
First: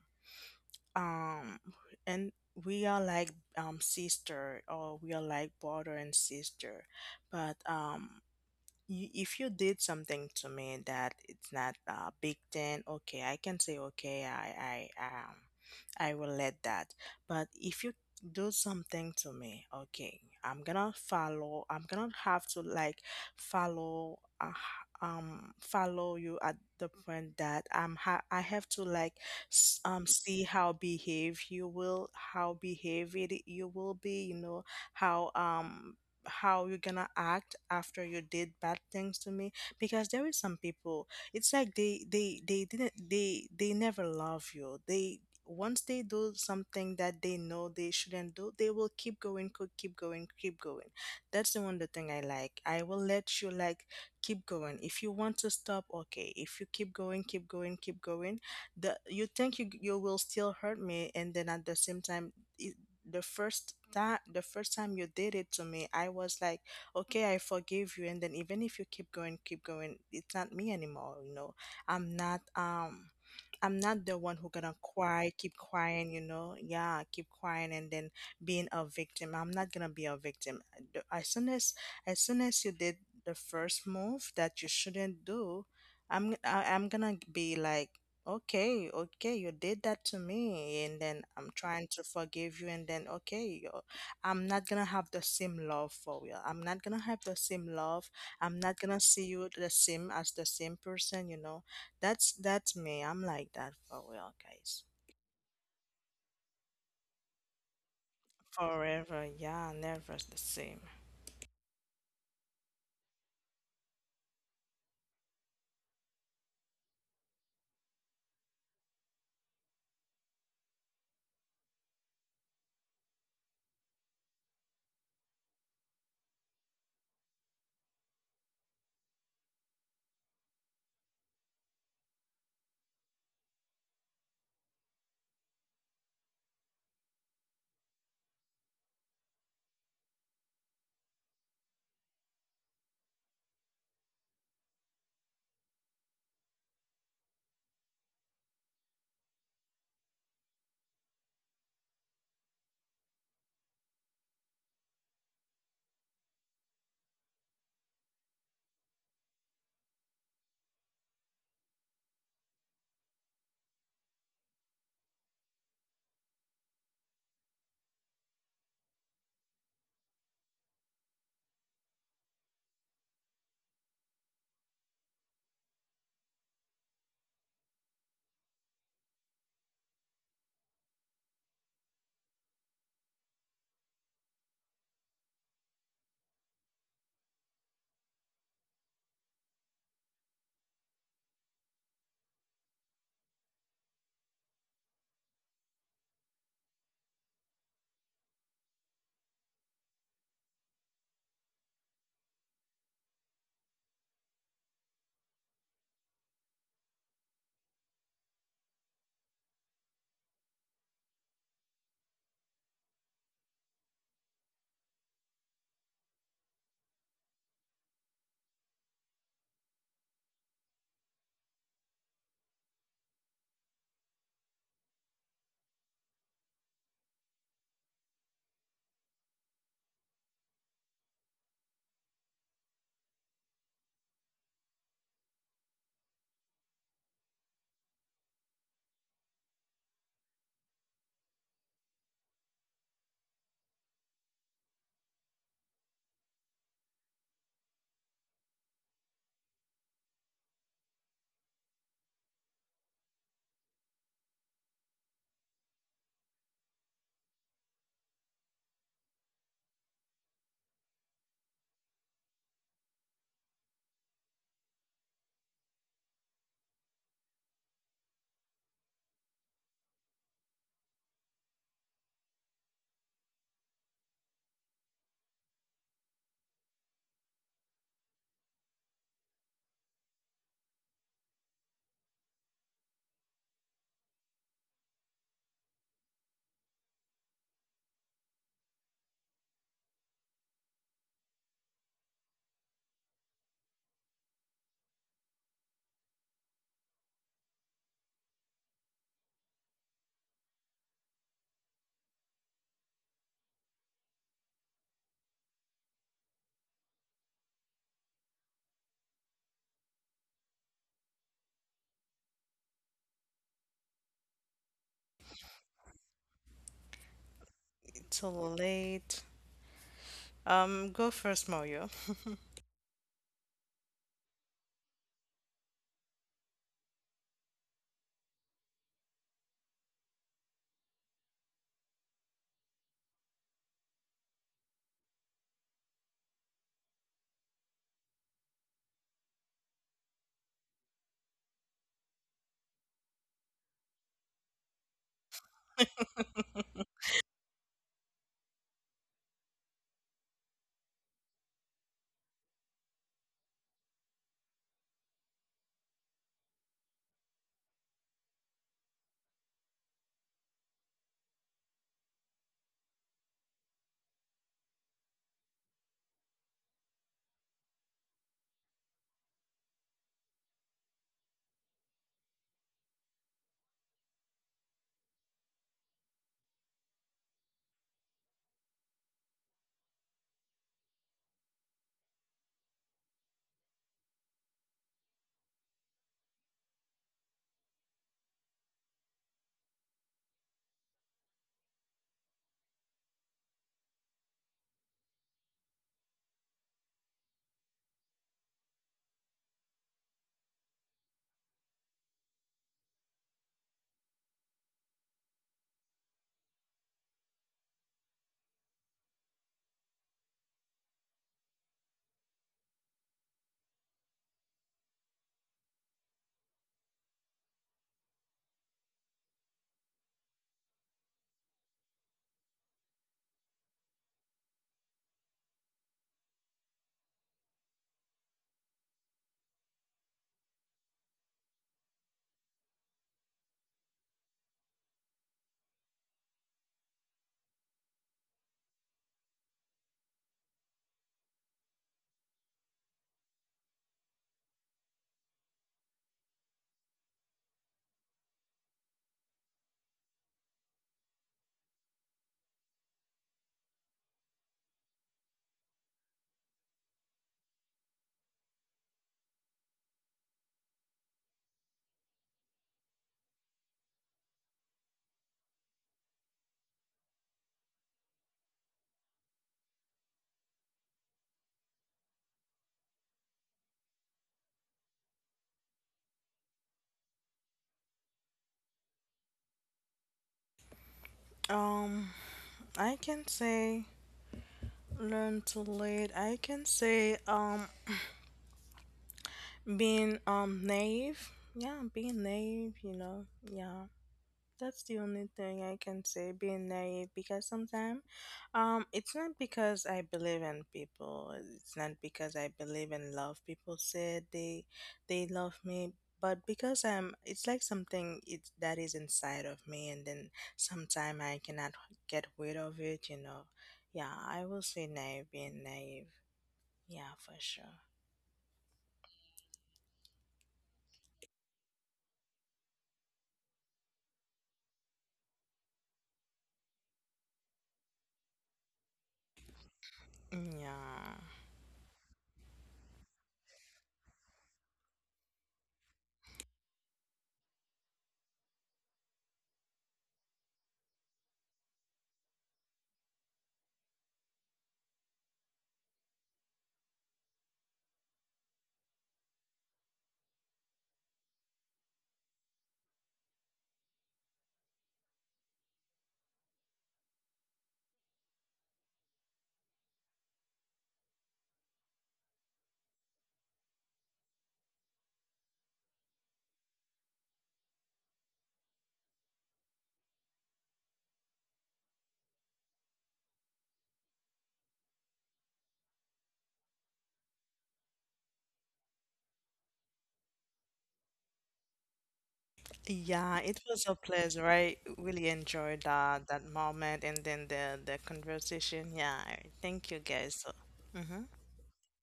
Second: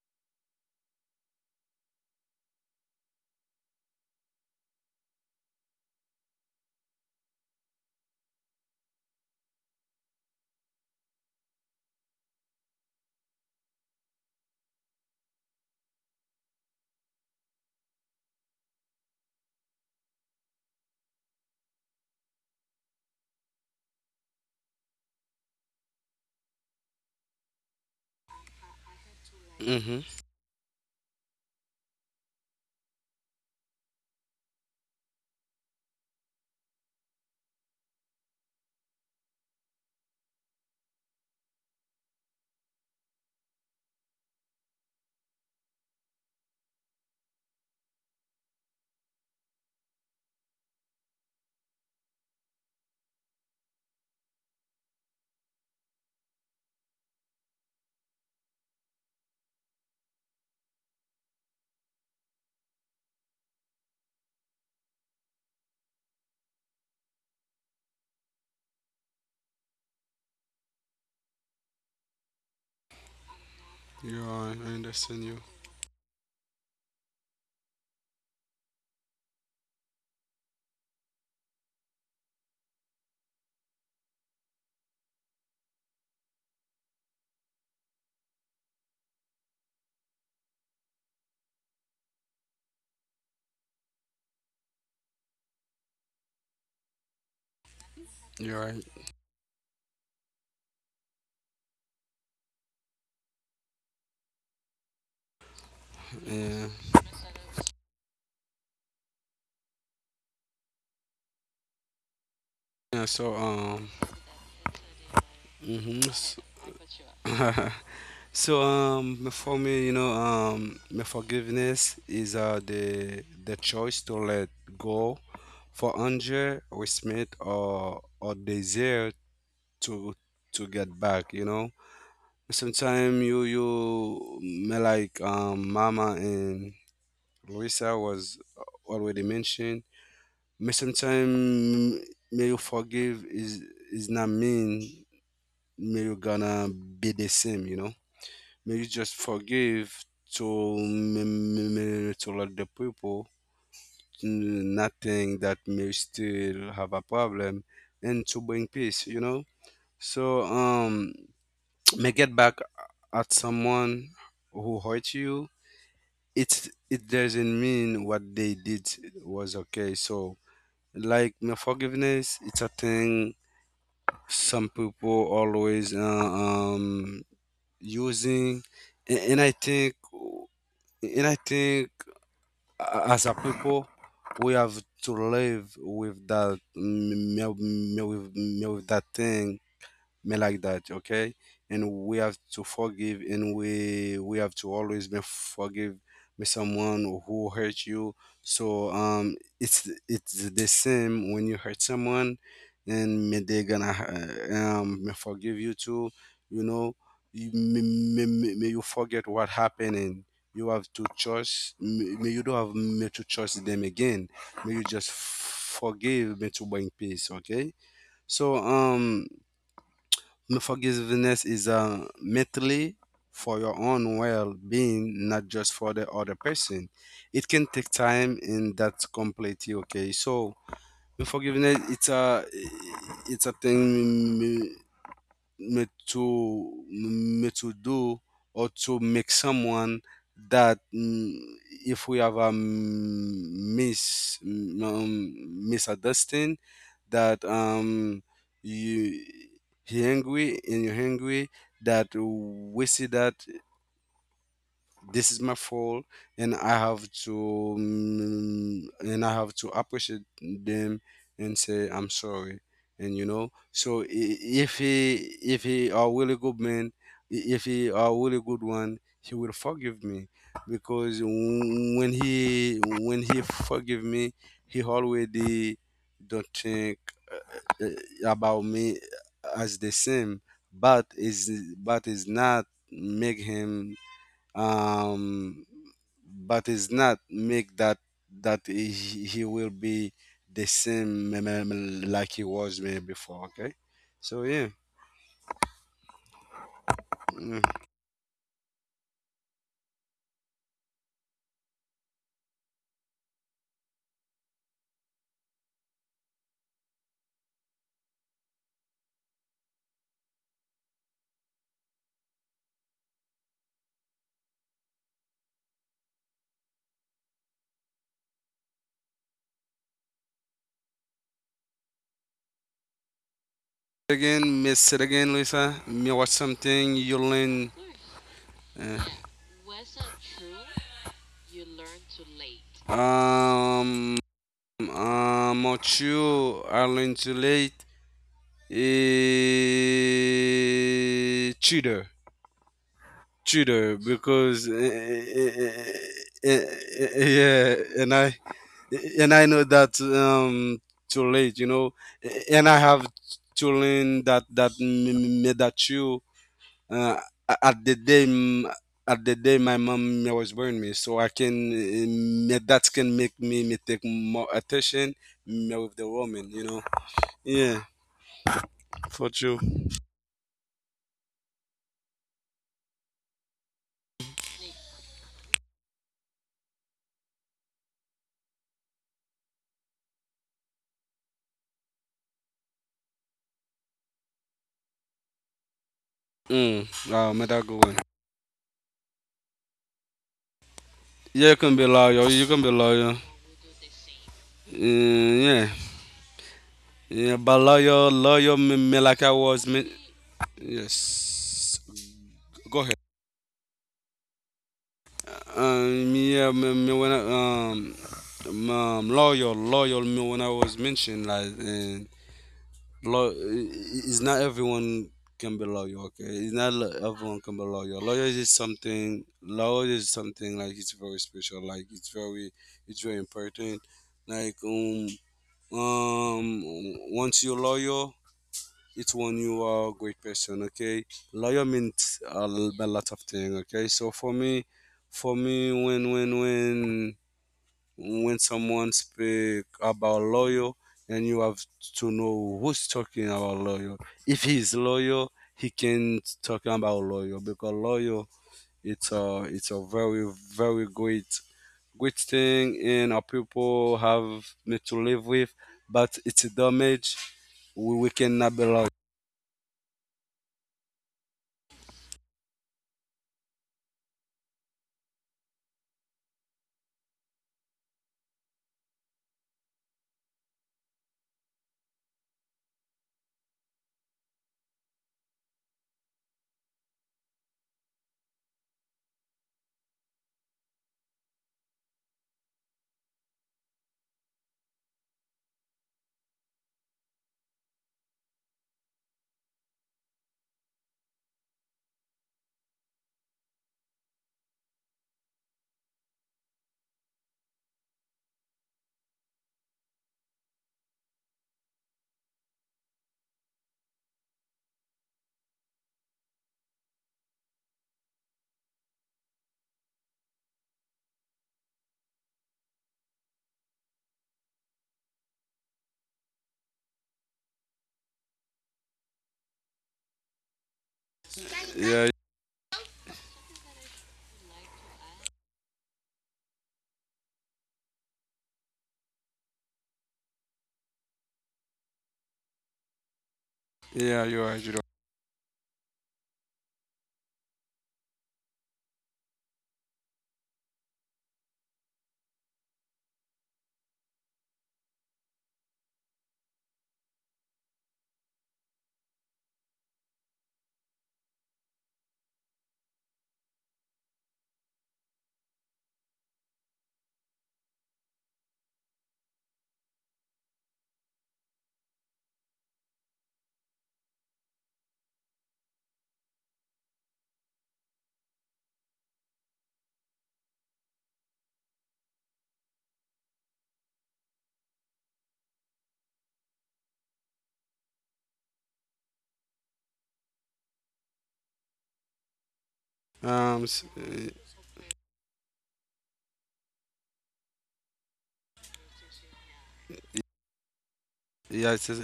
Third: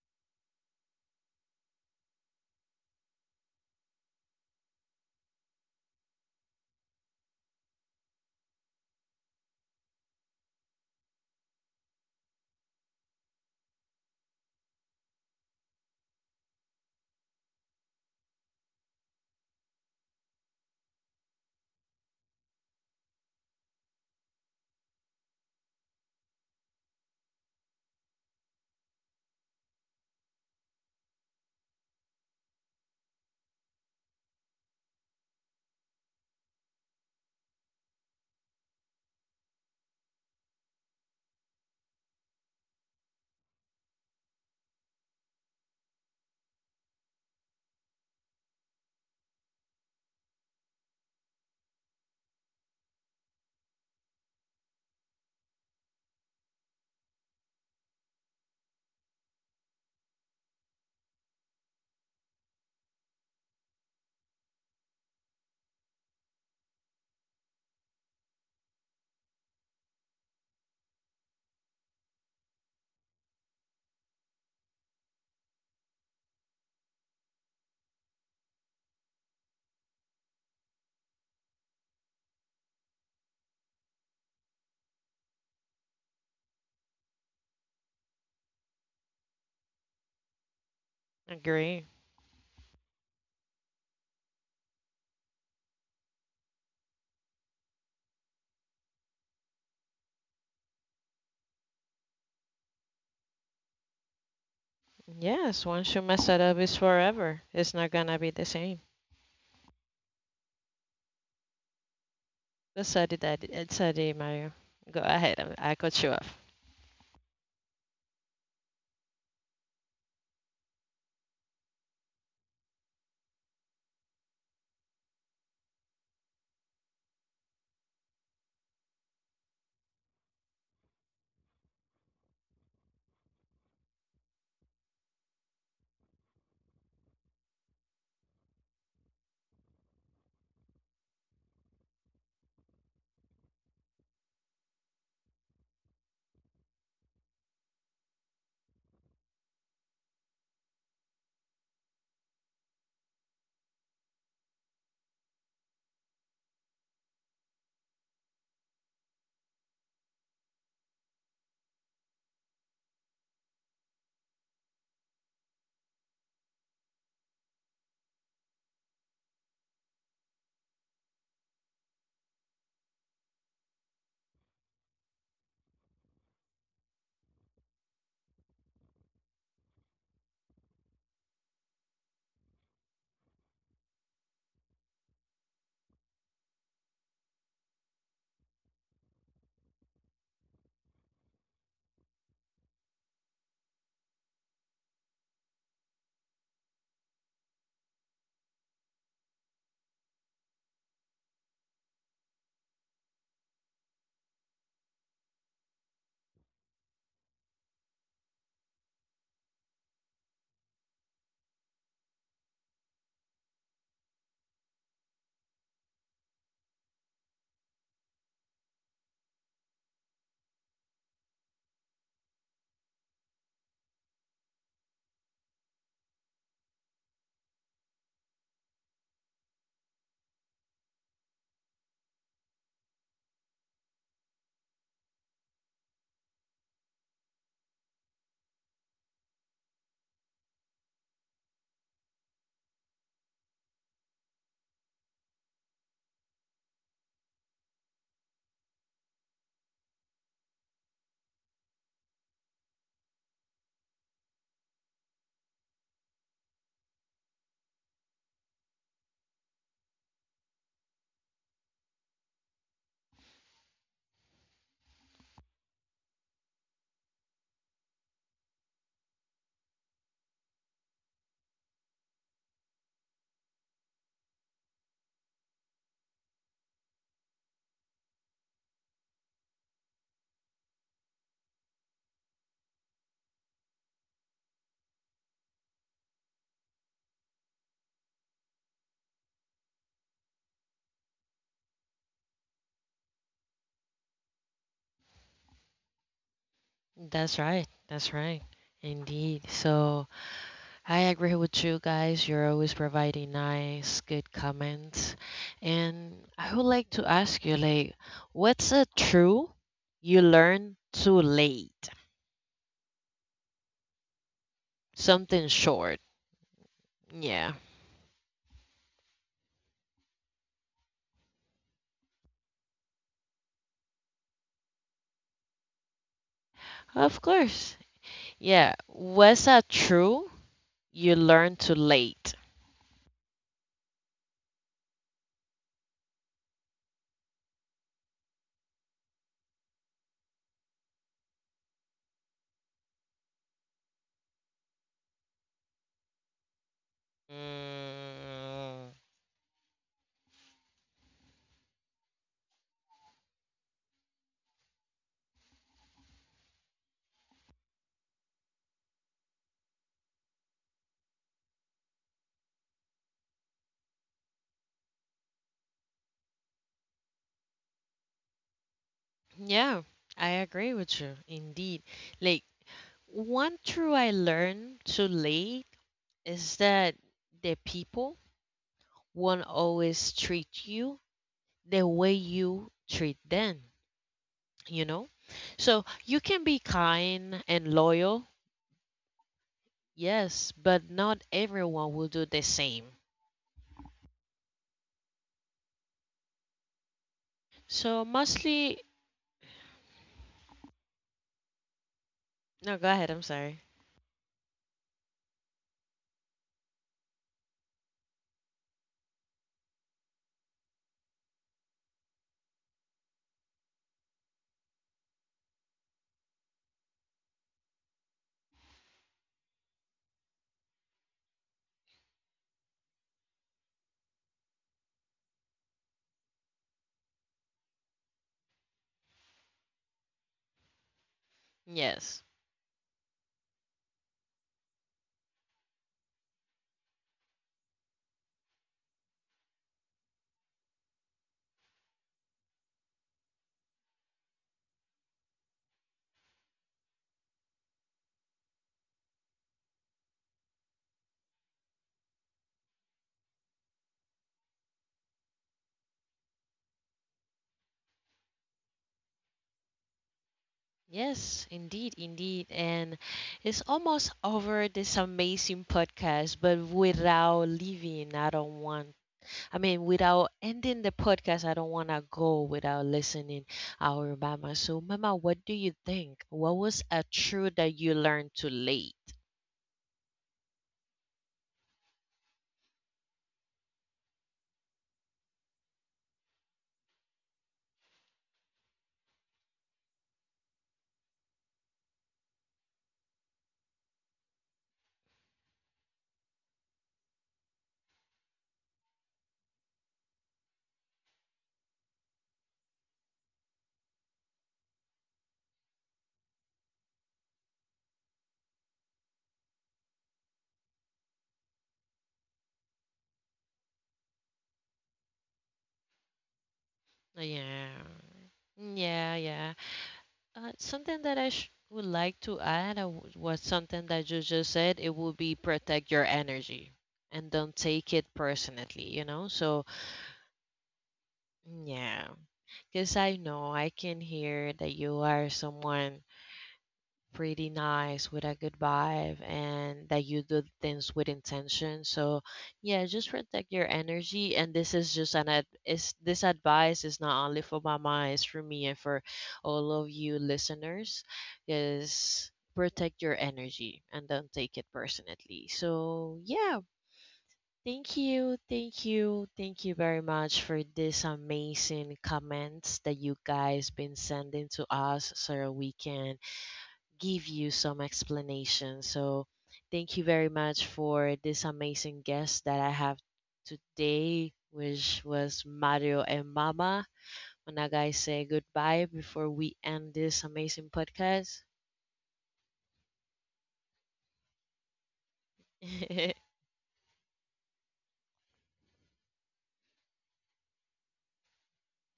Speaker 3: um and we are like um sister or we are like brother and sister, but um y- if you did something to me that it's not uh, big, then okay, I can say okay, i i um I will let that. But if you do something to me, okay, I'm gonna follow. I'm gonna have to like follow uh, um follow you at the point that i'm ha- I have to like s- um
Speaker 2: Mm-hmm.
Speaker 3: see how behave you will, how behave it you will be, you know, how um how you're gonna act after you did bad things to me, because there is some people, it's like they they they didn't, they they never love you. They, once they do something that they know they shouldn't do, they will keep going co- keep going, keep going. That's the one the thing I like. I will let you like keep going. If you want to stop, okay. If you keep going, keep going, keep going. The you think you you will still hurt me, and then at the same time the first that the first time you did it to me I was like okay I forgive you, and then even if you keep going, keep going, it's not me anymore, you know. I'm not um I'm not the
Speaker 2: You're
Speaker 3: one who
Speaker 2: right.
Speaker 3: gonna
Speaker 2: I
Speaker 3: cry,
Speaker 2: understand you.
Speaker 3: keep crying, you know. Yeah, keep crying and then being a victim. I'm not gonna be a victim. The- As soon as as soon as you did the first move that you shouldn't do, I'm I, I'm gonna be like, okay, okay, you did that to me, and then I'm trying
Speaker 1: Agree.
Speaker 3: to forgive you, and then okay, you I'm not gonna have the same love for you. I'm not gonna have the same love. I'm
Speaker 2: You're
Speaker 3: not
Speaker 2: right.
Speaker 3: gonna see you the same as the same person, you know. That's that's me. I'm like that for real, guys.
Speaker 1: Yes, once you mess it up it's
Speaker 2: Yeah.
Speaker 1: forever. It's not gonna be the same.
Speaker 3: Forever, yeah, never the same.
Speaker 1: That's a
Speaker 2: Yeah.
Speaker 1: did that
Speaker 2: So,
Speaker 1: it's a
Speaker 2: um.
Speaker 1: day, Mario. Go ahead, I I cut you
Speaker 2: Hmm.
Speaker 1: off.
Speaker 2: (laughs) So, um. For me, you know, um, my forgiveness is uh the the choice to let go for anger, respect, or or desire to to get back. You know. Sometimes you you me like, um Mama and Luisa was already mentioned. Me sometimes, may you forgive is is not mean may you gonna be the same, you know. May you just forgive to m- m- m- to let the people, n- nothing that may still have a problem, and to bring peace, you know. So, um (tsk) may get back at someone who hurt you. It's, it doesn't mean what they did was okay. So, like my forgiveness, it's a thing some people always uh, um using. And, and I think, and i think a- as a people, we have to live with that, m- m- m- with, m- with that thing. Me like that, okay. And we have to forgive, and we we have to always be forgive me someone who hurt you. So, um it's it's the same when you hurt someone. And me they gonna, uh, um me forgive you too, you know. You, me, me, me, me you forget what happened. And you have to trust me, me, you don't have me to trust them again. May you just forgive me to bring peace, okay. So, um unforgiveness is a mentally for your own well-being, not just for the other person. It can take time, and that's completely okay. So, no forgiveness, it's a, it's a thing me to me to do or to make someone that, mm, if we have a mis, um, misunderstanding, that, um you, he angry and you're angry, that we see that this is my fault, and I have to, mm, and I have to appreciate them and say I'm sorry. And you know, so, i- if he, if he a really good man, i- if he a really good one, he will forgive me. Because, w- when he, when he forgive me, he already don't think, uh, about me as the same. But is, but is not make him, um, but it's not make that, that he, he will be the same, m- m- like he was me before, okay. So yeah.
Speaker 1: That's
Speaker 2: Mm.
Speaker 1: right. That's right. Indeed. So I agree with you guys. You're always providing nice, good comments. And I would like to ask you, like, what's a true you learned too late? Something short. Yeah,
Speaker 3: Too late. Um, go first, Mario. (laughs)
Speaker 2: Again, miss it again, Lisa, me, what something you
Speaker 1: of
Speaker 2: learn.
Speaker 1: course. Yeah,
Speaker 2: uh,
Speaker 1: what's a true you learned too late?
Speaker 2: um um what you I learn too late? Eh, cheater. Cheater because eh, eh, eh, eh, eh, eh, yeah. and i
Speaker 1: Mm,
Speaker 2: and I know that, um too late, you know. And I have to learn that, that, m- m- made that you, uh, at the day, m- at the day my mom was born me. So I can, uh, me- that can make me me take more attention me with the woman, you know. Yeah, for you.
Speaker 1: yeah, I agree with you. Indeed. Like, one true I learned too late is that the people won't always treat you the way you treat them, you know? So you can be
Speaker 2: Mm, wow,
Speaker 1: kind
Speaker 2: made
Speaker 1: and
Speaker 2: that good one.
Speaker 1: loyal, yes, but not
Speaker 2: Yeah, you can
Speaker 1: everyone
Speaker 2: be
Speaker 1: will do
Speaker 2: lawyer.
Speaker 1: the
Speaker 2: You can be
Speaker 1: same.
Speaker 2: lawyer. Mm, yeah, yeah, but
Speaker 1: So
Speaker 2: lawyer, lawyer
Speaker 1: mostly,
Speaker 2: me, me like I was me. Yes,
Speaker 1: no, go
Speaker 2: go
Speaker 1: ahead,
Speaker 2: ahead.
Speaker 1: I'm sorry.
Speaker 2: Uh, yeah, me, me when I, um, um, um, loyal, loyal. Me when I was mentioned, like, and lo- it's not everyone can be loyal. Okay, it's not lo- everyone can be loyal. Loyal is something. Loyal is something, like it's very special. Like it's very, it's very important. Like, um, um, once you're loyal, it's when you are a great person, okay. Lawyer
Speaker 1: Yes.
Speaker 2: means a, l- a lot of things. Okay, so for me, for me, when, when when when someone speak about lawyer, and you have to know who's talking about lawyer. If he's lawyer, he can talk about lawyer, because lawyer, it's a it's a very, very great, great thing, and our people have me to live with, but it's a damage. We, we cannot be lawyer.
Speaker 1: Yes, indeed, indeed. And it's almost over this amazing podcast, but without leaving, I don't want, I mean, without ending the podcast, I don't want to go without listening our Mama. So, Mama, what do you think? What was a truth that you learned too late?
Speaker 3: Um, I can say learn to lead. I can say um being um naive. Yeah, being naive, you know. Yeah. That's the only thing I can say, being naive, because sometimes um, it's not because I believe in people. It's not because I believe in love. People said they they love me, but because I'm, it's like something, it's that is inside of me, and then sometime I cannot get rid of it. You know, yeah, I will say naive, being naive, yeah, for sure,
Speaker 1: Yeah, yeah, yeah. Uh, something that I sh- would
Speaker 2: Yeah.
Speaker 1: like to add uh, w- was something that you just said. It would be protect your energy and don't take it personally, you know? So,
Speaker 3: yeah.
Speaker 1: yeah, because I know I can
Speaker 2: Yeah, you're
Speaker 1: hear
Speaker 2: right.
Speaker 1: that
Speaker 2: You.
Speaker 1: you are someone, pretty nice with a good vibe and that you do things with intention. So yeah, just protect your energy. And this is just an ad- is this advice is not only for Mama, it's for me and for all of you listeners. Is protect your energy and don't take it personally. So yeah, thank you, thank you, thank you very much for this amazing comments that you guys been sending to us so we can give you some explanation. So, thank you very much for this amazing guest that I have today, which was Mario and Mama. When I guys say goodbye before we end this amazing podcast.
Speaker 3: Yeah, it
Speaker 2: Um, s-
Speaker 3: was a
Speaker 2: uh,
Speaker 3: pleasure. I really enjoyed that that
Speaker 1: (laughs)
Speaker 3: moment and then the the conversation. Yeah, I- thank you guys. So, hmm,
Speaker 2: yeah, it's a,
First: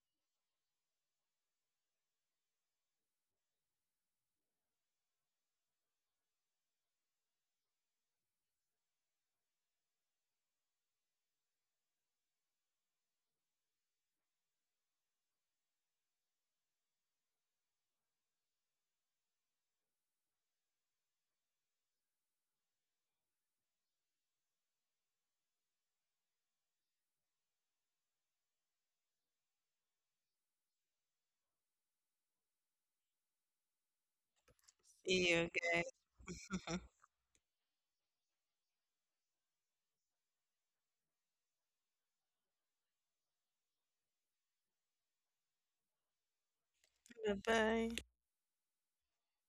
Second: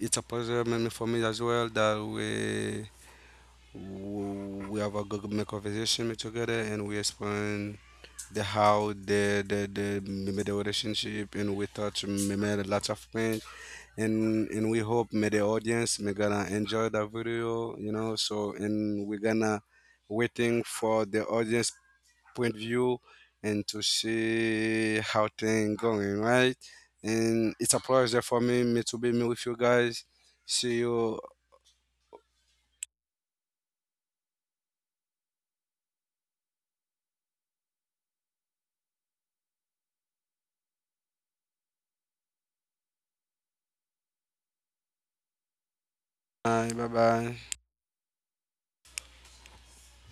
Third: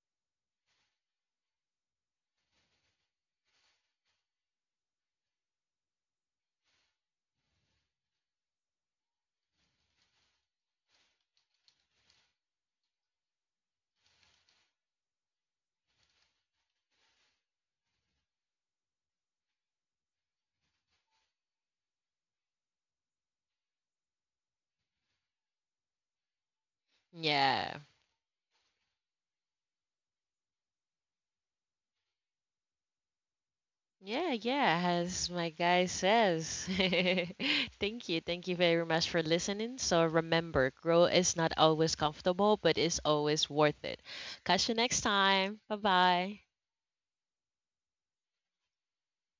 Speaker 2: it's a positive moment for me as well, that we we have a good, m- conversation together, and we explain the how the the the, maybe the relationship, and we touch maybe lots of things. and and we hope may the audience may gonna enjoy the video, you know. So, and we're gonna waiting for the audience point of view, and to see how things going, right? And it's a
Speaker 1: Yeah.
Speaker 2: pleasure for me, me to be me with you guys. See you.
Speaker 1: Yeah, yeah,
Speaker 3: see
Speaker 1: as
Speaker 3: you
Speaker 1: my guy says.
Speaker 3: guys. (laughs)
Speaker 1: (laughs) Thank you. Thank you very much for listening. So remember, growth is not always comfortable, but it's always worth it. Catch you next time. Bye bye.
Speaker 2: Bye
Speaker 3: Bye
Speaker 2: bye.
Speaker 3: bye.